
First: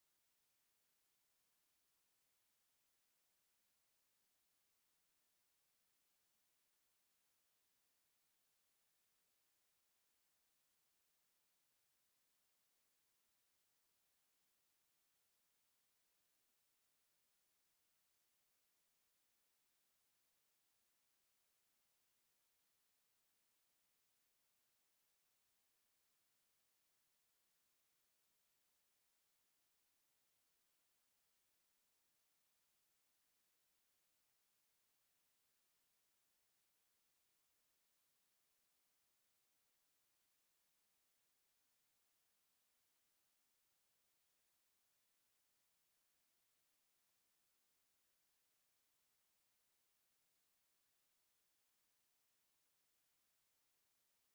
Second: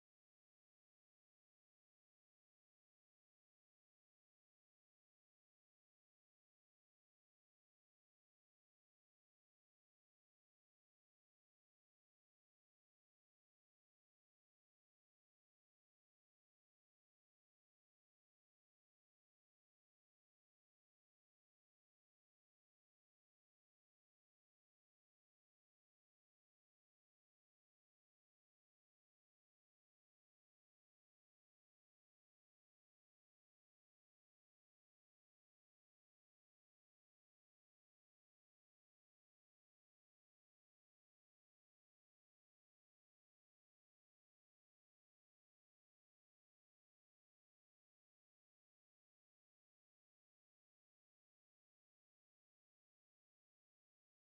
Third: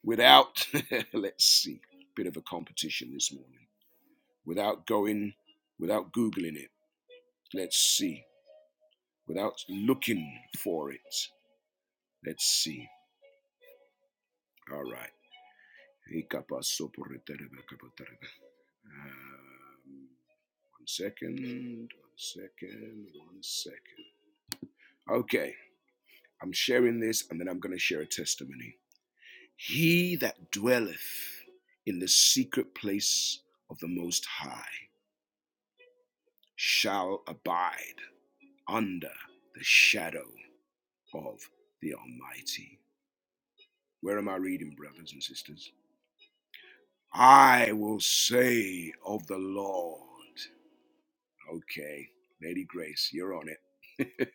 without, let's see, bit of a competition this morning, without going, without Googling it. Let's see, without looking for it. Let's see. All right. Um, one second, one second, one second. Okay, I'm sharing this and then I'm going to share a testimony. He that dwelleth in the secret place of the Most High shall abide under the shadow of the Almighty. Where am I reading, brothers and sisters? I will say of the Lord. Okay, Lady Grace, you're on it.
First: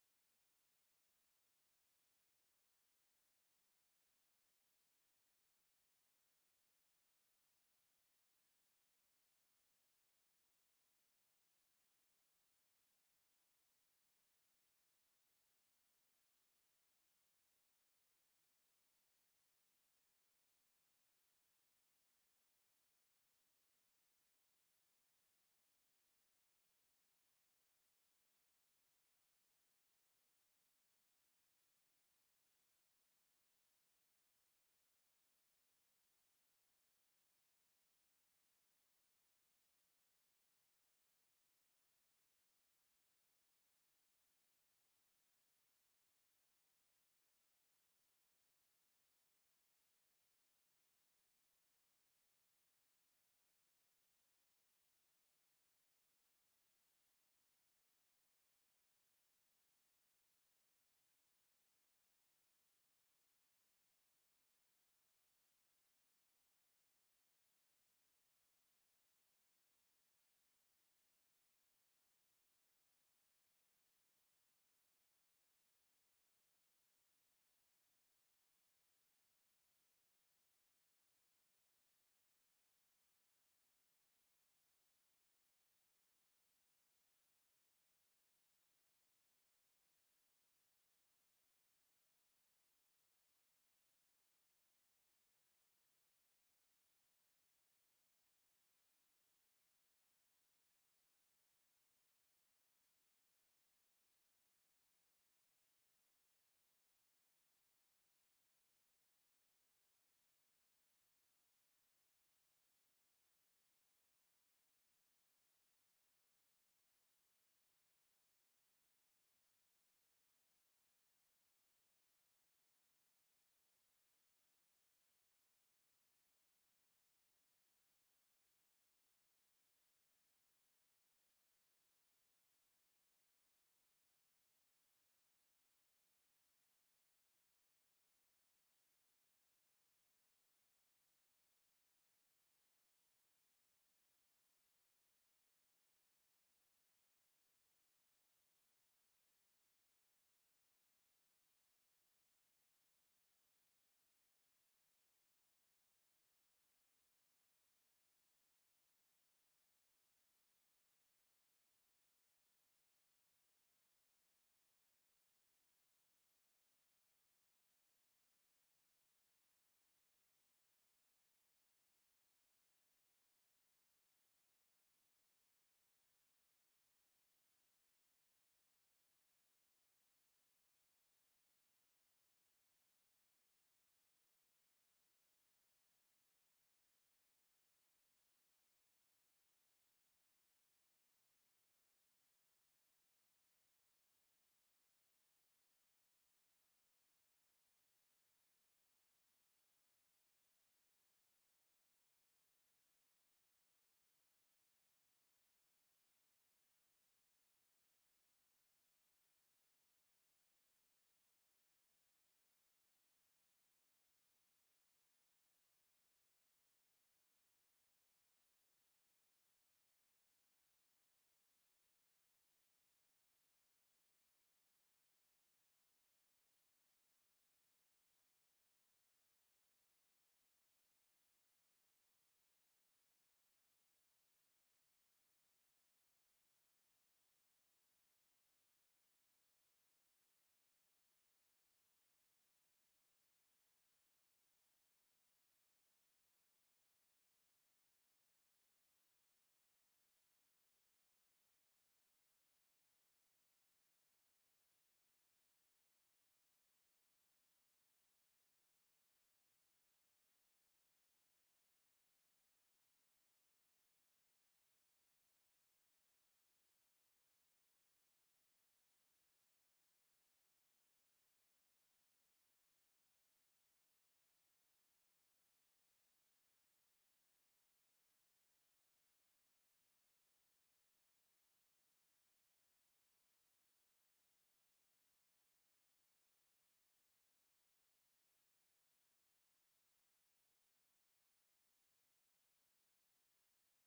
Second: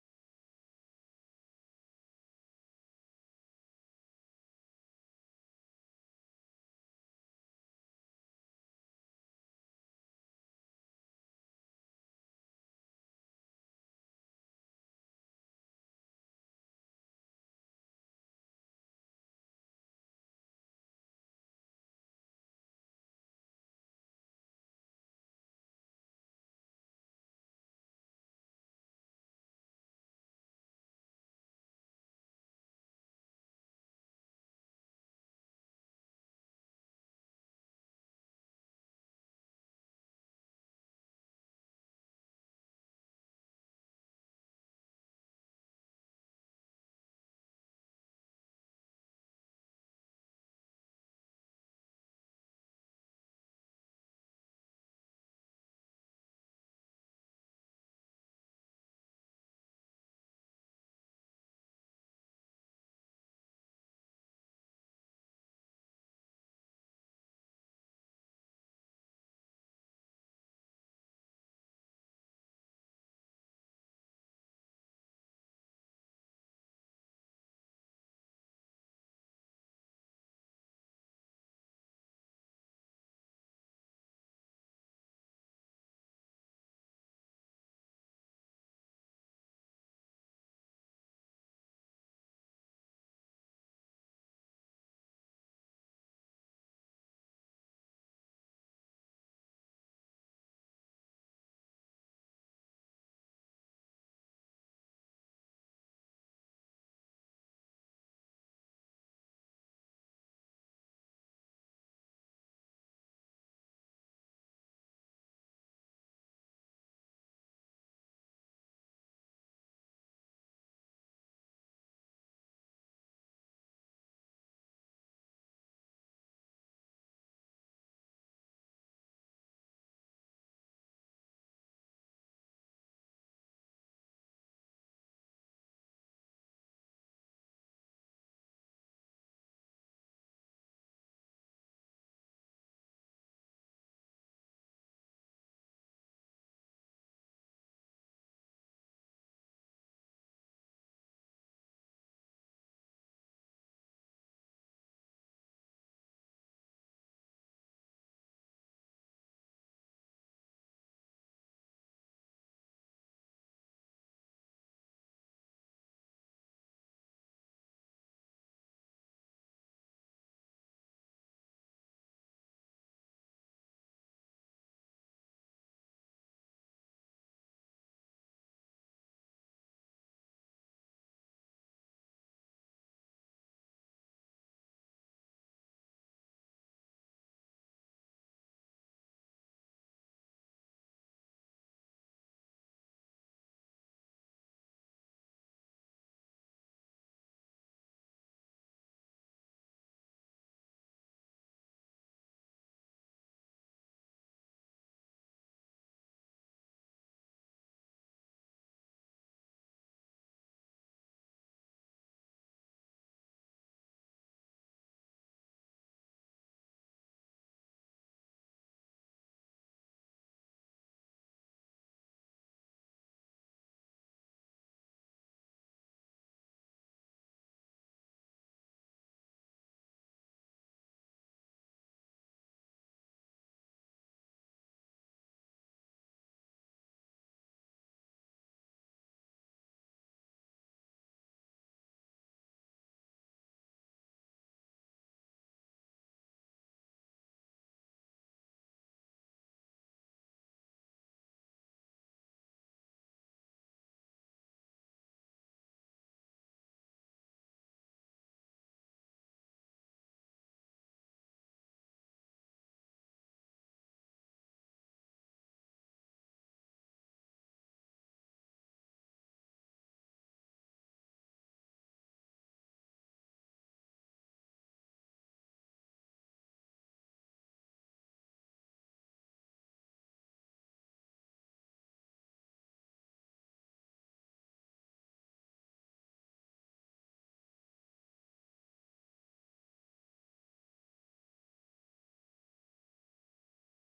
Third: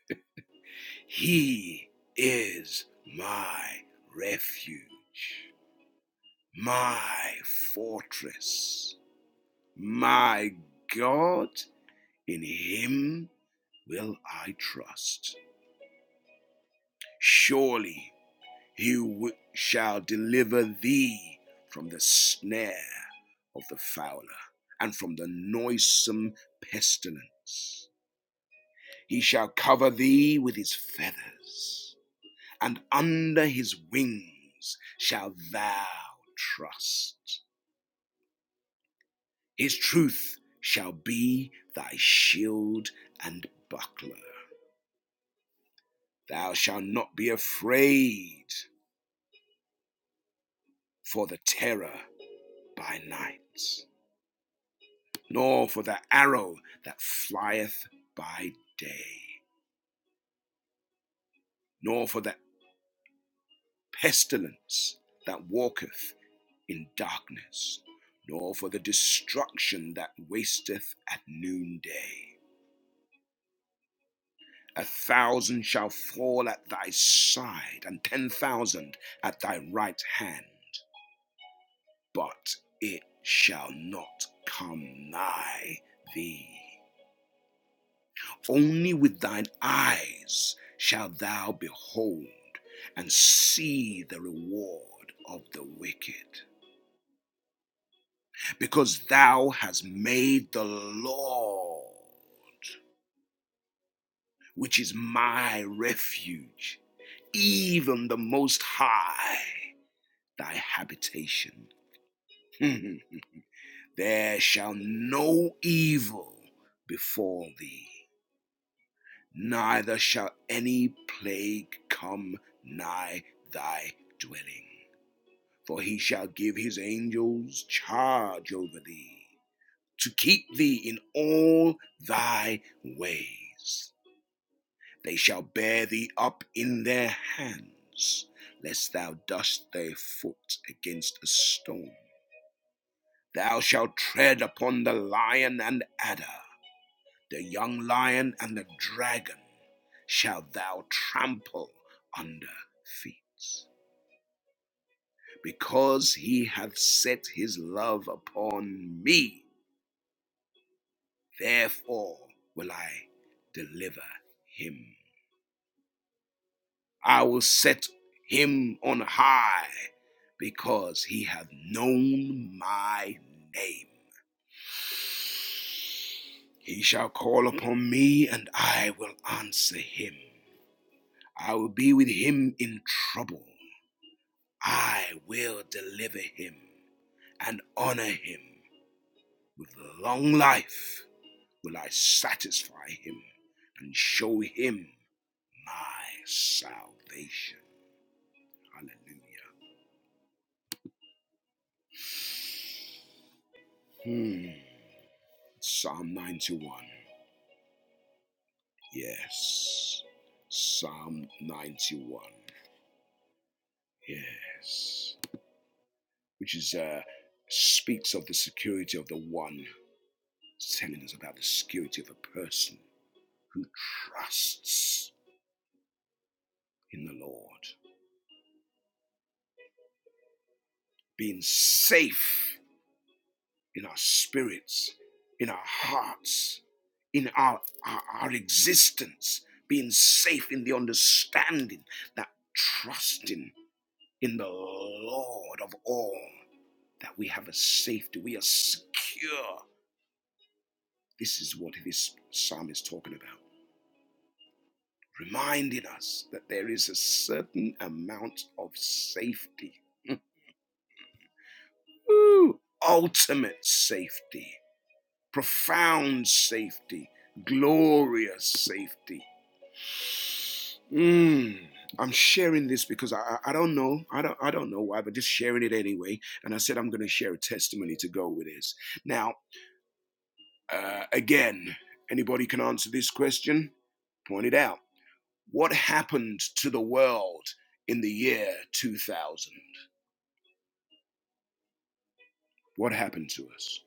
he is my refuge, my fortress My God, in him will I trust. Surely he wi- shall deliver thee from the snare of the fowler and from the noisome pestilence. He shall cover thee with his feathers, and under his wings shall thou trust. His truth shall be thy shield and buckler. Thou shalt not be afraid for the terror by night, nor for the arrow that flieth by day, nor for the pestilence that walketh in darkness, nor for the destruction that wasteth at noonday. A thousand shall fall at thy side, and ten thousand at thy right hand, but it shall not come nigh thee. Only with thine eyes shalt thou behold and see the reward of the wicked, because thou hast made the Lord, which is my refuge, even the Most High, thy habitation. there shall no evil befall thee, neither shall any plague come nigh thy dwelling. For he shall give his angels charge over thee, to keep thee in all thy ways. They shall bear thee up in their hands, lest thou dust thy foot against a stone. Thou shalt tread upon the lion and adder, the young lion and the dragon shalt thou trample under feet. Because he hath set his love upon me, Therefore will I deliver him. I will set him on high because he hath known my name. He shall call upon me, and I will answer him. I will be with him in trouble. I will deliver him and honor him. With long life will I satisfy him and show him my salvation. Hallelujah. Hmm. Psalm 91. Yes. Psalm 91. Yes. Which is uh speaks of the security of the one. It's telling us about the security of a person who trusts in the Lord. Being safe in our spirits, in our hearts, in our, our, our existence, being safe in the understanding that trusting in the Lord of all, that we have a safety, we are secure. This is what this psalm is talking about, reminding us that there is a certain amount of safety, ultimate safety profound safety, glorious safety. Mm, I'm sharing this because I, I don't know. I don't I don't know why, but just sharing it anyway. And I said I'm gonna share a testimony to go with this. Now, uh, again, anybody can answer this question, point it out. What happened to the world in the year 2000? What happened to us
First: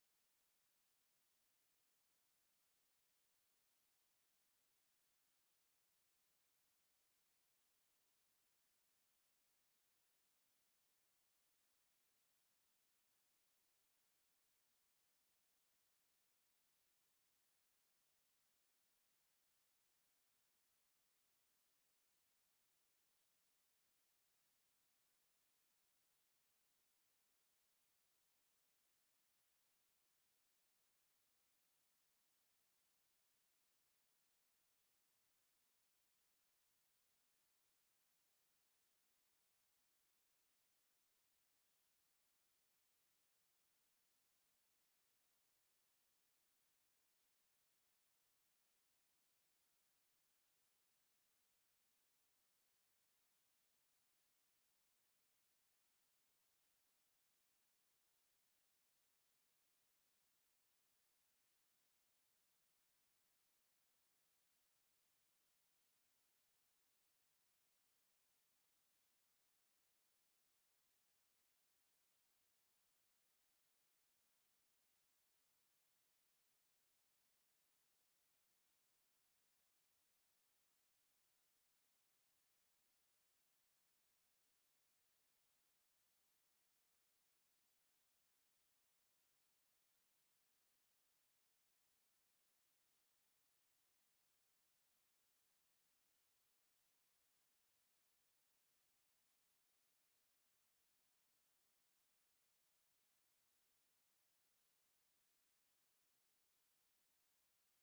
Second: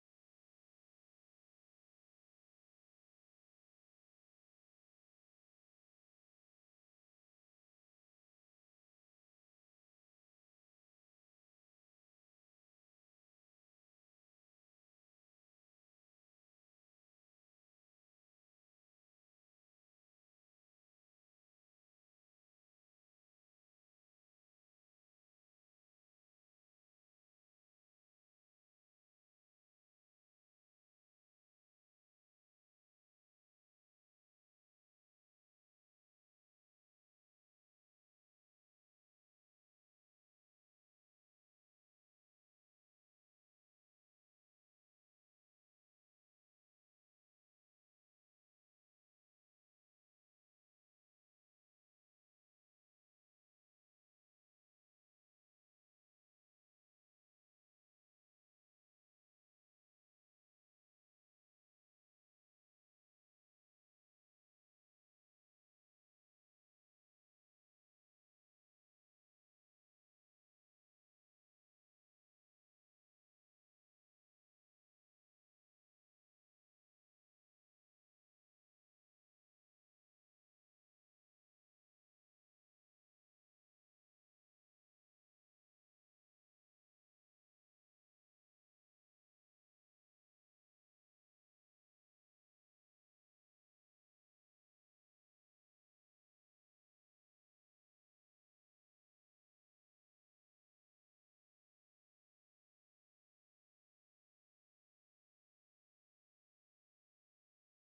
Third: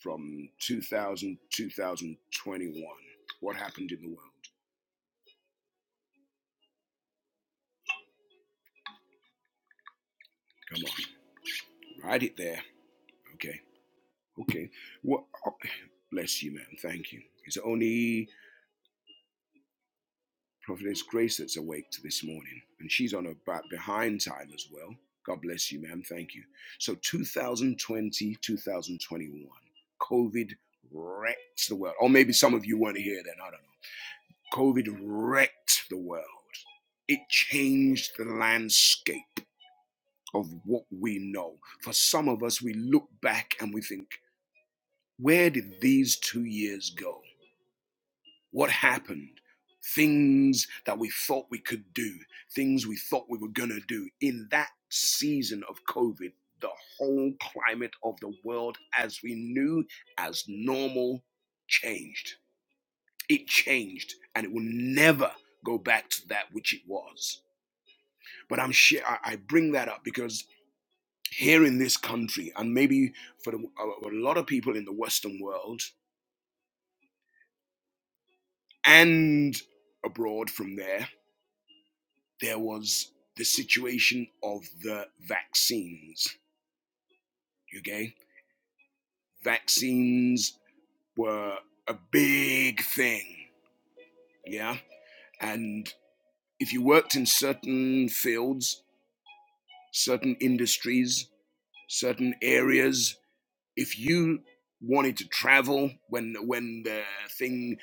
from 2000 to 2021? What happened in the world? Come on. Write it there. Okay. Okay. Well, oh, bless you, man. Thank you. It's only Prophetess Grace that's awake this morning, and she's on her back behind time as well. God bless you, ma'am. Thank you. So 2020, COVID wrecked the world. Or maybe some of you weren't here then. I don't know. COVID wrecked the world. It changed the landscape of what we know. For some of us, we look back and we think, Where did these two years go? What happened? Things that we thought we could do, things we thought we were going to do in that season of COVID, the whole climate of the world as we knew as normal changed. It changed and it will never go back to that which it was. But I'm sure I bring that up because here in this country, and maybe for a lot of people in the Western world, And abroad from there, there was the situation of the vaccines. Okay? Vaccines were a big thing. Yeah? And if you worked in certain fields, certain industries, certain areas, if you wanted to travel when when the thing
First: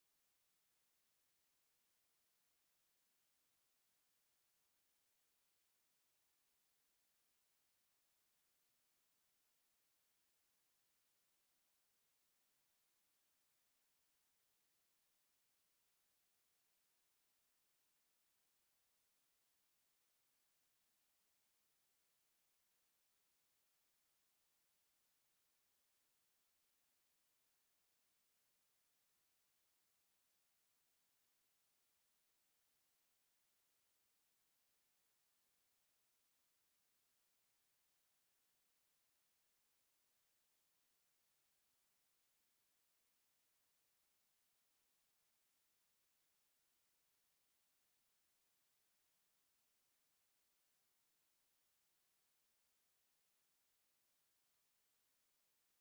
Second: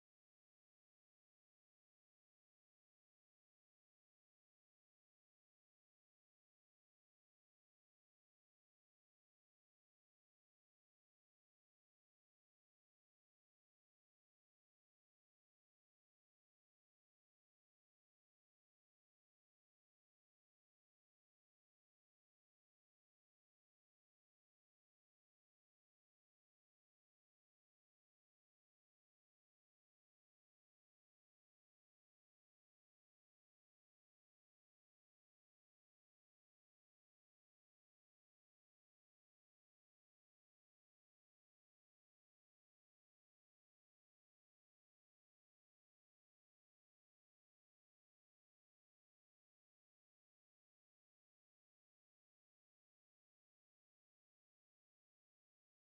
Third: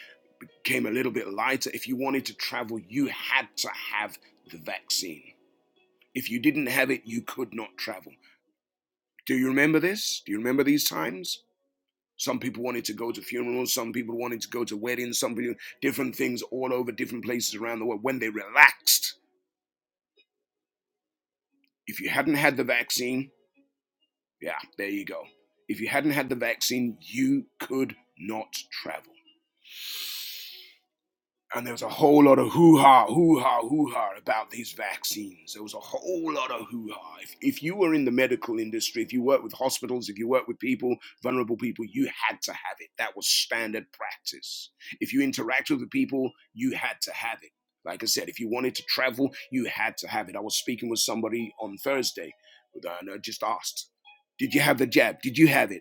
came a little bit lighter if you wanted to travel you had to have the vaccine If you didn't have it, you could not travel. Do you remember this? Do you remember these times? Some people wanted to go to funerals, some people wanted to go to weddings, some people, different things all over different places around the world when they relaxed. If you hadn't had the vaccine, yeah, there you go. If you hadn't had the vaccine, you could not travel. and there was a whole lot of hoo ha, hoo ha, hoo ha about these vaccines. There was a whole lot of hoo ha. If, if you were in the medical industry, if you worked with hospitals, if you worked with people, vulnerable people, you had to have it. That was standard practice. If you interacted with the people, you had to have it. Like I said, if you wanted to travel, you had to have it. I was speaking with somebody on Thursday, and I just asked, Did you have the jab? Did you have it?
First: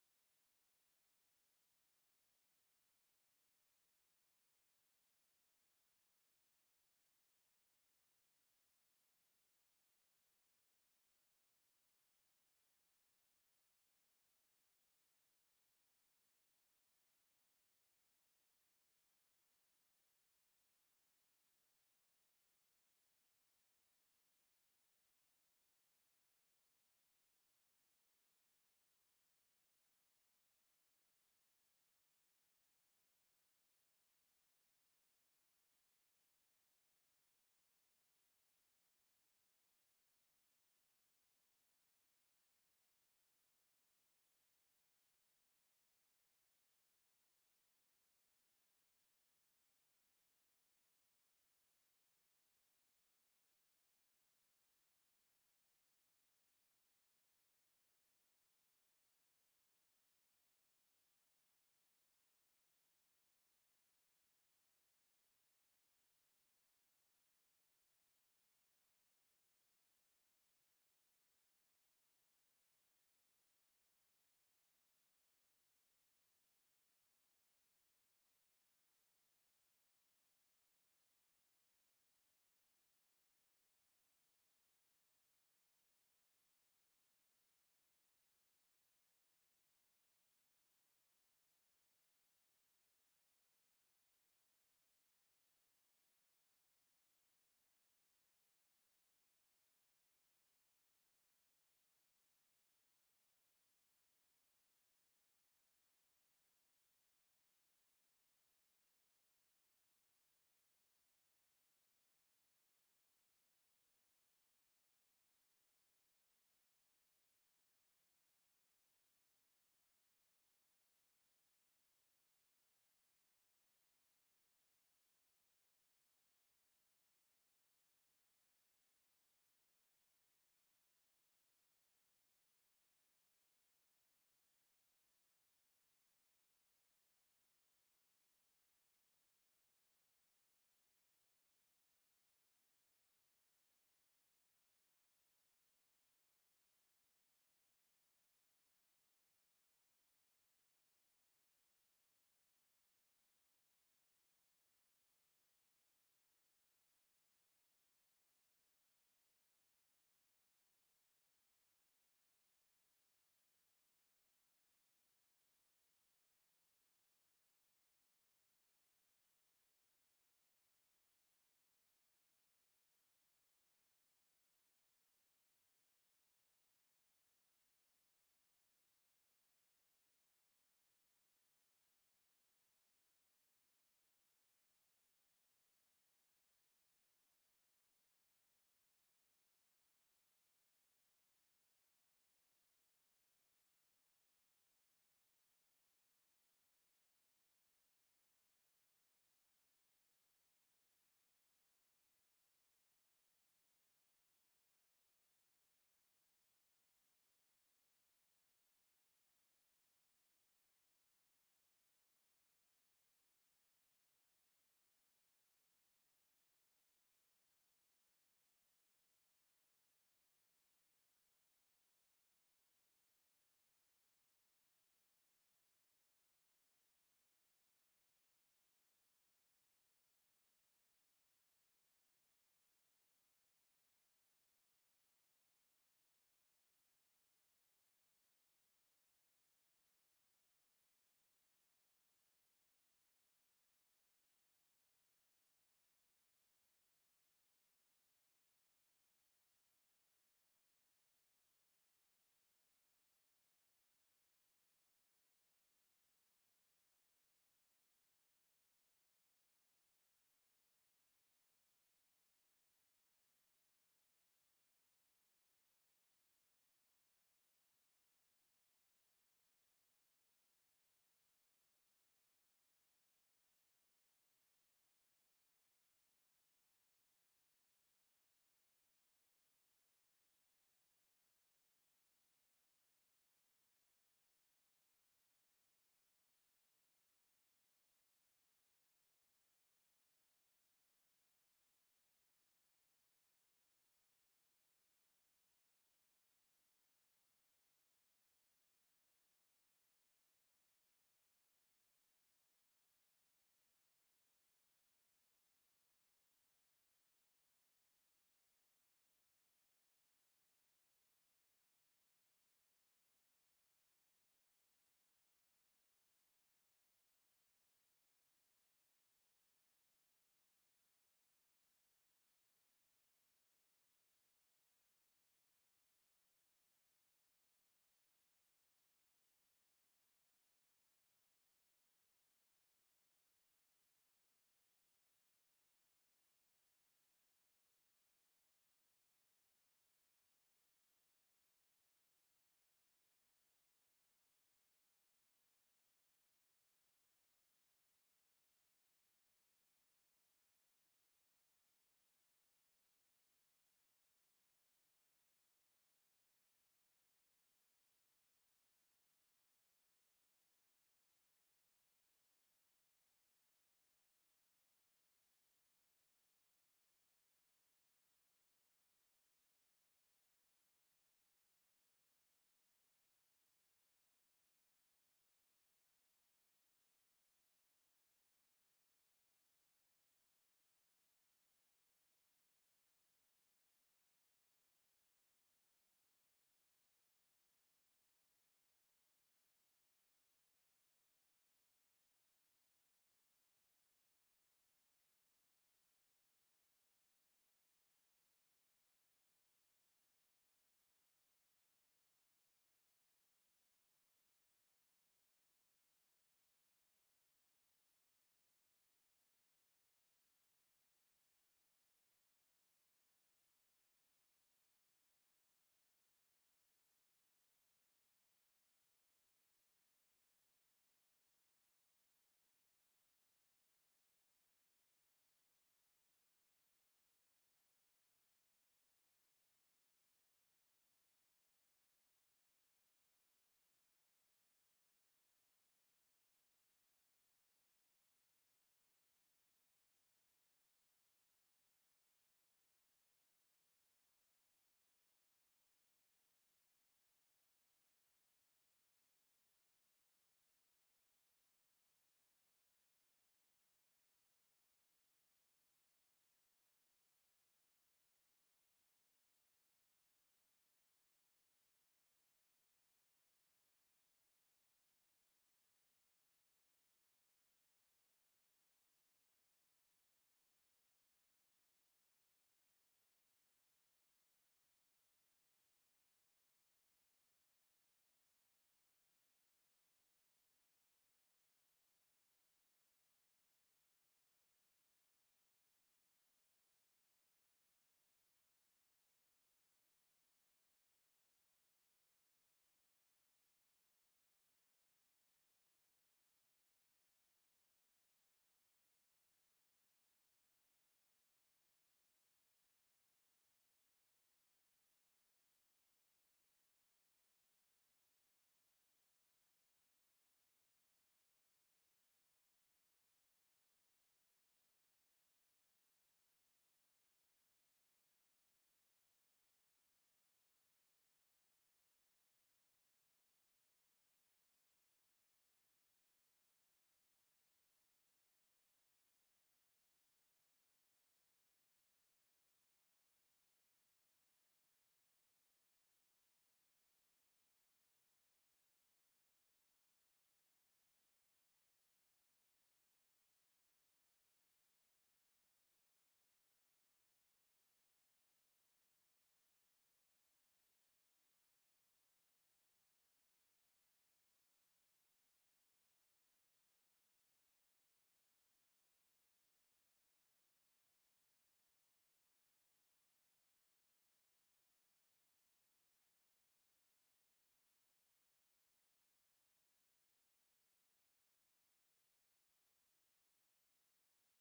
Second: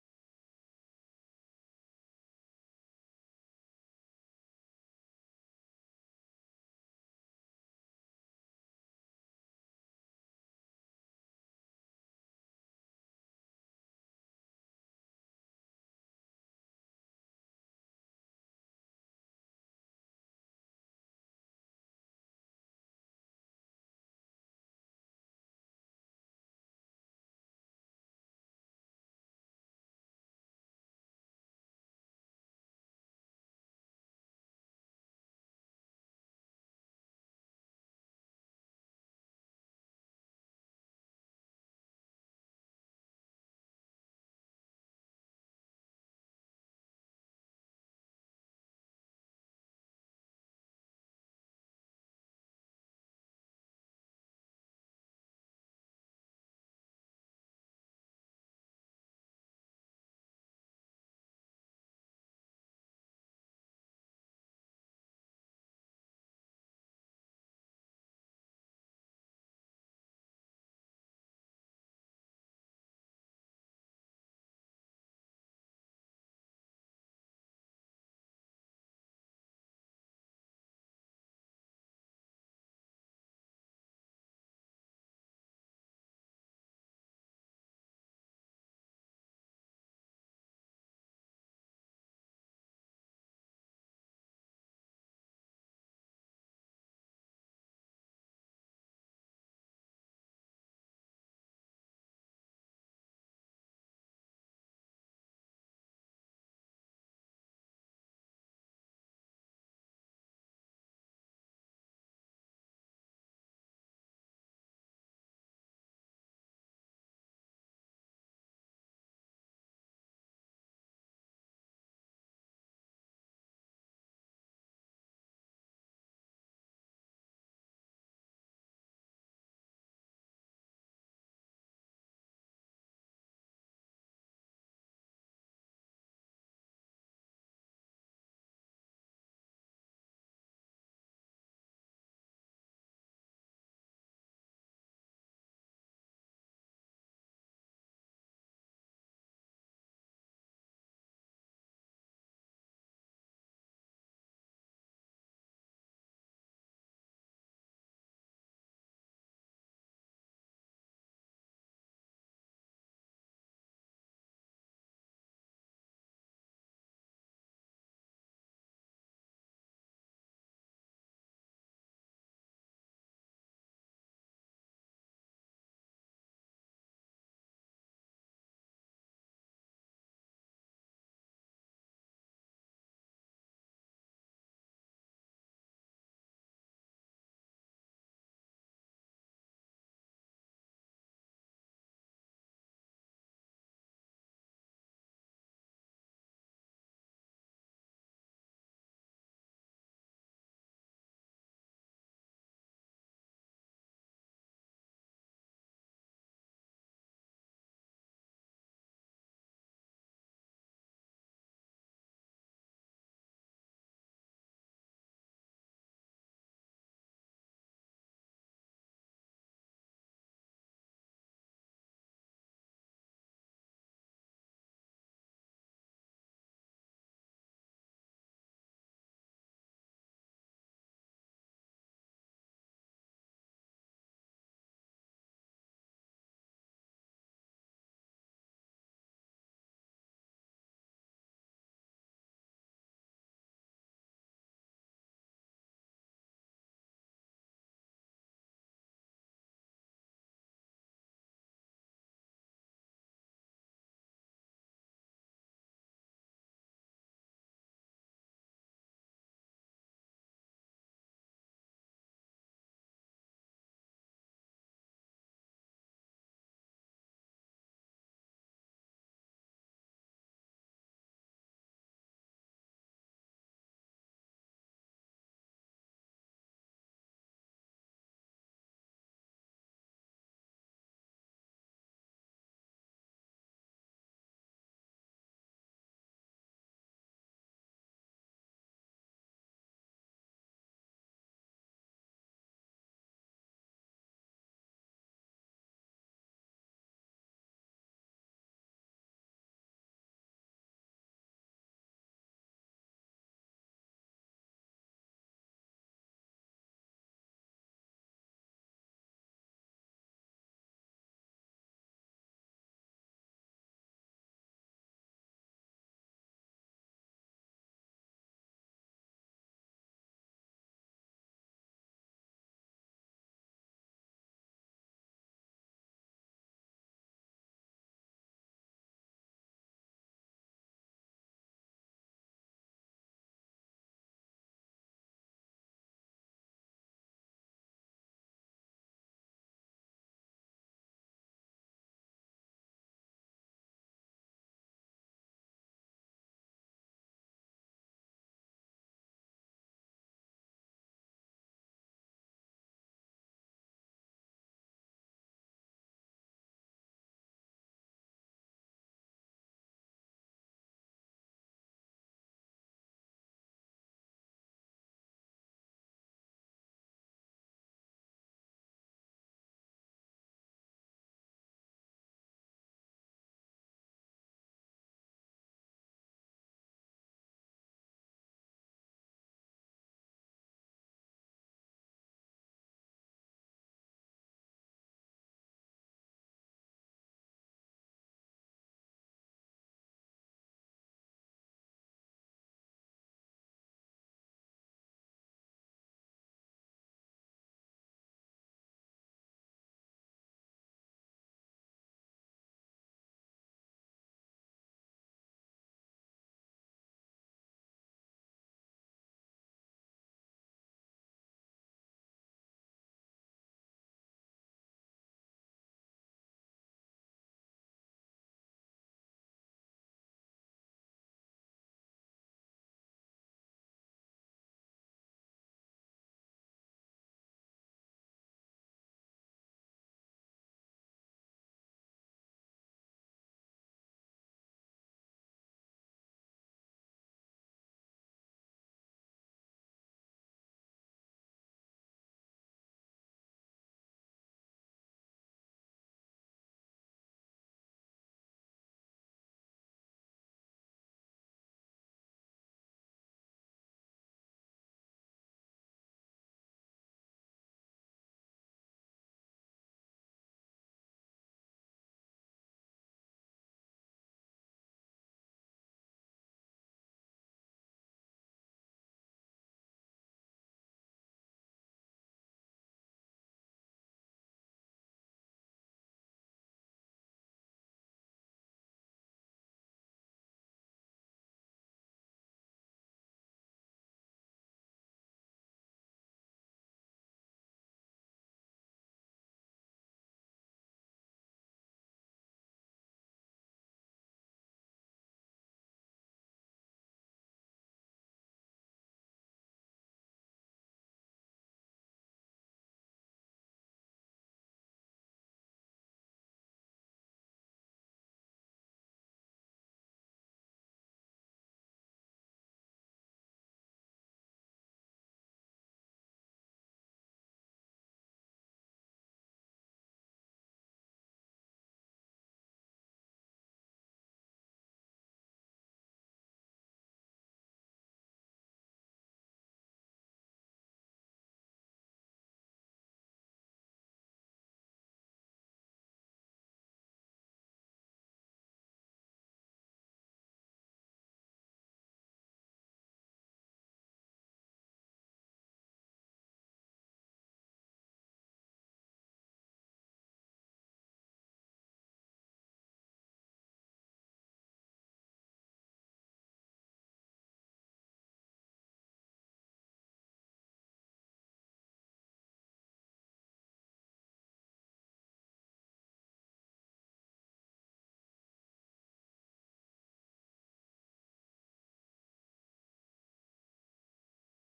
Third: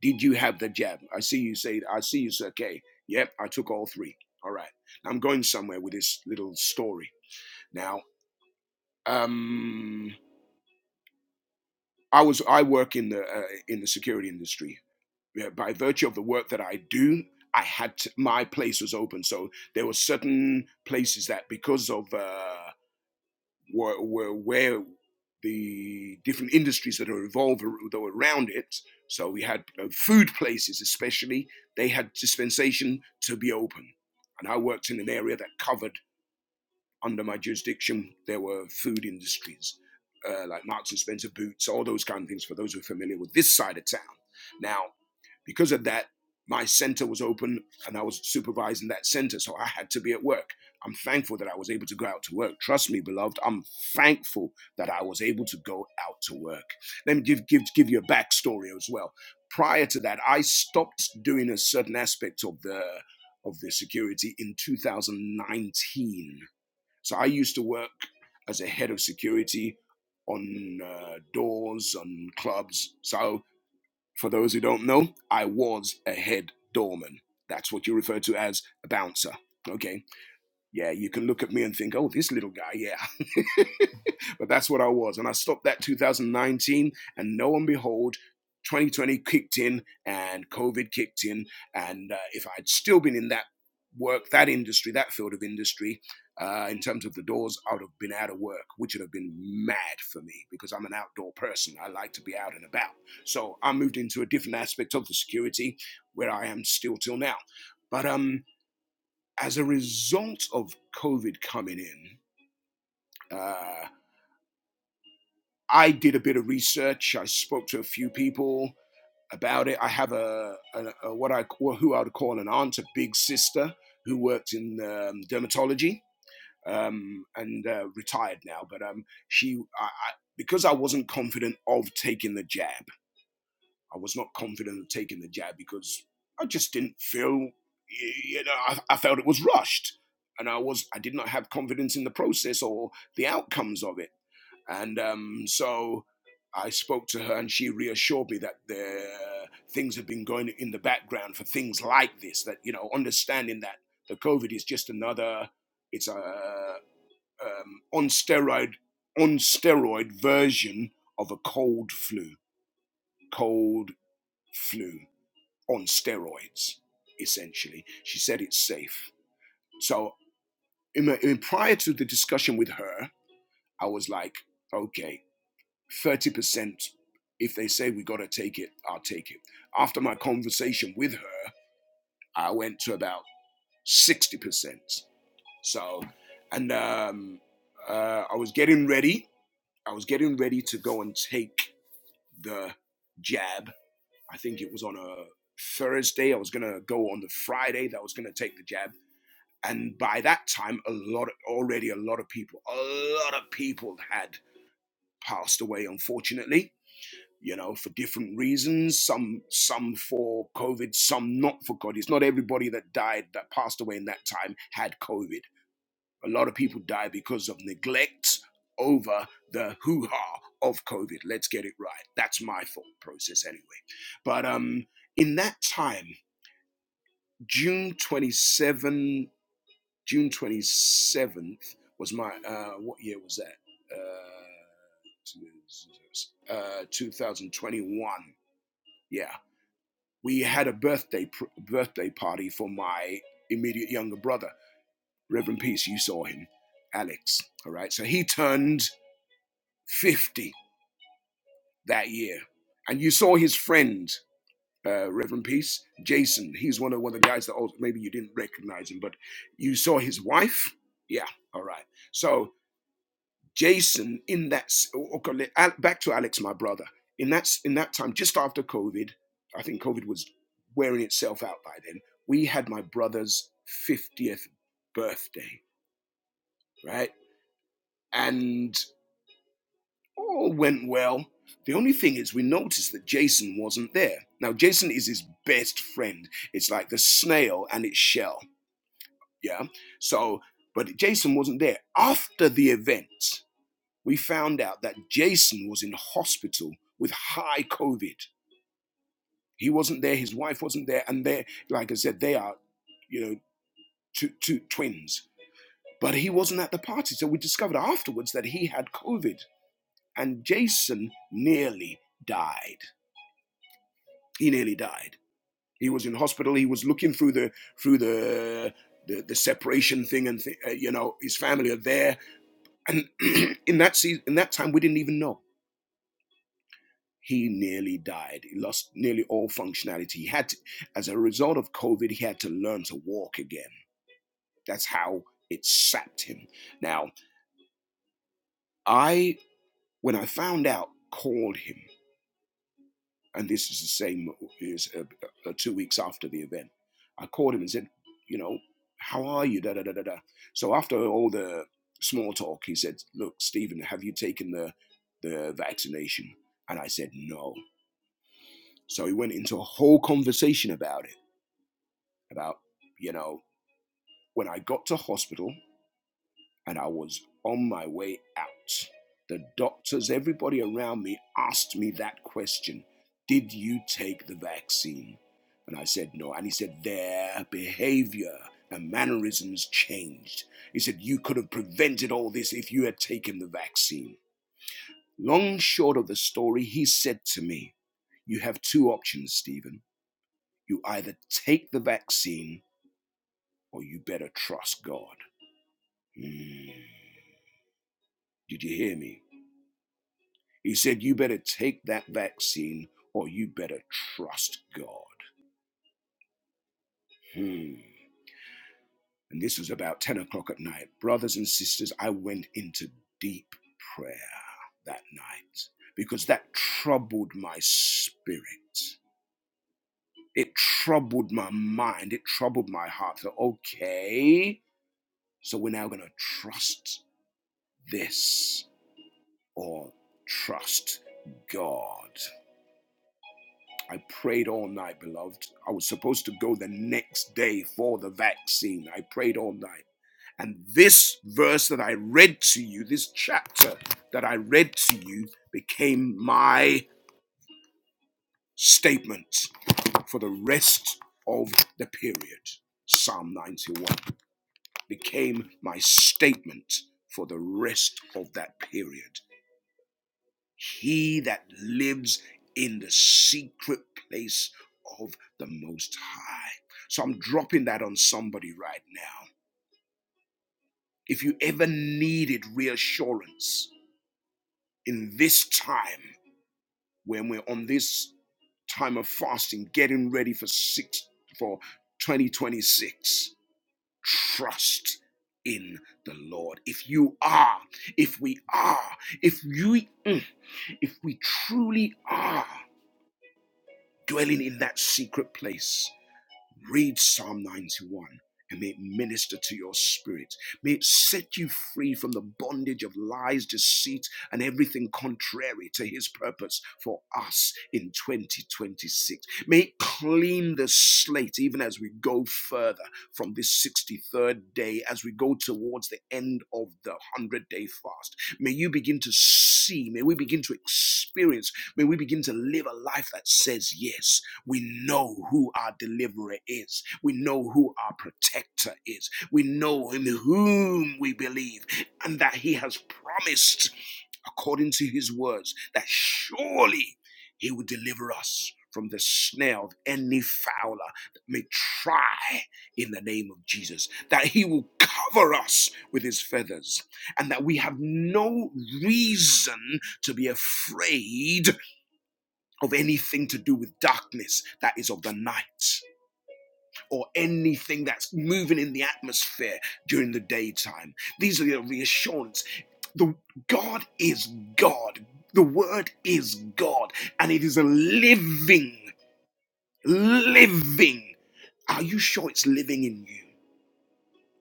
Did you have the jab? I see you say, I see you say, okay, yep, I took all three. All right. I'm going somewhere with this little story. Now, um, I was I work in the uh, in the security industry. Yeah, By virtue of the work that I do, I had to, my place was open. So there were certain places that because of uh, where, where, where the different industries that are involved that were around it. So we had you know, food places, especially they had dispensation to be open, and I worked in an area that covered under my jurisdiction, there were food industries uh, like Marks and Spencer boots, all those kind of things. For those who are familiar with this side of town, now because of that, my center was open and I was supervising that center, so I had to be at work. I'm thankful that I was able to go out to work. Trust me, beloved, I'm thankful that I was able to go out to work. Let me give, give, give you a backstory as well. Prior to that, I stopped doing a certain aspect of the of the security in 2019. So I used to work as a head of security on uh, doors, on clubs. So for those who don't know, I was a head doorman. That's what you refer to as a bouncer. Okay yeah, you can look at me and think, oh, this little guy, yeah. but that's what I was. And I stopped that 2019, and lo and behold, 2020 kicked in and COVID kicked in. And uh, if I'd still been in that work, that industry, that field of industry, uh, in terms of the doors, I would have been out of work, which would have been mad for me because I'm an outdoor person. I like to be out and about. So I moved into a different aspect of the security where I am still till now. But um, as a result of COVID coming in, uh, I did a bit of research. I spoke to a few people about it. I have a, a, a what I who I would call an aunt, a big sister, who worked in um, dermatology um, and uh, retired now. But um, she, I, I, because I wasn't confident of taking the jab, I was not confident of taking the jab because I just didn't feel, you know, I, I felt it was rushed, and I was I did not have confidence in the process or the outcomes of it, and um, so I spoke to her, and she reassured me that the uh, things have been going in the background for things like this. That you know, understanding that the COVID is just another, it's a um, on steroid on steroid version of a cold flu, cold flu on steroids, essentially. She said it's safe. So, in, in, prior to the discussion with her, I was like, okay, 30%, if they say we got to take it, I'll take it. After my conversation with her, I went to about 60%. So, and um, uh, I was getting ready. I was getting ready to go and take the jab. I think it was on a Thursday. I was going to go on the Friday that I was going to take the jab. And by that time, a lot of, already a lot of people, a lot of people had passed away, unfortunately. You know, for different reasons, some some for COVID, some not for COVID. It's not everybody that died that passed away in that time had COVID. A lot of people died because of neglect over the hoo-ha of COVID. Let's get it right. That's my thought process anyway. But um in that time, June 27, June 27th was my, uh, what year was that? Uh, uh, 2021. Yeah. We had a birthday pr- birthday party for my immediate younger brother, Reverend Peace. You saw him, Alex. All right. So he turned 50 that year. And you saw his friend, uh, Reverend Peace, Jason. He's one of, one of the guys that also, maybe you didn't recognize him, but you saw his wife. Yeah. All right. So Jason in that okay, back to Alex, my brother. In that in that time, just after COVID, I think COVID was wearing itself out by then. We had my brother's fiftieth birthday, right? And all went well. The only thing is, we noticed that Jason wasn't there. Now, Jason is his best friend. It's like the snail and its shell, yeah. So, but Jason wasn't there after the event we found out that Jason was in hospital with high COVID. He wasn't there, his wife wasn't there, and they, like I said, they are, you know, two, two twins. But he wasn't at the party, so we discovered afterwards that he had COVID, and Jason nearly died. He nearly died. He was in hospital. He was looking through the through the the, the separation thing, and th- uh, you know, his family are there. And in that season, in that time, we didn't even know he nearly died. He lost nearly all functionality. He had, to, as a result of COVID, he had to learn to walk again. That's how it sapped him. Now, I, when I found out, called him, and this is the same as uh, uh, two weeks after the event. I called him and said, you know, how are you? Da da da da da. So after all the small talk, he said, look, Stephen, have you taken the the vaccination? And I said no. So he went into a whole conversation about it about, you know, when I got to hospital and I was on my way out, the doctors, everybody around me asked me that question Did you take the vaccine? And I said, No. And he said, Their behavior and mannerisms changed. He said, You could have prevented all this if you had taken the vaccine. Long short of the story, he said to me, You have two options, Stephen. You either take the vaccine or you better trust God. Mm, Did you hear me? He said, You better take that vaccine or you better trust God. Hmm. And this was about 10 o'clock at night. Brothers and sisters, I went into deep prayer that night because that troubled my spirit. It troubled my mind. It troubled my heart. So, okay, so we're now going to trust this or trust God. I prayed all night, beloved. I was supposed to go the next day for the vaccine. I prayed all night. And this verse that I read to you, this chapter that I read to you, became my statement for the rest of the period. Psalm 91 became my statement for the rest of that period. He that lives in the secret place of the Most High. So I'm dropping that on somebody right now. If you ever needed reassurance in this time, when we're on this time of fasting, getting ready for six for 2026, trust in the Lord. If you are, if we are, if you, mm, if we truly are dwelling in that secret place. Read Psalm 91 and may it minister to your spirit. May it set you free from the bondage of lies, deceit, and everything contrary to his purpose for us in 2026. May it clean the slate even as we go further from this 63rd day, as we go towards the end of the 100 day fast. May you begin to see, may we begin to experience, may we begin to live a life that says yes we know who our deliverer is. We know who our protector is. We know in whom we believe and that he has promised, according to his words, that surely he will deliver us from the snare of any fowler that may try in the name of Jesus, that he will cover us with his feathers, and that we have no reason to be afraid of anything to do with darkness that is of the night or anything that's moving in the atmosphere during the daytime. These are the reassurance. The God is God. The word is God and it is a living living. Are you sure it's living in you?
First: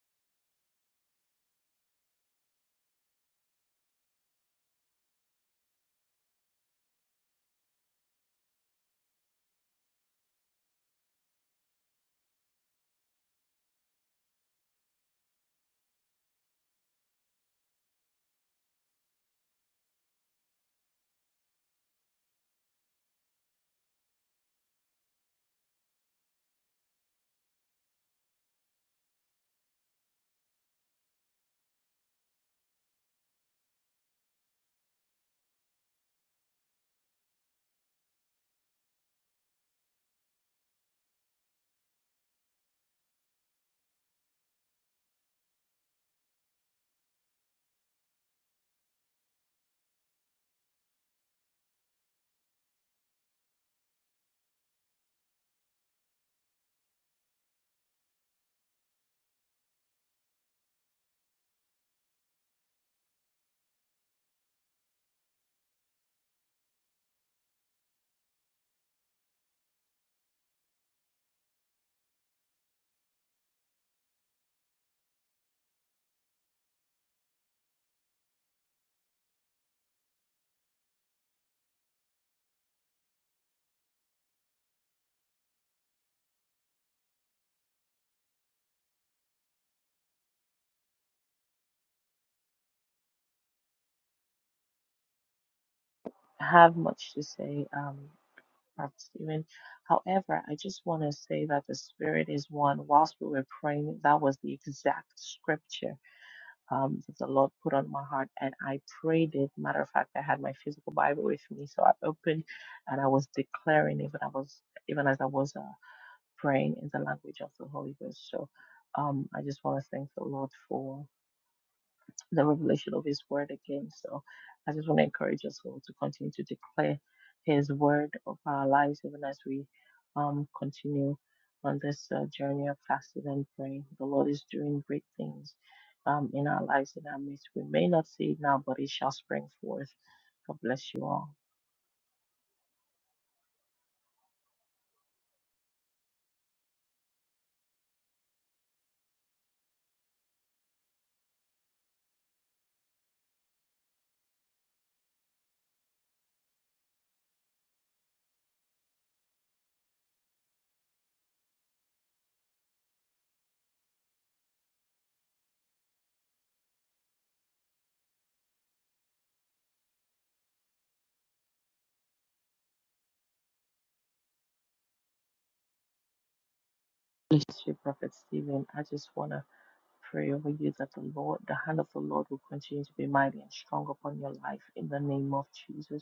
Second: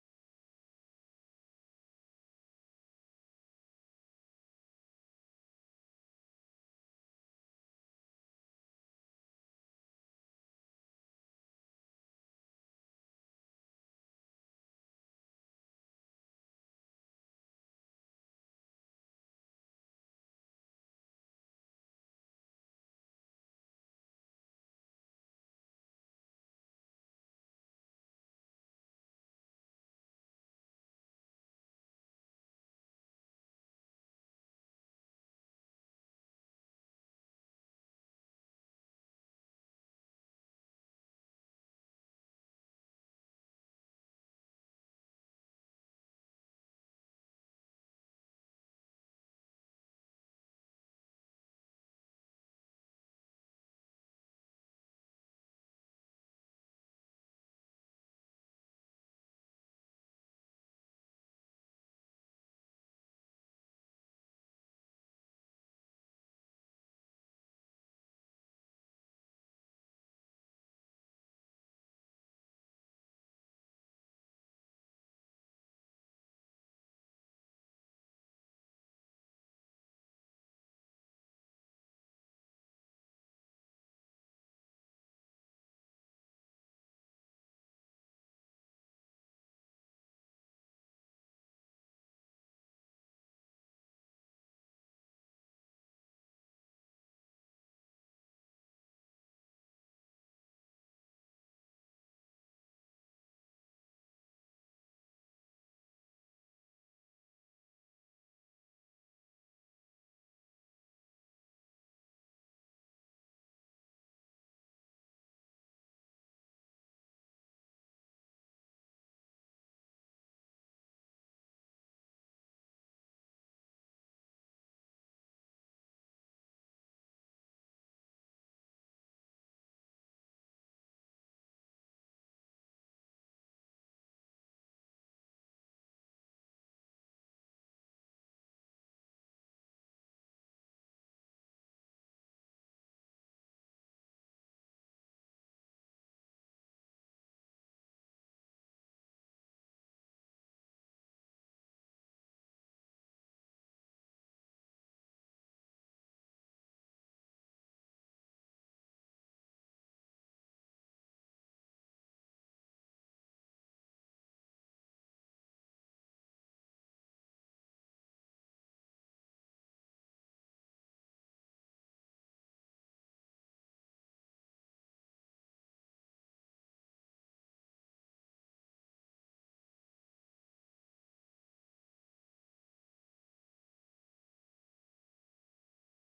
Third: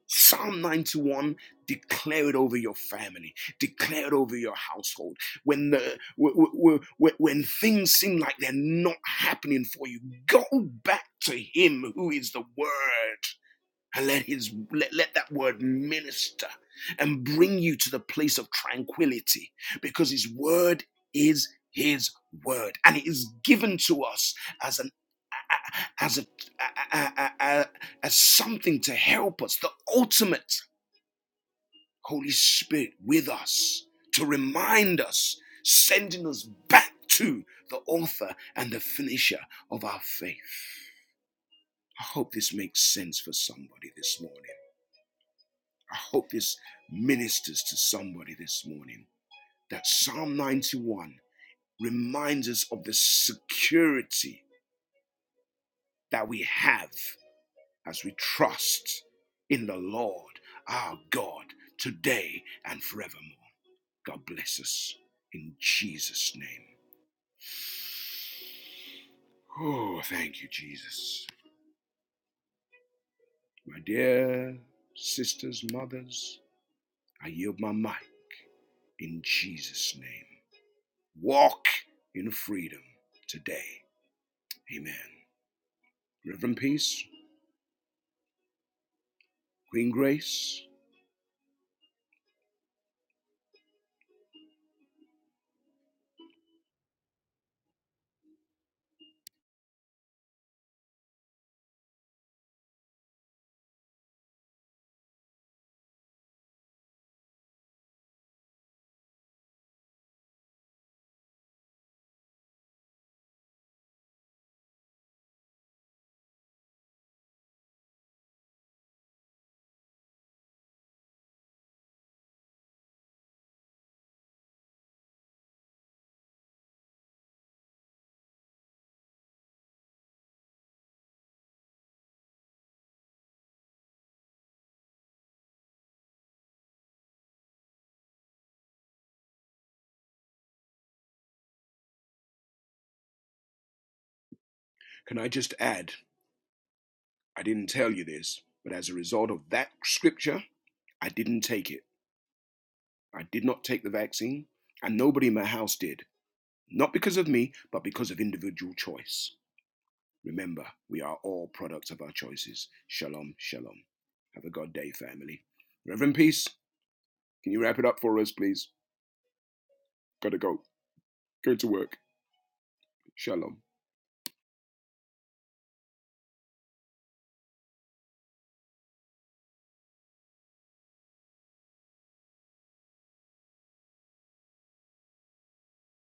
Psalm 91, declare it over your family, declare it over your household. When the when, when, when things seem like they're not happening for you, go back to him who is the word and let his let, let that word minister and bring you to the place of tranquility because his word is his word and it is given to us as an as a, a, a, a, a as something to help us the ultimate Holy Spirit with us to remind us, sending us back to the author and the finisher of our faith. I hope this makes sense for somebody this morning. I hope this ministers to somebody this morning that Psalm 91 reminds us of the security that we have as we trust in the Lord our God today and forevermore. God bless us in Jesus' name. Oh, thank you, Jesus. My dear sisters, mothers, I yield my mic in Jesus' name. Walk in freedom today. Amen. Reverend Peace, Queen Grace, I have much to say. Um, Prophet Stephen. However, I just want to say that the Spirit is one. Whilst we were praying, that was the exact scripture um, that the Lord put on my heart, and I prayed it. Matter of fact, I had my physical Bible with me, so I opened and I was declaring even I was even as I was uh, praying in the language of the Holy Ghost. So um, I just want to thank the Lord for the revelation of His word again. So I just want to encourage us all to continue to declare His word of our lives, even as we um, continue on this uh, journey of fasting and praying. The Lord is doing great things um, in our lives, in our midst. We may not see it now, but it shall spring forth. God bless you all. can I just add? I didn't tell you this, but as a result of that scripture, I didn't take it. I did not take the vaccine, and nobody in my house did. Not because of me, but because of individual choice. Remember, we are all products of our choices. Shalom, shalom. Have a God day, family. Reverend Peace, can you wrap it up for us, please? Gotta go. Go to work. Shalom. Bless you, Prophet Stephen. I just want to pray over you that the Lord, the hand of the Lord will continue to be mighty and strong upon your life in the name of Jesus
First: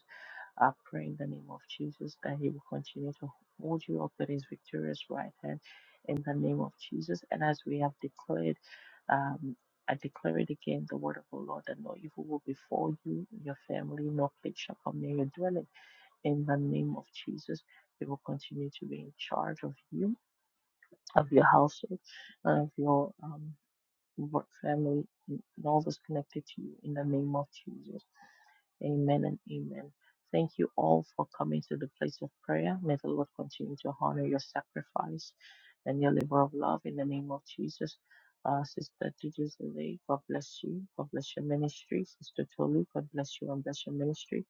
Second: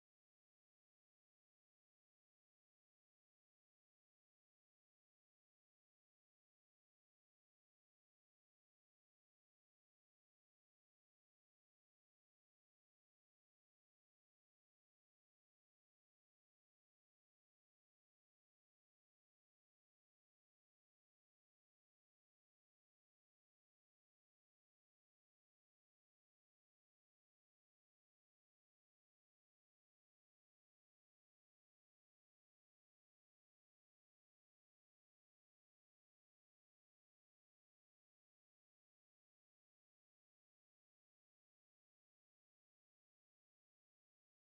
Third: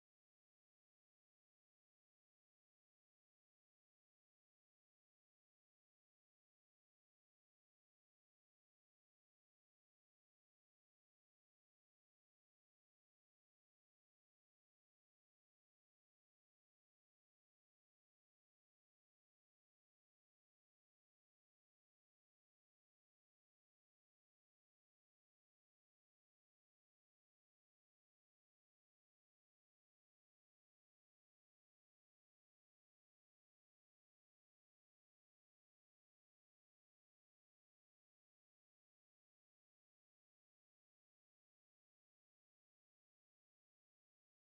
I pray in the name of Jesus that He will continue to hold you up with His victorious right hand in the name of Jesus. And as we have declared, um, I declare it again the word of the Lord that no evil will befall you, your family, no plague shall come near your dwelling. In the name of Jesus, He will continue to be in charge of you, of your household, and of your um, work family, and all that's connected to you in the name of Jesus. Amen and amen. Thank you all for coming to the place of prayer. May the Lord continue to honor your sacrifice and your labor of love in the name of Jesus. Uh, Sister Tijuzile, God bless you. God bless your ministry. Sister Tolu, God bless you and bless your ministry.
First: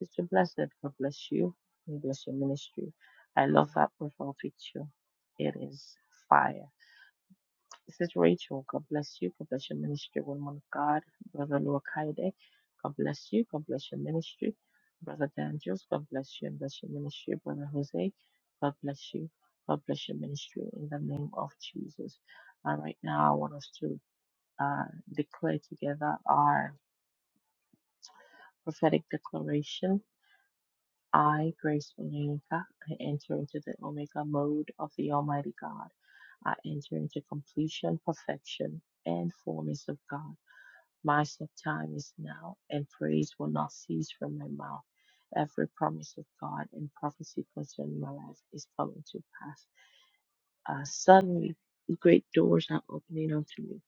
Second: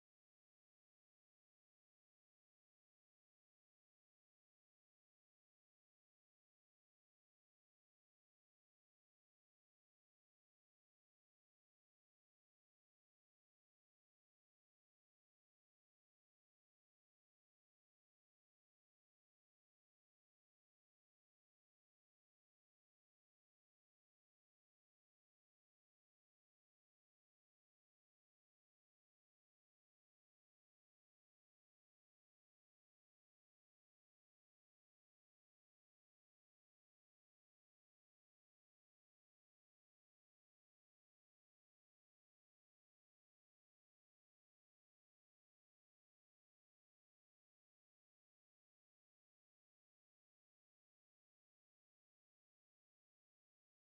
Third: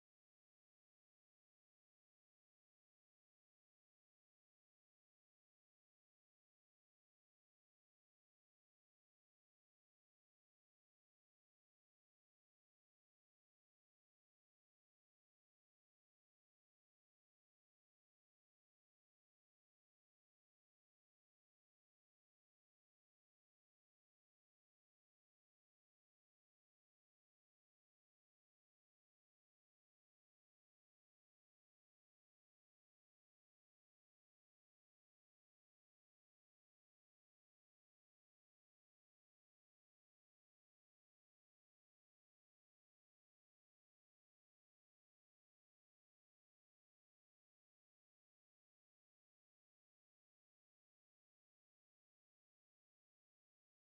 Sister Blessed, God bless you and bless your ministry. I love that profile picture. It is fire. This is Rachel. God bless you. God bless your ministry, woman of God. Brother Luakaide. God bless you. God bless your ministry. Brother Daniels. God bless you and bless your ministry. Brother Jose. God bless you. God bless your ministry in the name of Jesus. And right now, I want us to uh, declare together our prophetic declaration. I, Grace Olenka, I enter into the Omega mode of the Almighty God. I enter into completion, perfection, and fullness of God. My set time is now, and praise will not cease from my mouth. Every promise of God and prophecy concerning my life is coming to pass. Uh, suddenly, great doors are opening unto me.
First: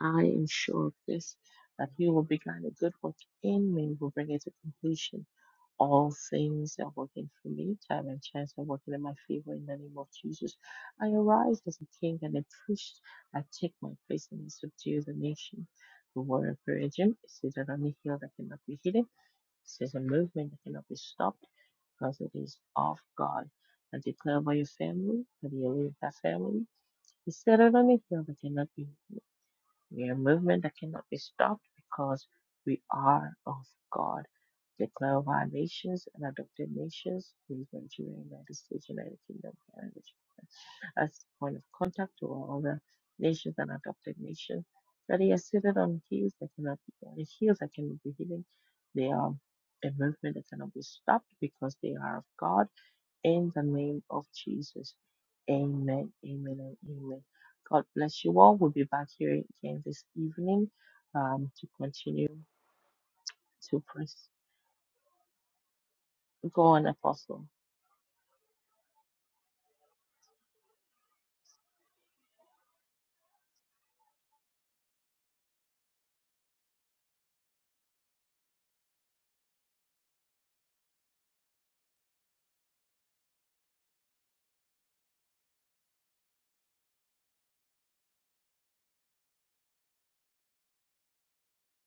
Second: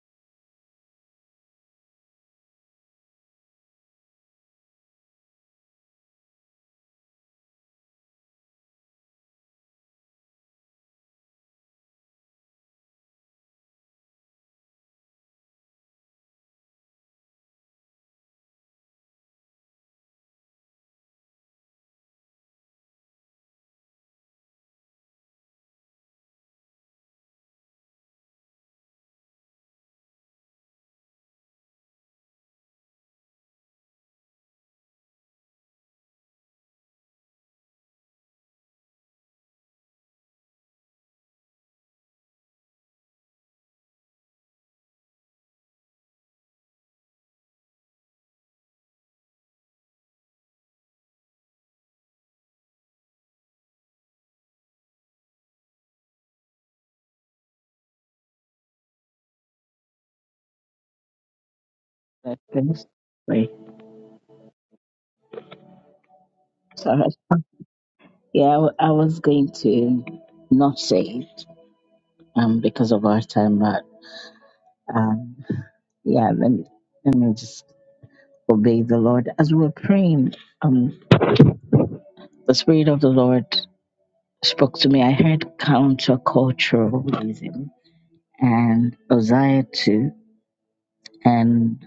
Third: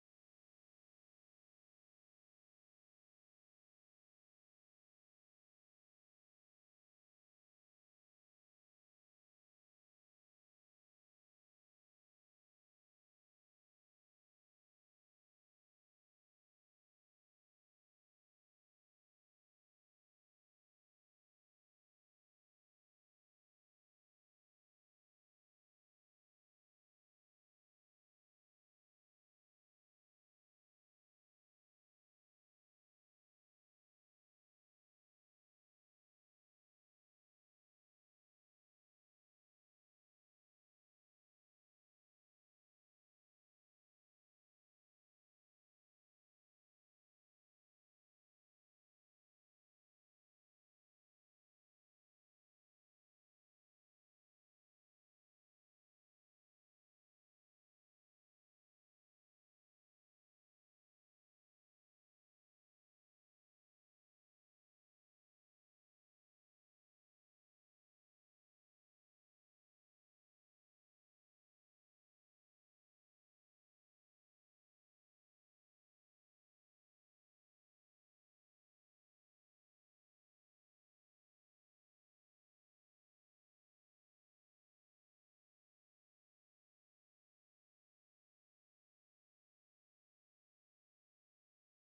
I am sure of this, that he will begin a good work in me, will bring it to completion. All things are working for me. Time and chance are working in my favor in the name of Jesus. I arise as a king and a priest. I take my place and I subdue the nation. The word of prayer, Jim, it says that on a hill that cannot be hidden. It says a movement that cannot be stopped because it is of God. I declare by your family, that you live that family. It said that on a hill that cannot be we are movement that cannot be stopped because we are of God. Declare of our nations and adopted nations, please Nigeria, United States, United Kingdom, Canada, Japan, as point of contact to all other nations and adopted nations. That they are seated on hills that cannot be on hills that cannot be hidden. They are a movement that cannot be stopped because they are of God in the name of Jesus. Amen, amen, and amen. God bless you all. We'll be back here again this evening um, to continue But to press. Go on, So, Apostle. yeah, I, wa- I was going to not say it um, because of our time, but um, yeah, let me, let me just obey the Lord. As we were praying, um, the Spirit of the Lord spoke to me. I heard counterculturalism and Uzziah too, and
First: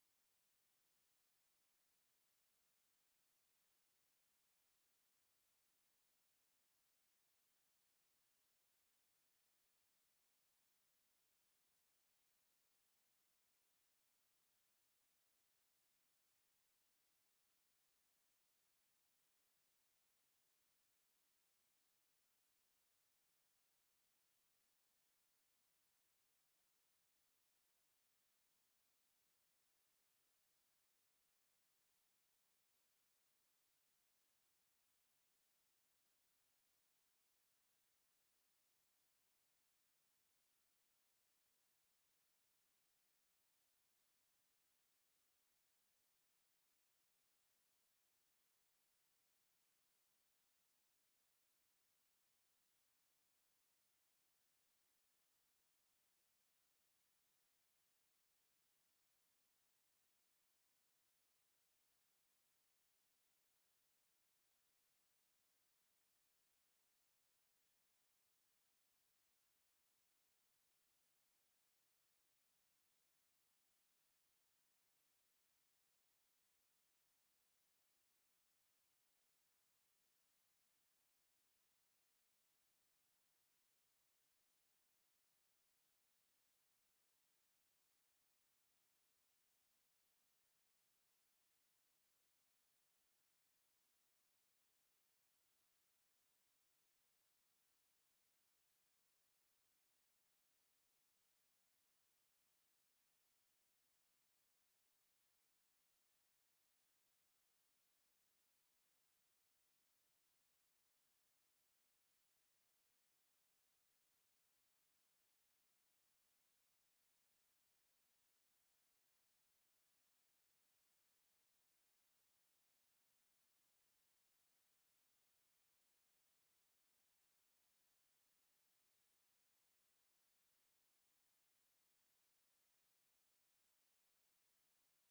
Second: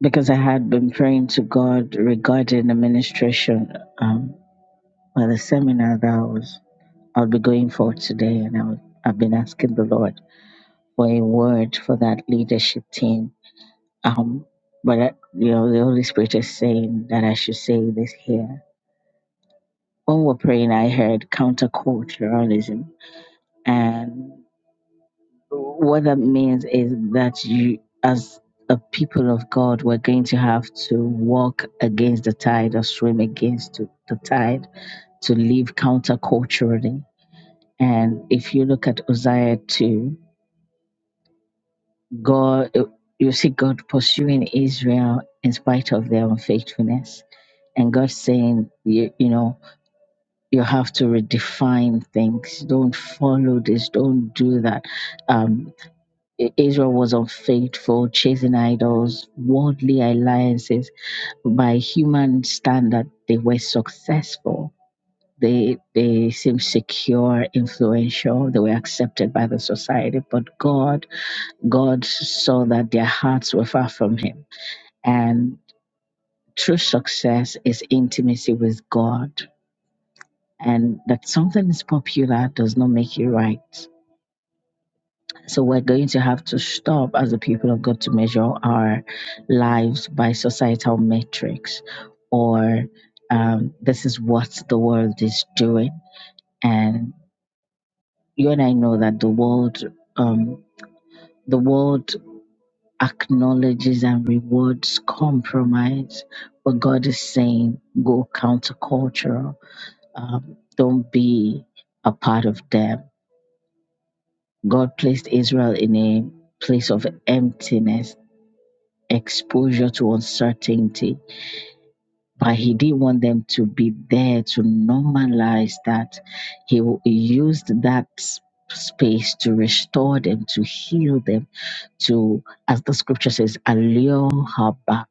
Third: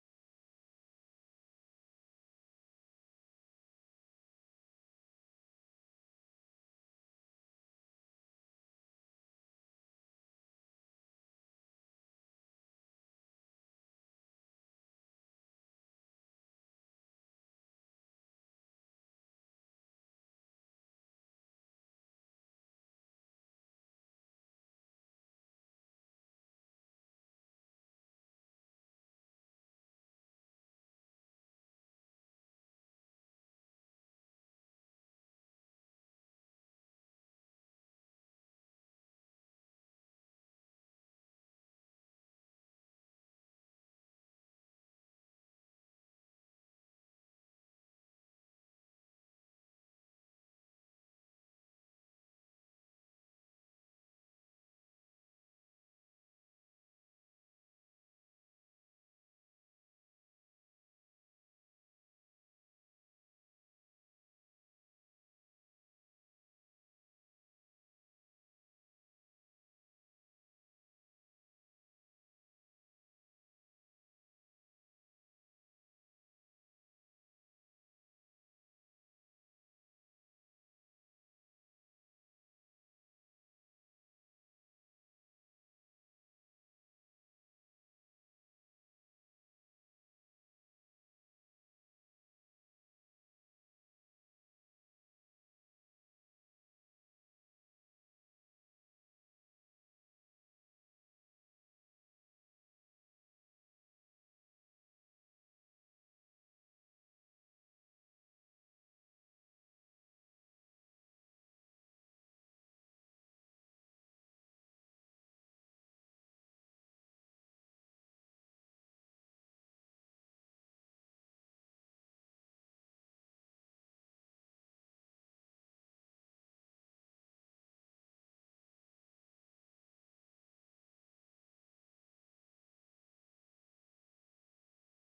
because I had been praying to God regarding administration, Well, the seminar that I was, I'll be going for today, and I was, I've been asking the Lord for a word for that leadership team. Um, but I, you know, the Holy Spirit is saying that I should say this here. When we're praying, I heard counterculturalism, and what that means is that you, as a people of God, we're going to have to walk against the tide or swim against the the tide to live counterculturally And if you look at Uzziah 2, God, you see God pursuing Israel in spite of their unfaithfulness. And God saying, you, you know, you have to redefine things. Don't follow this. Don't do that. Um, I- Israel was unfaithful, chasing idols, worldly alliances. By human standard, they were successful. They they seemed secure, influential. They were accepted by the society. But God God saw that their hearts were far from Him. And true success is intimacy with God. And that something is popular does not make it right. So we're going to have to stop as the people of God to measure our lives by societal metrics or um, this is what the world is doing. And you and I know that the world, um, the world acknowledges and rewards compromise, but God is saying, go countercultural. Um, don't be a part of them. God placed Israel in a place of emptiness, exposure to uncertainty, but He didn't want them to be there to normalize that. He w- he used that s- space to restore them, to heal them, to, as the scripture says, allure her back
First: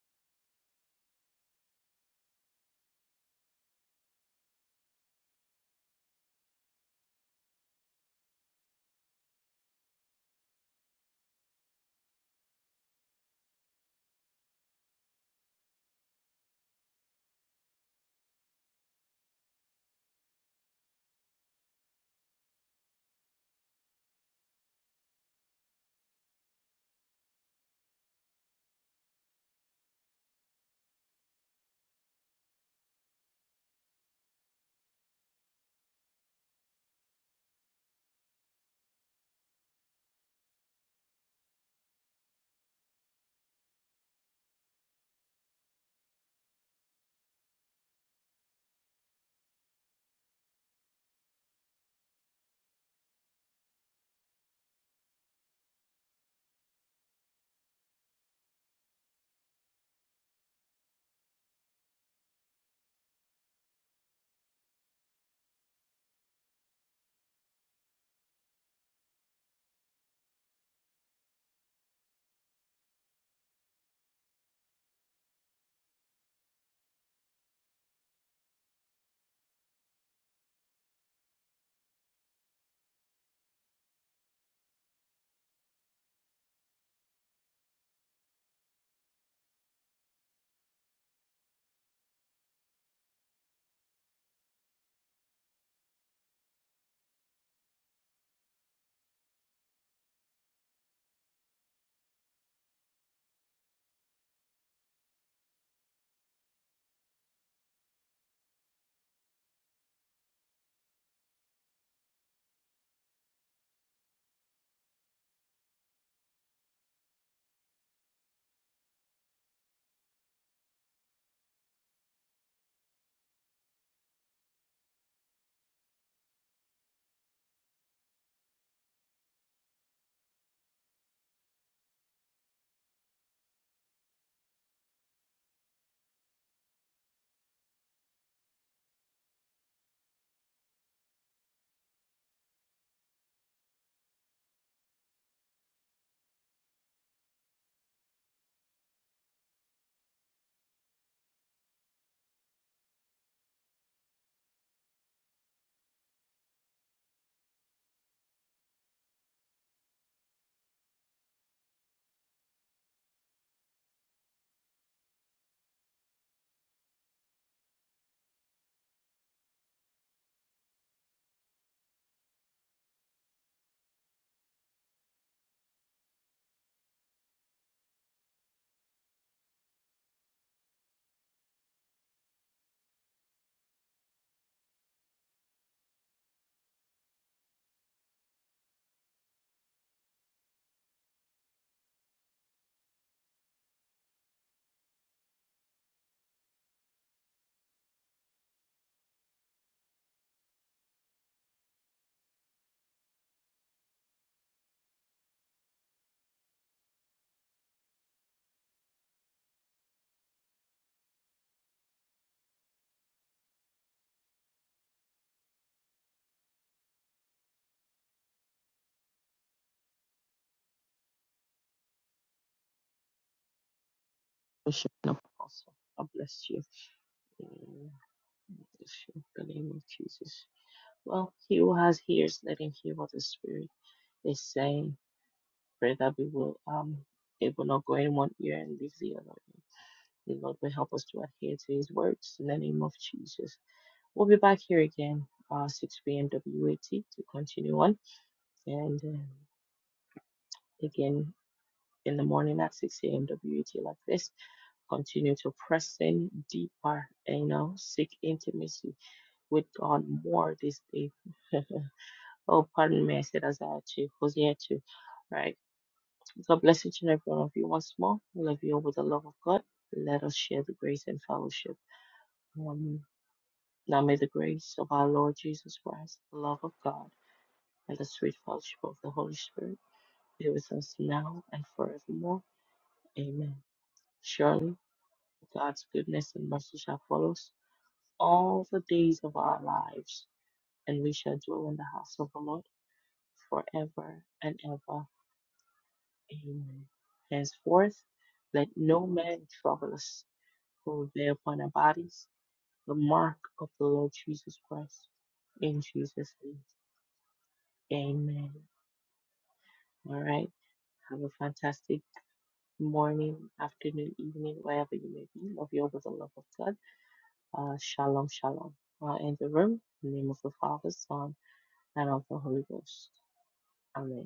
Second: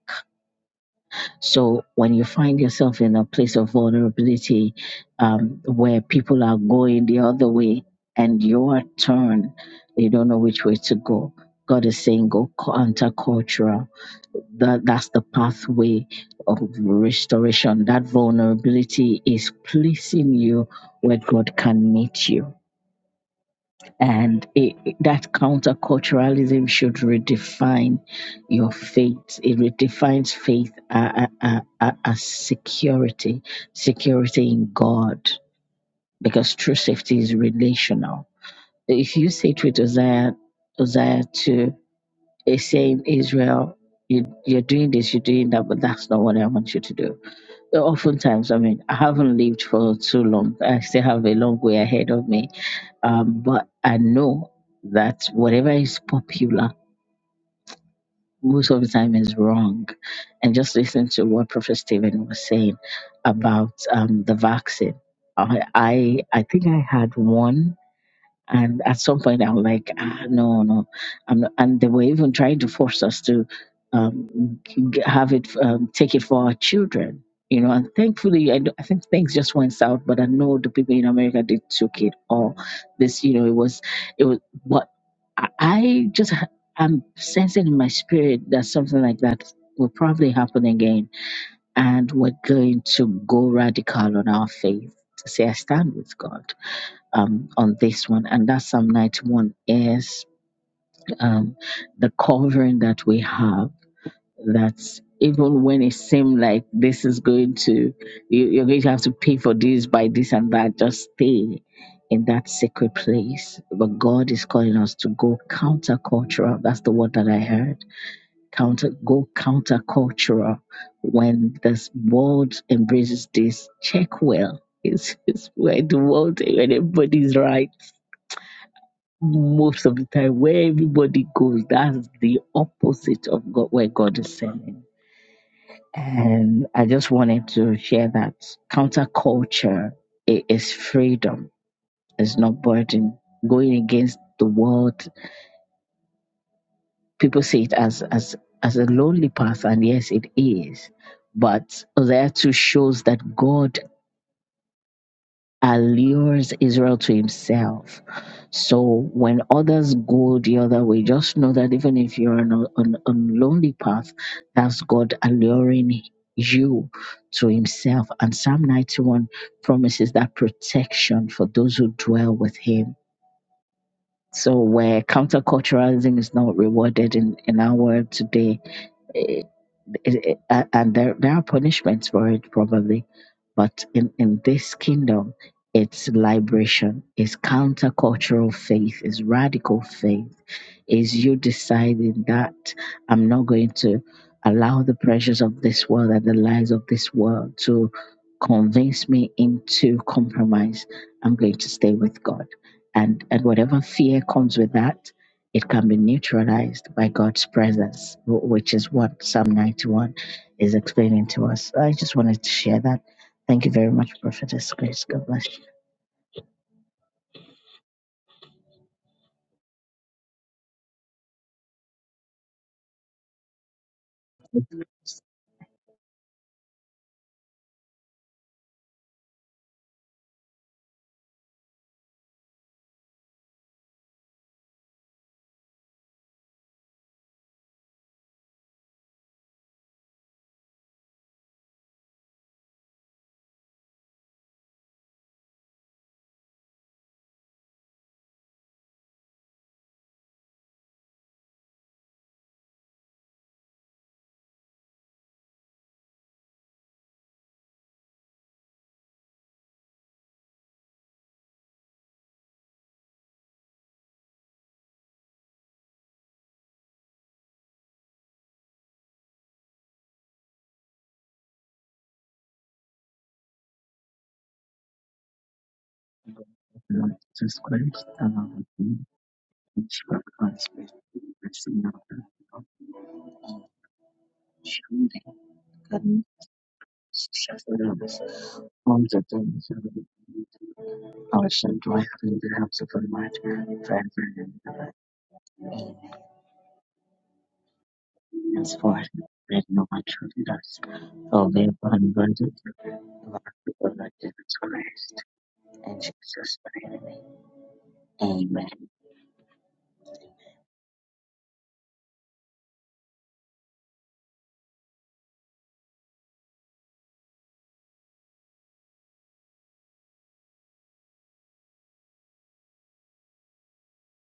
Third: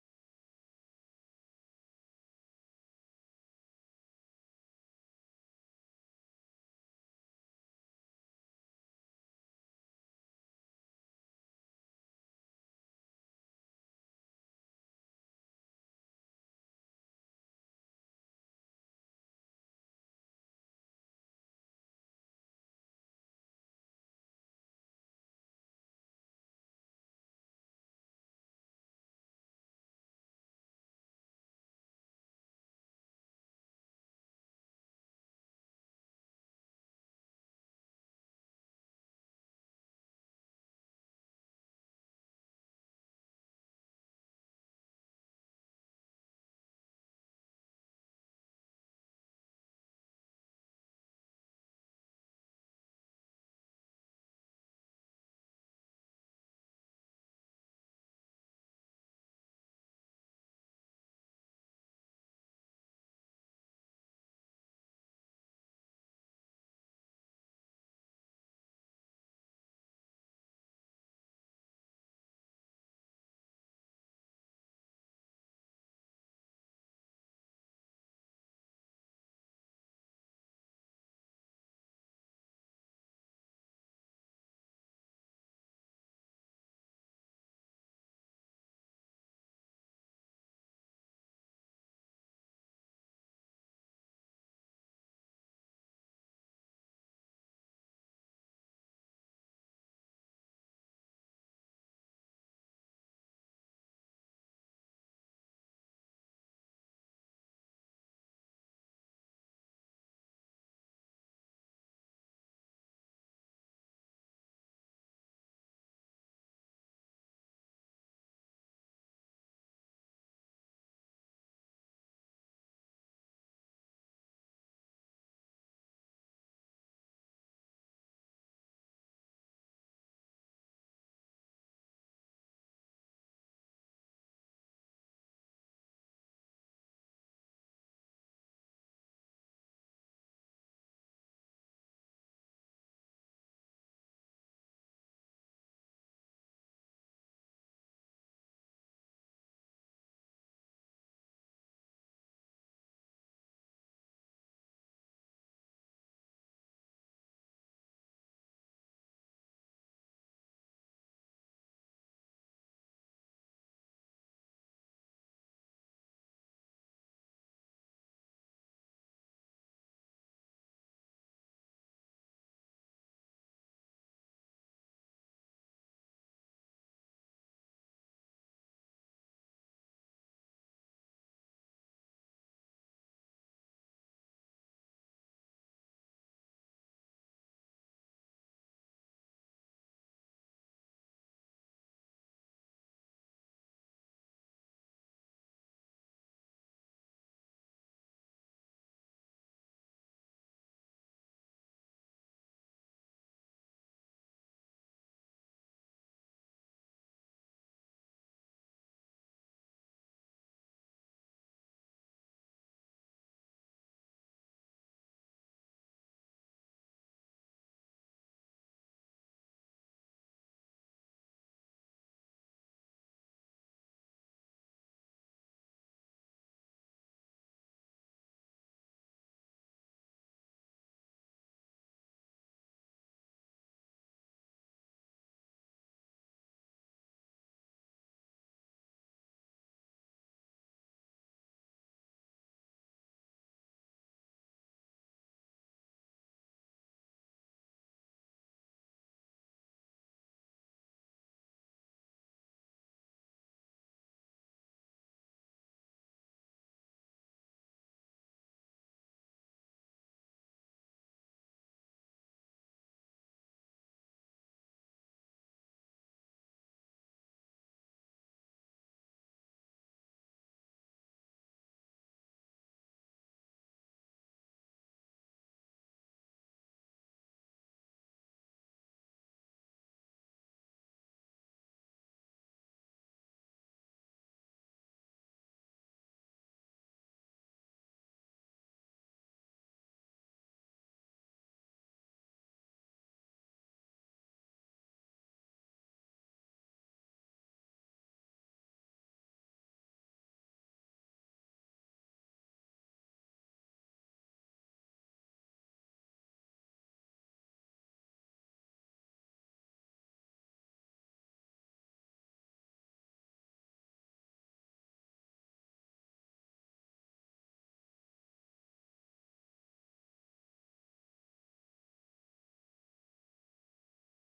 So when you find yourself in a place of vulnerability um, where people are going the other way and your turn, you don't know which way to go. God is saying go countercultural. That that's the pathway of restoration. That vulnerability is placing you where God can meet you and it, it- that counterculturalism should redefine your faith. It redefines faith uh, uh, uh, uh, as security, security in God, because true safety is relational. If you say to it, Uzziah, Uzziah to a saying Israel, you, you're doing this, you're doing that, but that's not what I want you to do. Oftentimes, I mean, I haven't lived for too long. I still have a long way ahead of me um, but I know that whatever is popular most of the time is wrong. And just listen to what Professor Stephen was saying about um, the vaccine. I, I I think I had one and at some point, I'm like, ah, no, no, I'm not. And they were even trying to force us to um, g- have it, um, take it for our children, you know. And thankfully, I, d- I think things just went south. But I know the people in America they took it all. This, you know, it was, it was. But I I just, ha- I'm sensing in my spirit that something like that will probably happen again, and we're going to go radical on our faith to say, I stand with God um, on this one, and that Psalm 91 is um, the covering that we have. That even when it seemed like this is going to, you, you're going to have to pay for this by this and that, just stay in that sacred place. But God is calling us to go countercultural. That's the word that I heard. Counter, go countercultural. When this world embraces this, check well. It's, it's where the world, when everybody's right most of the time where everybody goes that's the opposite of god where god is sending and i just wanted to share that counterculture i- is freedom it's not burden going against the world people see it as as as a lonely path and yes it is but Hosea 2 shows that God allures Israel to himself. So when others go the other way, just know that even if you're on a on, on lonely path, that's God alluring you to himself. And Psalm 91 promises that protection for those who dwell with him. So where counterculturalism is not rewarded in, in our world today, eh, it, it- a- and there, there are punishments for it probably but in, in this kingdom it's liberation it's countercultural faith it's radical faith is you deciding that I'm not going to allow the pressures of this world and the lies of this world to convince me into compromise. I'm going to stay with God. And and whatever fear comes with that, it can be neutralized by God's presence, wh- which is what Psalm 91 is explaining to us. I just wanted to share that. Thank you very much, Prophetess Grace. God bless you. Worship an Apostle. God bless you. Amen. Bless you In the name of Jesus. Well, he who has ears, let him hear what the Spirit is saying. Pray that we will um it will not go in one ear and leave the other. The Lord will help us to adhere to His words in the name of Jesus. We'll be back here again, uh, 6 p.m. WAT to continue on. And um, again, in the morning at 6 a.m. WAT, like this, continue to press in deeper, and you know, seek intimacy with God more this day. oh, pardon me, I said Isaiah 2, Hosea 2. Right. God bless each and every one of you once more. We love you all with the love of God. Let us share the grace and fellowship. Um, now may the grace of our Lord Jesus Christ, the love of God Lord Jesus and Christ, the the sweet Lord of fellowship the of Lord, the Holy Spirit and Spirit of be God, with has been us now and blessing us. forevermore. Amen. Surely Shambhayakarni God's goodness and mercy shall follow us Shastras the all the days of a our traditional lives, and we shall dwell in ocean the dwelling house of in the the Lord house of a mighty forever and Vaibhav ever. Amen. Henceforth, and let for no man Let no trouble one us, should us. for we bear for upon we our were bodies converted to the the mark of the Lord Lord Jesus Christ. Christ In and Jesus' Jesus name, Christ. amen. Amen. All right. Have a fantastic morning, afternoon, evening, wherever you may be. Love you all with the love of God. Uh, shalom, shalom. Uh, in the room, in the name of the Father, Son, and of the Holy Ghost. Amen.